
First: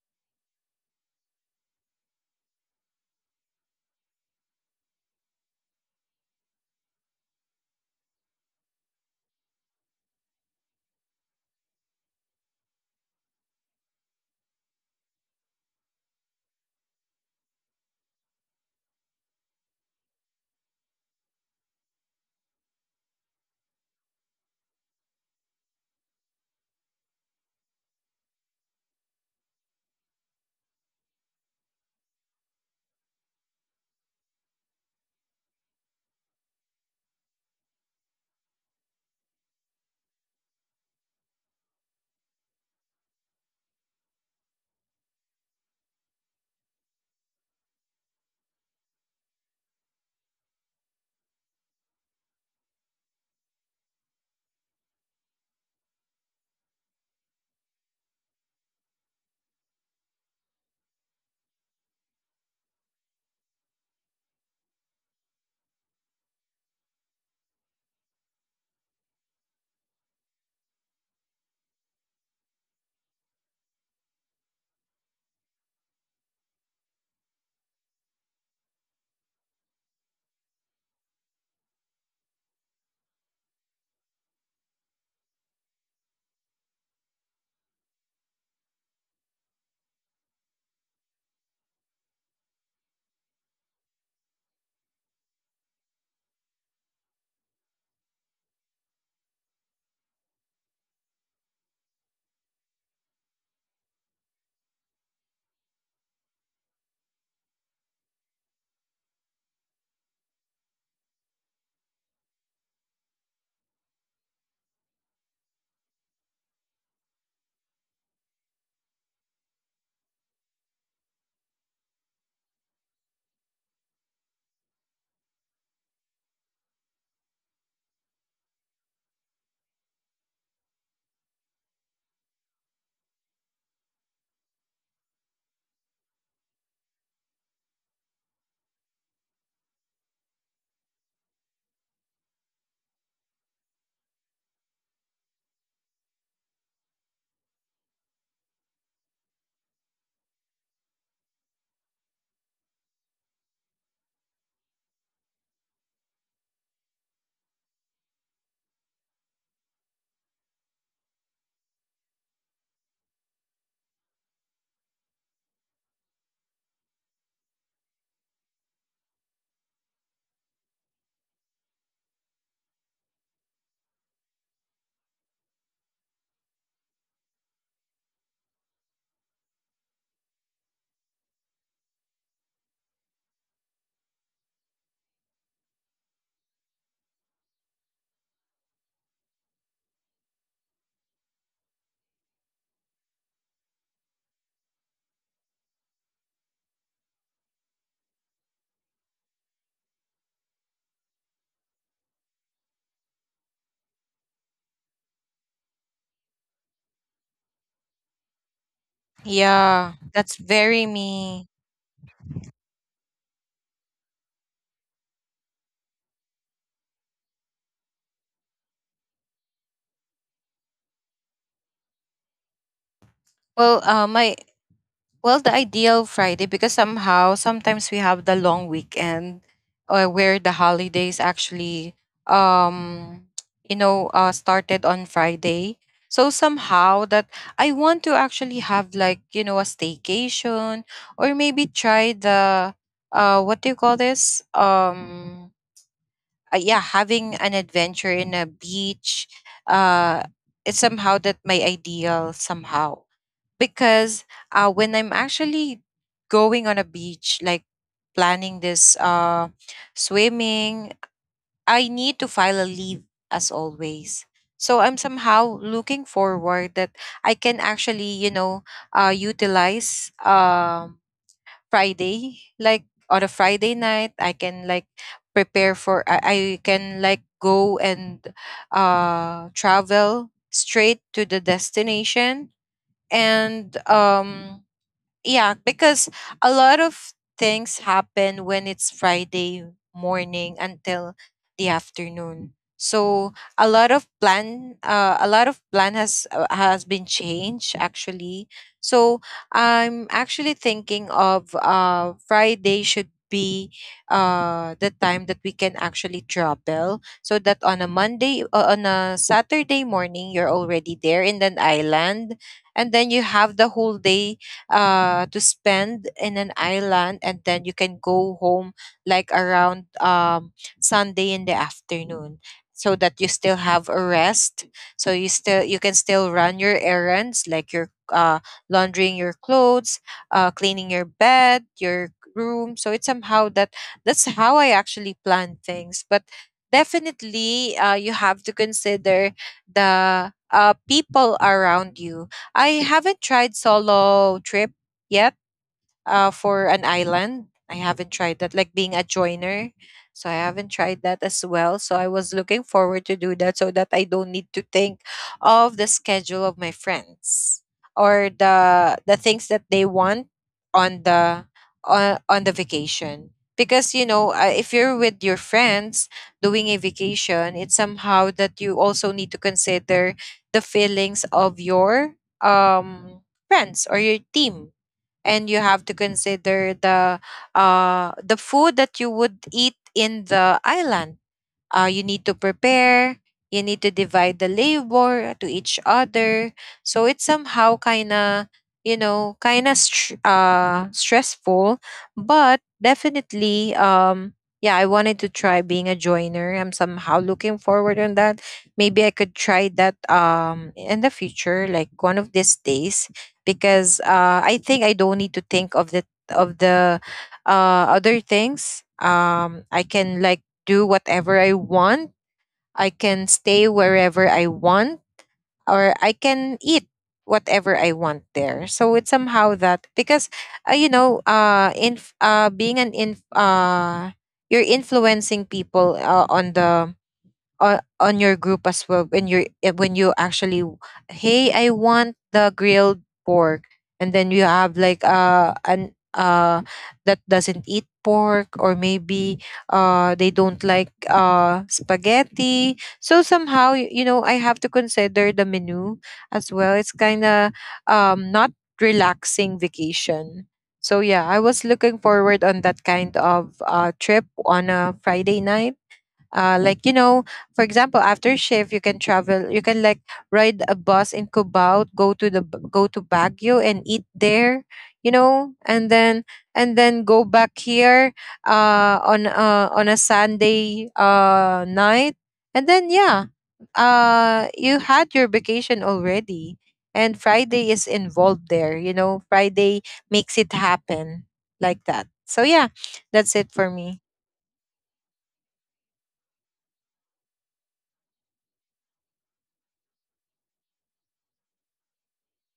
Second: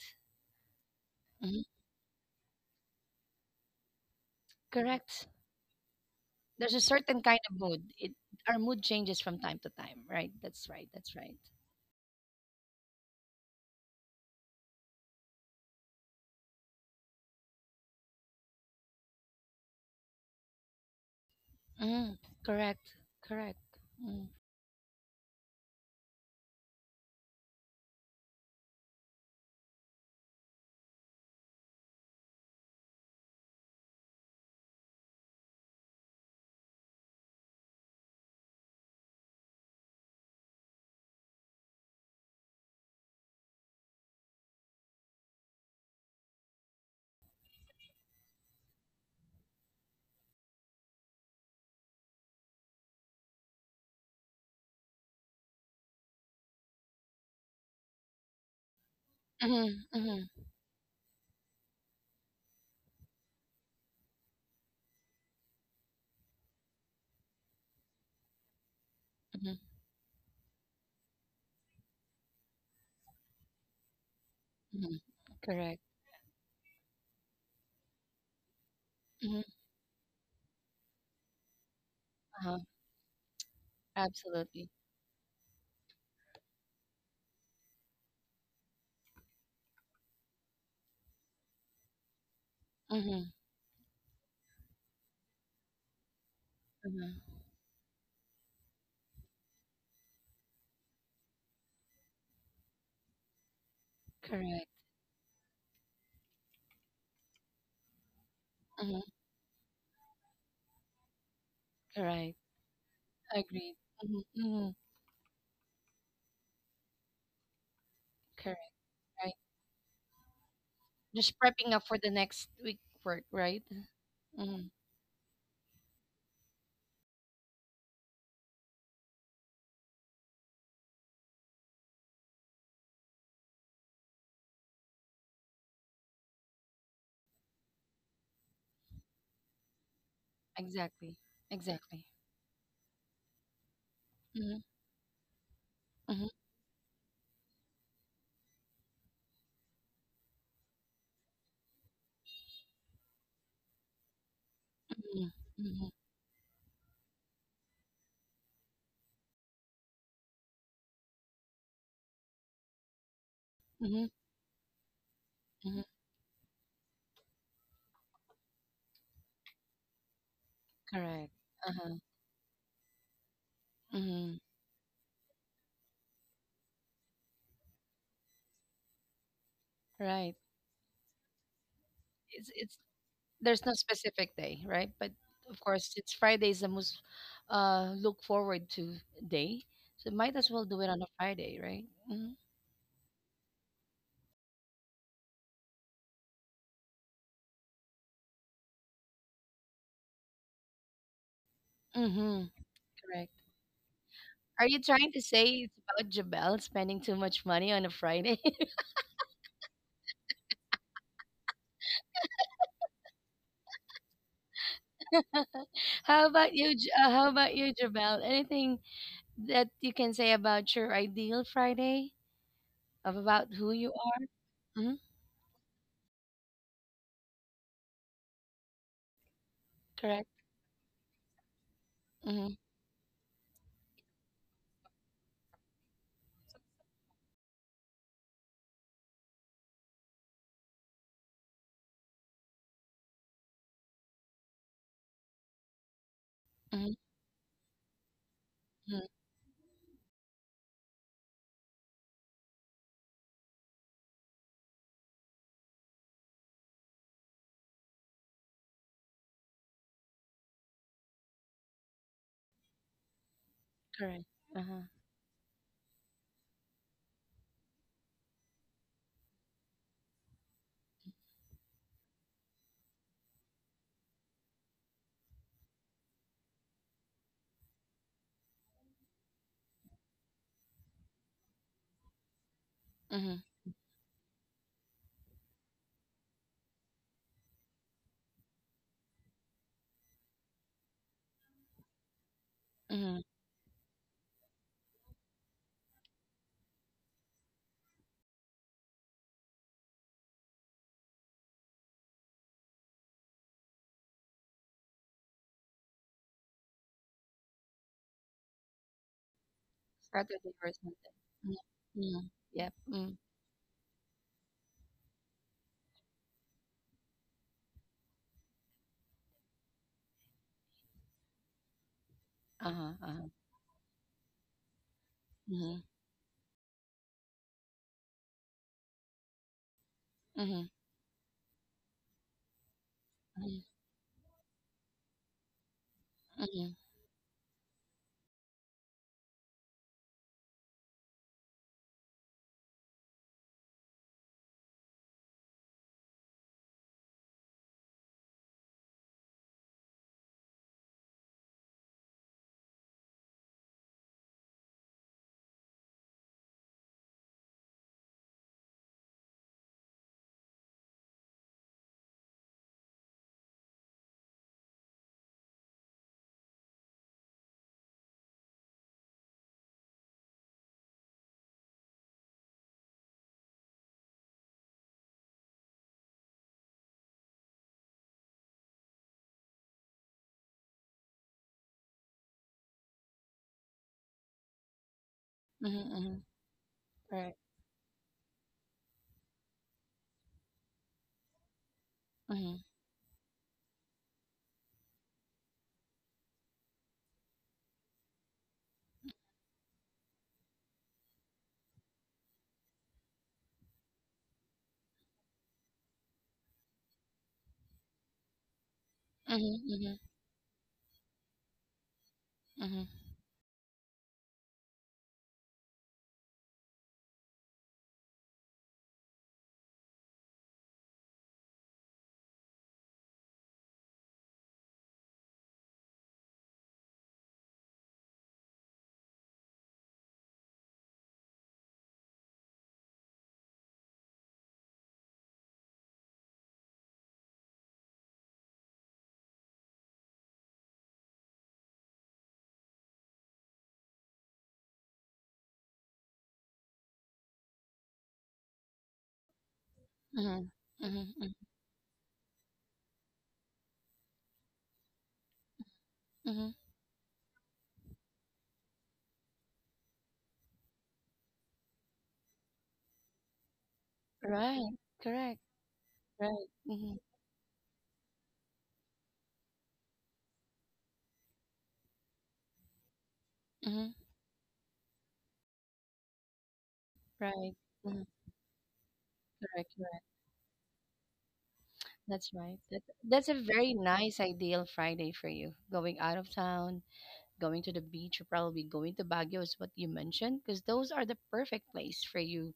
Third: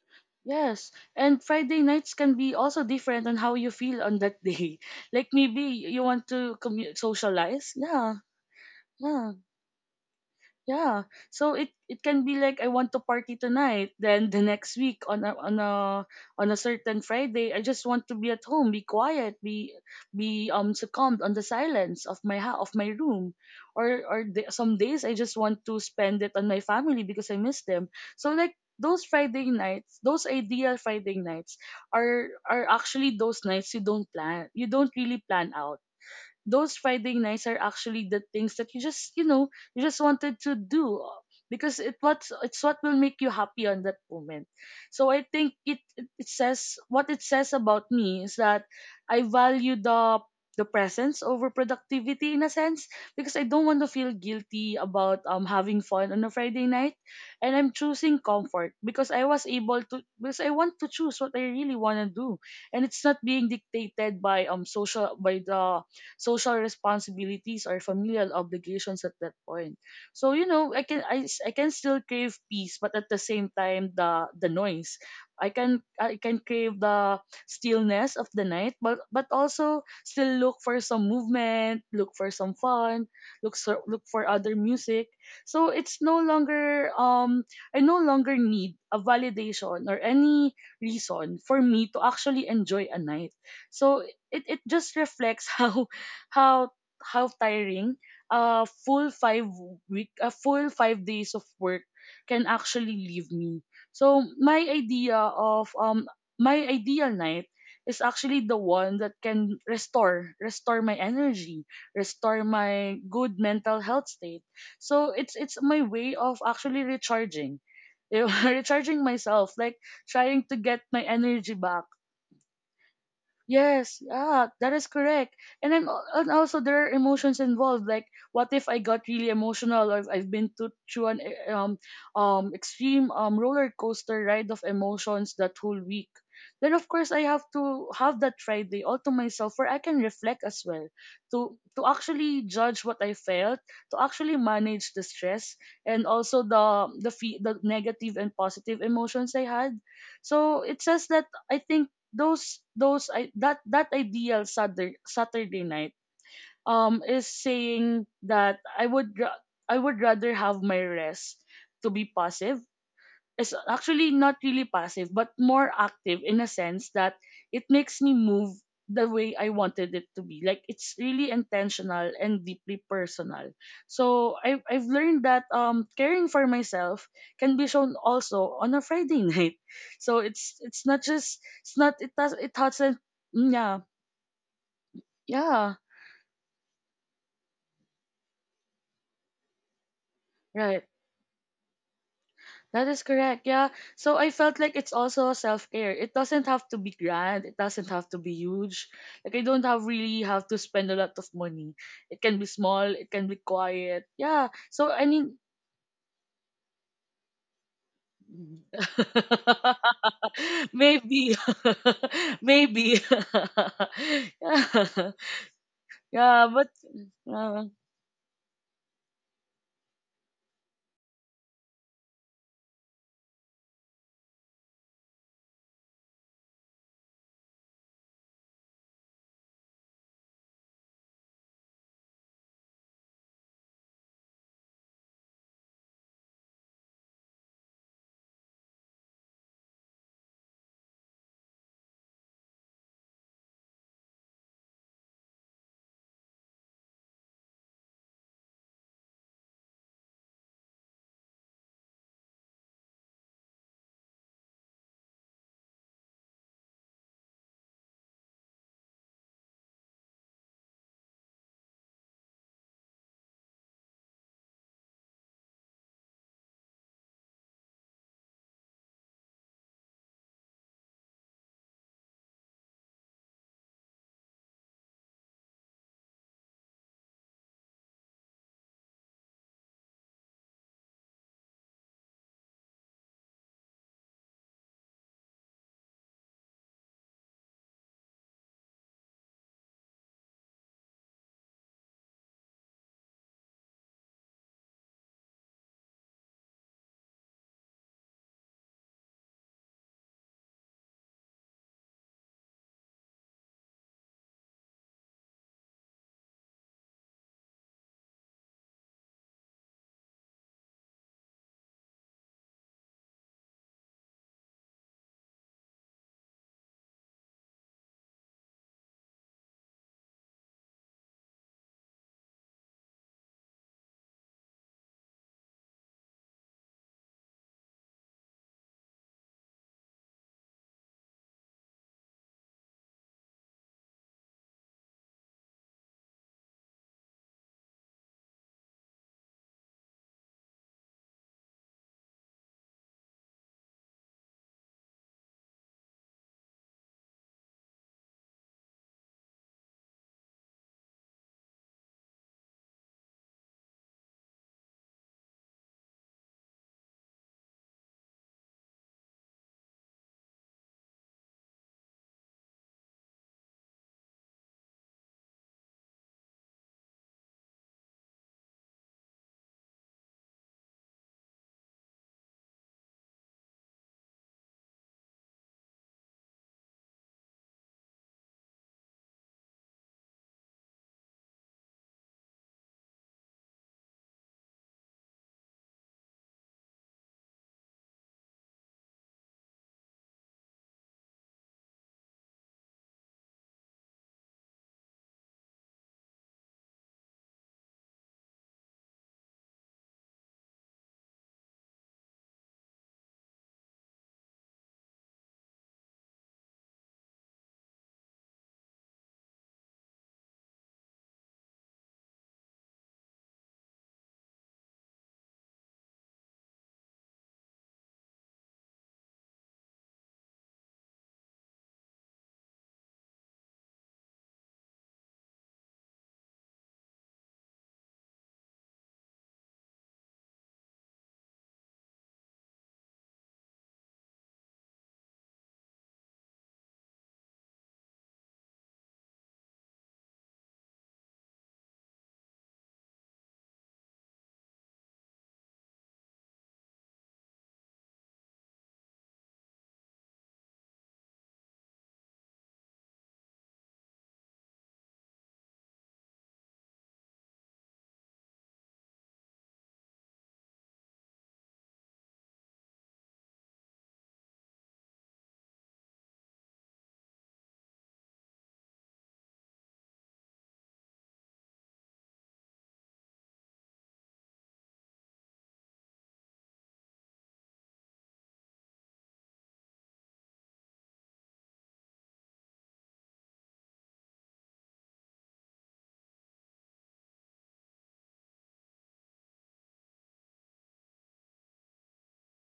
Yes, and Hmm. Friday nights can be also different on how you feel on that day. Correct. Like maybe you want to There's a certain kind of socialize. mood. It Yeah, Our mood changes yeah. from time to time, right? That's right. Yeah. That's right. So it can be like I want to party tonight. Then the next week on a certain Friday, I just want to be at home, be quiet, be succumbed on the silence of Mm, my ha- of my correct, room. correct. Or or Mm. the, some days I just want to spend it on my family because I miss them. So like those Friday nights, those ideal Friday nights are actually those nights you don't plan. You don't really plan out those Friday nights are actually the things that you just wanted to do, because it's what will make you happy on that moment. So I think it says, what it says about me, is that I value the presence over productivity, in a sense, because I don't want to feel guilty about having fun on a Friday night, and I'm choosing comfort Mm-hmm, mm-hmm, because I want to choose what I really want to do, and it's not being dictated by the social responsibilities or familial obligations at that mm-hmm, point. So I can, I can still crave peace, but at the same time the noise. mm-hmm. I can Correct. I can crave the stillness of the night, but Mm-hmm, also still look for some movement, look for some uh-huh, fun, look for other absolutely. music. So it's no longer, I no longer need a validation or any reason for me to actually enjoy a night. Mm-hmm, So it just reflects how how uh-huh. tiring a full five a full 5 days of work can actually leave me. So my Correct. idea of my ideal night is actually the one Mm-hmm, that can restore my energy, restore correct. my good mental Agreed. health state. Mm-hmm, mm-hmm, So it's my way of actually recharging. correct, Recharging right. myself, like trying to get my Just energy prepping back. up for the next week work, right? Yes, yeah, that Mm, is correct. And and also, there are emotions involved. Like, what if I got really emotional, or if I've been to through an extreme, roller coaster ride of emotions that whole week? Then of course I have to have that Friday all to myself, where I can reflect as well, exactly, to exactly. actually judge what I felt, to actually Mm-hmm, manage the stress, and mm-hmm, also the negative and positive emotions I had. So it says that, I think, those I, that that ideal Saturday mm-hmm, Saturday night mm-hmm, is saying that I would rather have my rest. To be passive is actually mm-hmm, not really passive, but more mm-hmm, active, in a sense that it makes me move the way I wanted it to be. Like, it's really correct. Uh-huh, intentional and deeply personal. So mm-hmm, I've learned that caring for myself can be shown also on a Friday night. So right. It It's doesn't. there's no Yeah, specific day, right? But of yeah. course, it's Friday is the most look forward to day. So might as well Right. do it on a Friday, right? That is correct. Yeah. So I felt like it's also self care. It doesn't have to be grand. It doesn't have to be huge. Like, I don't have really have to spend a lot of money. It can be Mm-hmm. small. It can be Correct. quiet. Yeah. Are you So I trying to mean, say it's about Jabel spending too much money on a Friday? Yeah, that's very maybe, me. maybe. Yeah. How Yeah. about But you? How about uh, you, Jabel? Anything that you can say about your ideal Friday? Of about who Well, you are? my Mm-hmm. well, the ideal Friday because somehow sometimes we have the long weekend, or Correct. where the holidays actually, Mm-hmm. um, you know, started on Friday. So somehow that I want to actually have like you know a staycation or maybe try the what do you call this yeah, Mm-hmm. having an adventure in a Hmm. beach, uh, it's somehow that my ideal somehow because when I'm actually going on a beach, like planning this swimming, I need to file a leave as always. Correct. So Uh-huh. I'm somehow looking forward that I can actually, utilize Friday, like on a Friday night, I can like prepare for I can like go and travel straight to the destination Mm-hmm. and yeah, because a lot of things happen when it's Friday morning until the afternoon. Mm-hmm. So a lot of plan has been changed actually. So I'm actually thinking of Friday should be the time that we can actually travel, so that on a Saturday morning, you're Saturday or already something. there in an Mm-hmm. Mm-hmm. island, Yep. and then Mm-hmm. you have the whole day to spend in an island and then you can go home like around Sunday in the afternoon Uh-huh, so that you uh-huh. still have a rest so you Mhm, can still run your errands like your laundering your clothes, mhm, cleaning your bed, your room. So it's somehow mhm, that that's how I actually plan things. But mhm, definitely you have to consider the people around you. I haven't tried solo trip yet, for an island. I haven't tried that, like being a joiner. So I haven't tried that as well. So I was looking forward to do that so that I don't need to think of the schedule of my friends or the things that they want on the vacation. Because you know, if you're with your friends doing a vacation, it's somehow that you also need to consider the feelings of your friends or your team, and you have to consider the the food that you would eat in the island. Uh, you need to prepare. You need to divide the labor to each mhm, mhm. other. So it's Correct. somehow kind of, you know, kind of stressful. But Mhm, definitely, yeah, I wanted to try being a joiner. I'm somehow looking forward on that. Maybe I could try that in the future, like one of these days, because I think I don't need to think of the other things. mhm, I mhm, can like do whatever I want. I mhm, can stay wherever I want, or I can eat whatever I want there. So it's somehow that, because you know, in being an in you're influencing people on your group as well when when you actually, hey, I want the grilled pork, and then you have like an that doesn't eat pork, or maybe they don't like spaghetti. So somehow you know, I have to consider the menu as well. It's kind of not relaxing vacation. mhm, So mhm, yeah, mhm, I was looking forward on that kind of trip on a Friday night, mhm. Like you know, for example, after shift, you can travel, you can like ride a bus in Cubao, go to go to Baguio and eat there, Right. you Correct. know, Right. and Mhm, then go back here on a Sunday night, and then yeah, mhm. You had your vacation already, and Right. Friday is Mhm. involved there. You know, Correct. Friday Correct. makes it happen like that. That's So right. yeah, That's a that's it for very me. nice ideal Friday for you. Going out of town, going to the beach, or probably going to Baguio is what you mentioned, because those are the perfect place for you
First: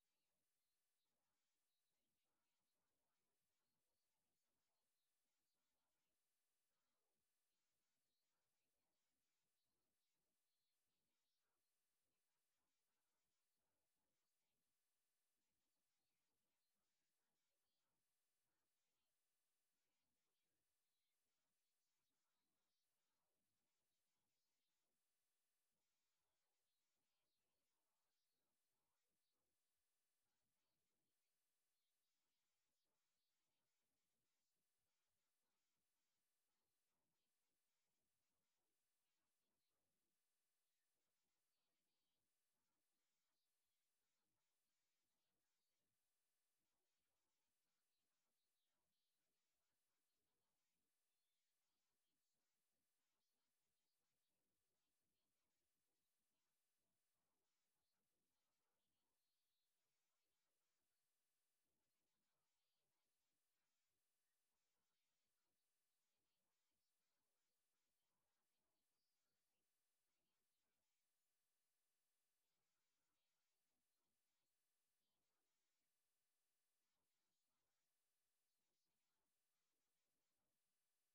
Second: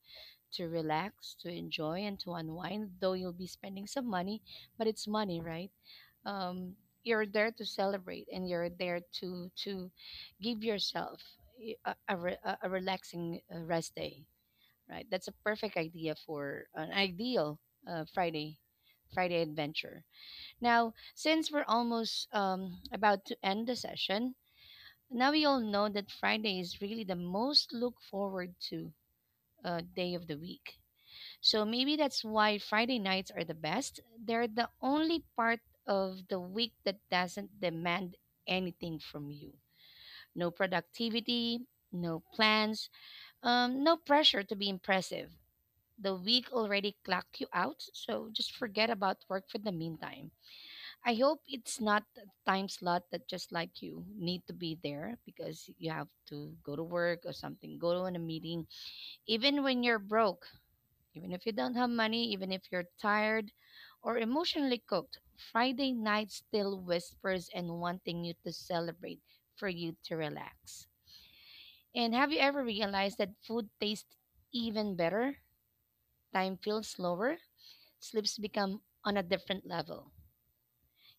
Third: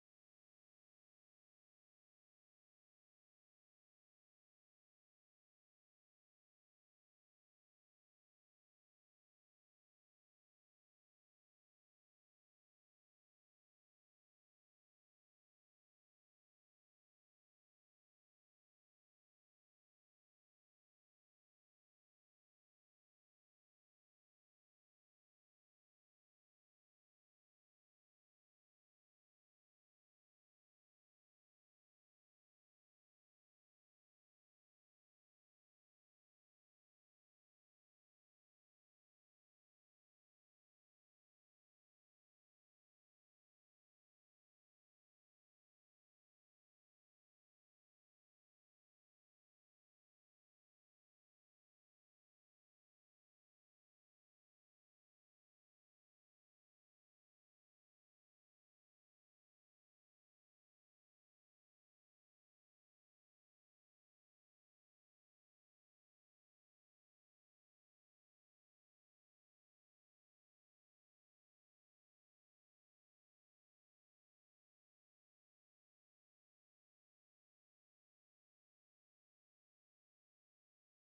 to relax, to enjoy, and to unwind. Though you'll be spending some money, but it's money, right? um, you're there to celebrate, and you're there to give yourself y- a, re- a relaxing rest day. Right, that's a perfect idea for an ideal uh, friday friday adventure. Now, since we're almost about to end the session, now we all know that Friday is really the most look forward to day of the week. So maybe that's why Friday nights are the best. They're the only part of the week that doesn't demand anything from you. No productivity, no plans, no pressure to be impressive. The week already clocked you out, so just forget about work for the meantime. I hope it's not a time slot that just like you need to be there because you have to go to work or something, go to a meeting, even when you're broke, even if you don't have money, even if you're tired or emotionally cooked, Friday night still whispers and wanting you to celebrate, for you to relax. And have you ever realized that food tastes even better? Time feels slower, sleeps become on a different level.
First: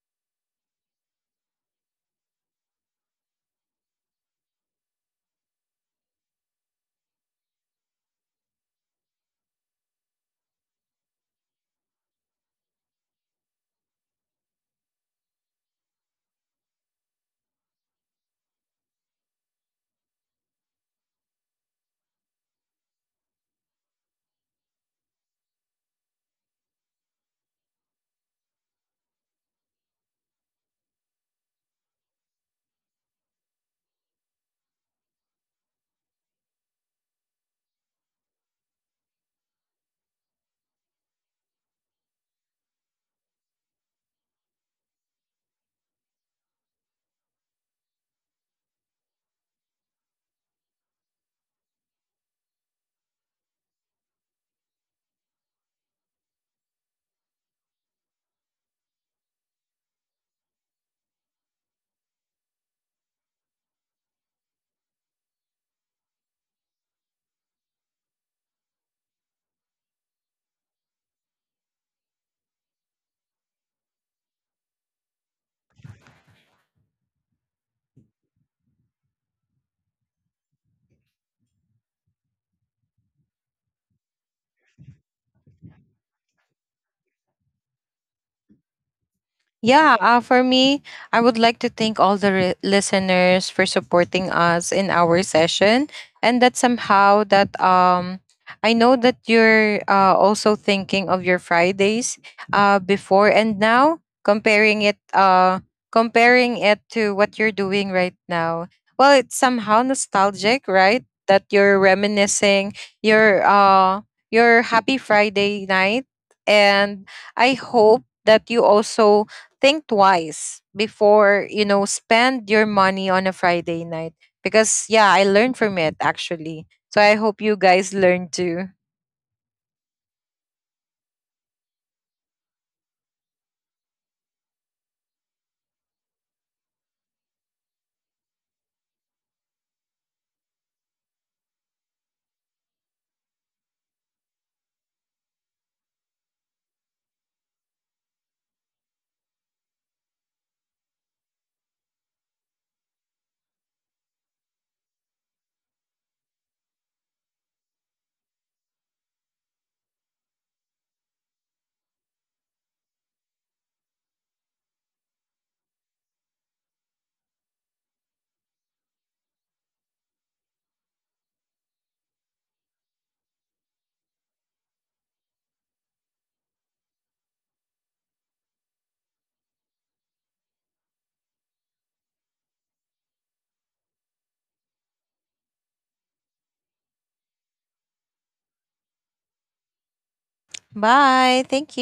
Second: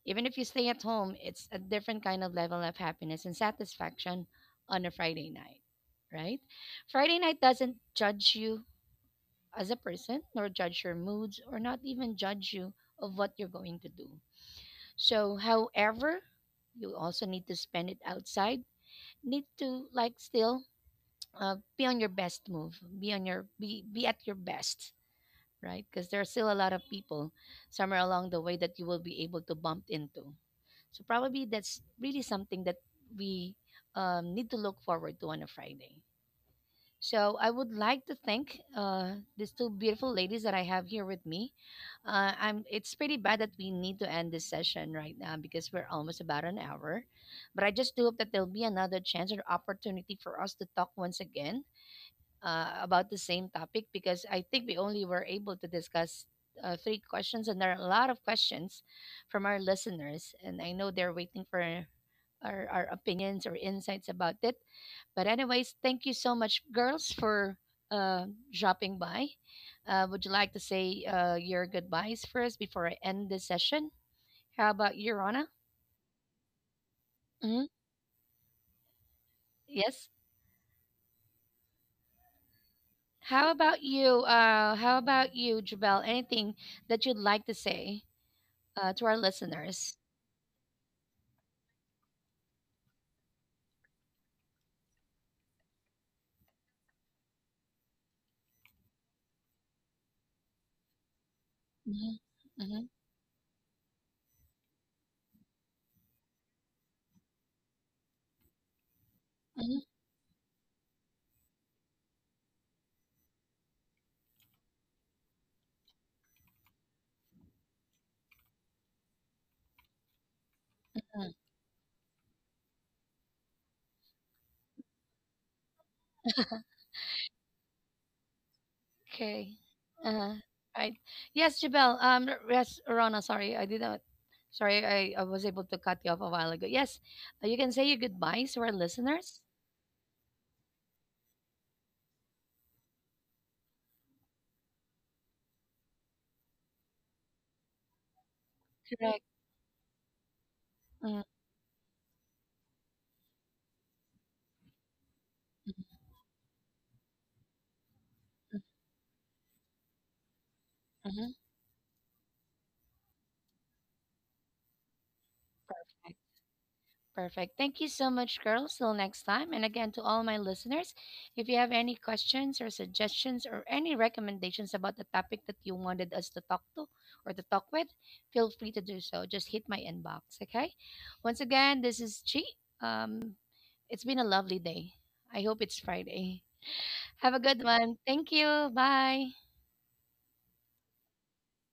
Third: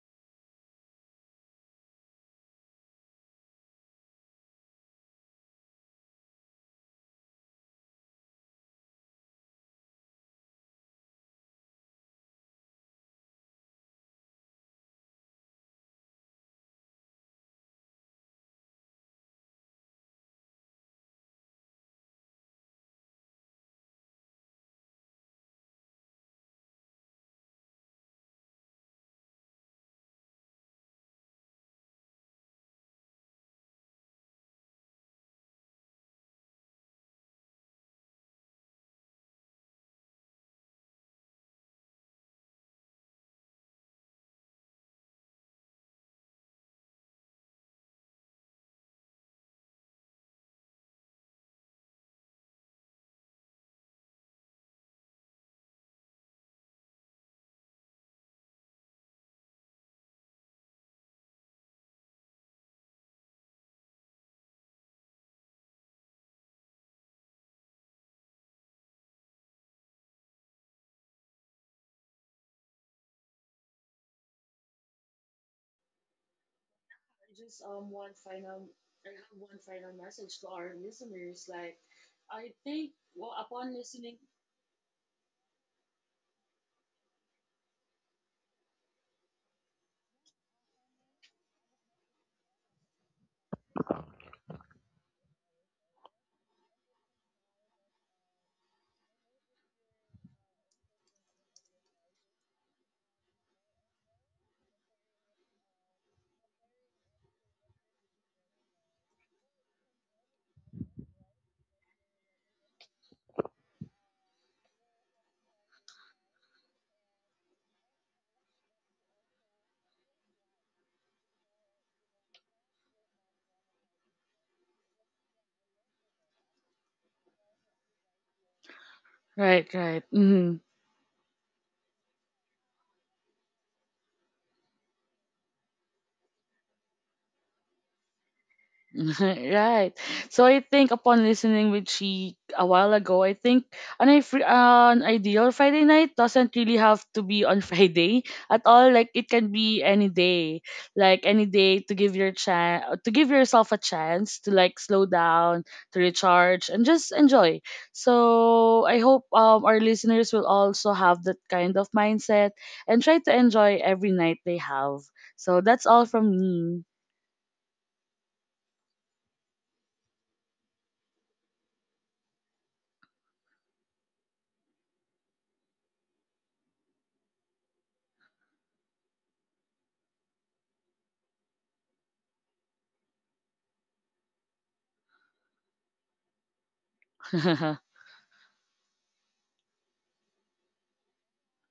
Even if you stay at home, it's a different kind of level of happiness and satisfaction on a Friday night, right? Friday night doesn't judge you as a person, nor judge your moods, or not even judge you of what you're going to do. So, however, you also need to spend it outside. Need to like still be on your best move. Be at your best, right? Because there are still a lot of people somewhere along the way that you will be able to bump into. So probably that's really something that we need to look forward to on a Friday. So I would like to thank these two beautiful ladies that I have here with me. I'm. It's pretty bad that we need to end this session right now because we're almost about an hour. But I just do hope that there'll be another chance or opportunity for us to talk once again about the same topic, because I think we only were able to discuss three questions, and there are a lot of questions from our listeners, and I know they're waiting for our opinions or insights about it. But anyways, thank you so much, girls, for uh, dropping by. Would you like to say your goodbyes first before I end this session? How about you, Rana? I just Hmm. um one final I have one final Yes. message to our listeners. Like, I think, well, How upon about listening. you? How about you, Jabel? Anything that you'd like to say to our Yeah, listeners? For me, I would like to thank all the listeners for supporting us in our session, and that somehow that I know that you're also thinking of your Fridays Mm-hmm. before and now, comparing it to what you're doing right now. Well, it's somehow Mm-hmm. nostalgic, right? That you're reminiscing your uh, your happy Friday night, and I hope that you also think twice before, you know, spend your money on a Friday night, because yeah, I learned from it actually, so I hope you guys learn too. Okay. Right, right. Uh, Hmm. right. Yes, Jabel. Yes, Rona. Sorry, I did not. Sorry, I was able to cut you off a while ago. Yes, you can say your goodbyes to our listeners. Right. So I think, upon listening with she a while ago, I think an ideal Friday night doesn't really have to be on Friday at all. Like, it Correct. can be any day, like any day, to give yourself a chance to, like, slow down, to recharge, and just enjoy. So I hope, our listeners will also have that Mm-hmm. kind of mindset and try to enjoy every night they have. So that's all from me. Perfect. Thank you so much, girls. Till next time. And again, to all my listeners, if you have any questions or suggestions or any recommendations about the topic that you wanted us to talk to or to talk with, feel free to do so. Just hit my inbox, okay? Once again, this is Chi. Um, it's been a lovely day. I hope it's Friday. Have a good one. Thank you. Bye. Bye, thank you.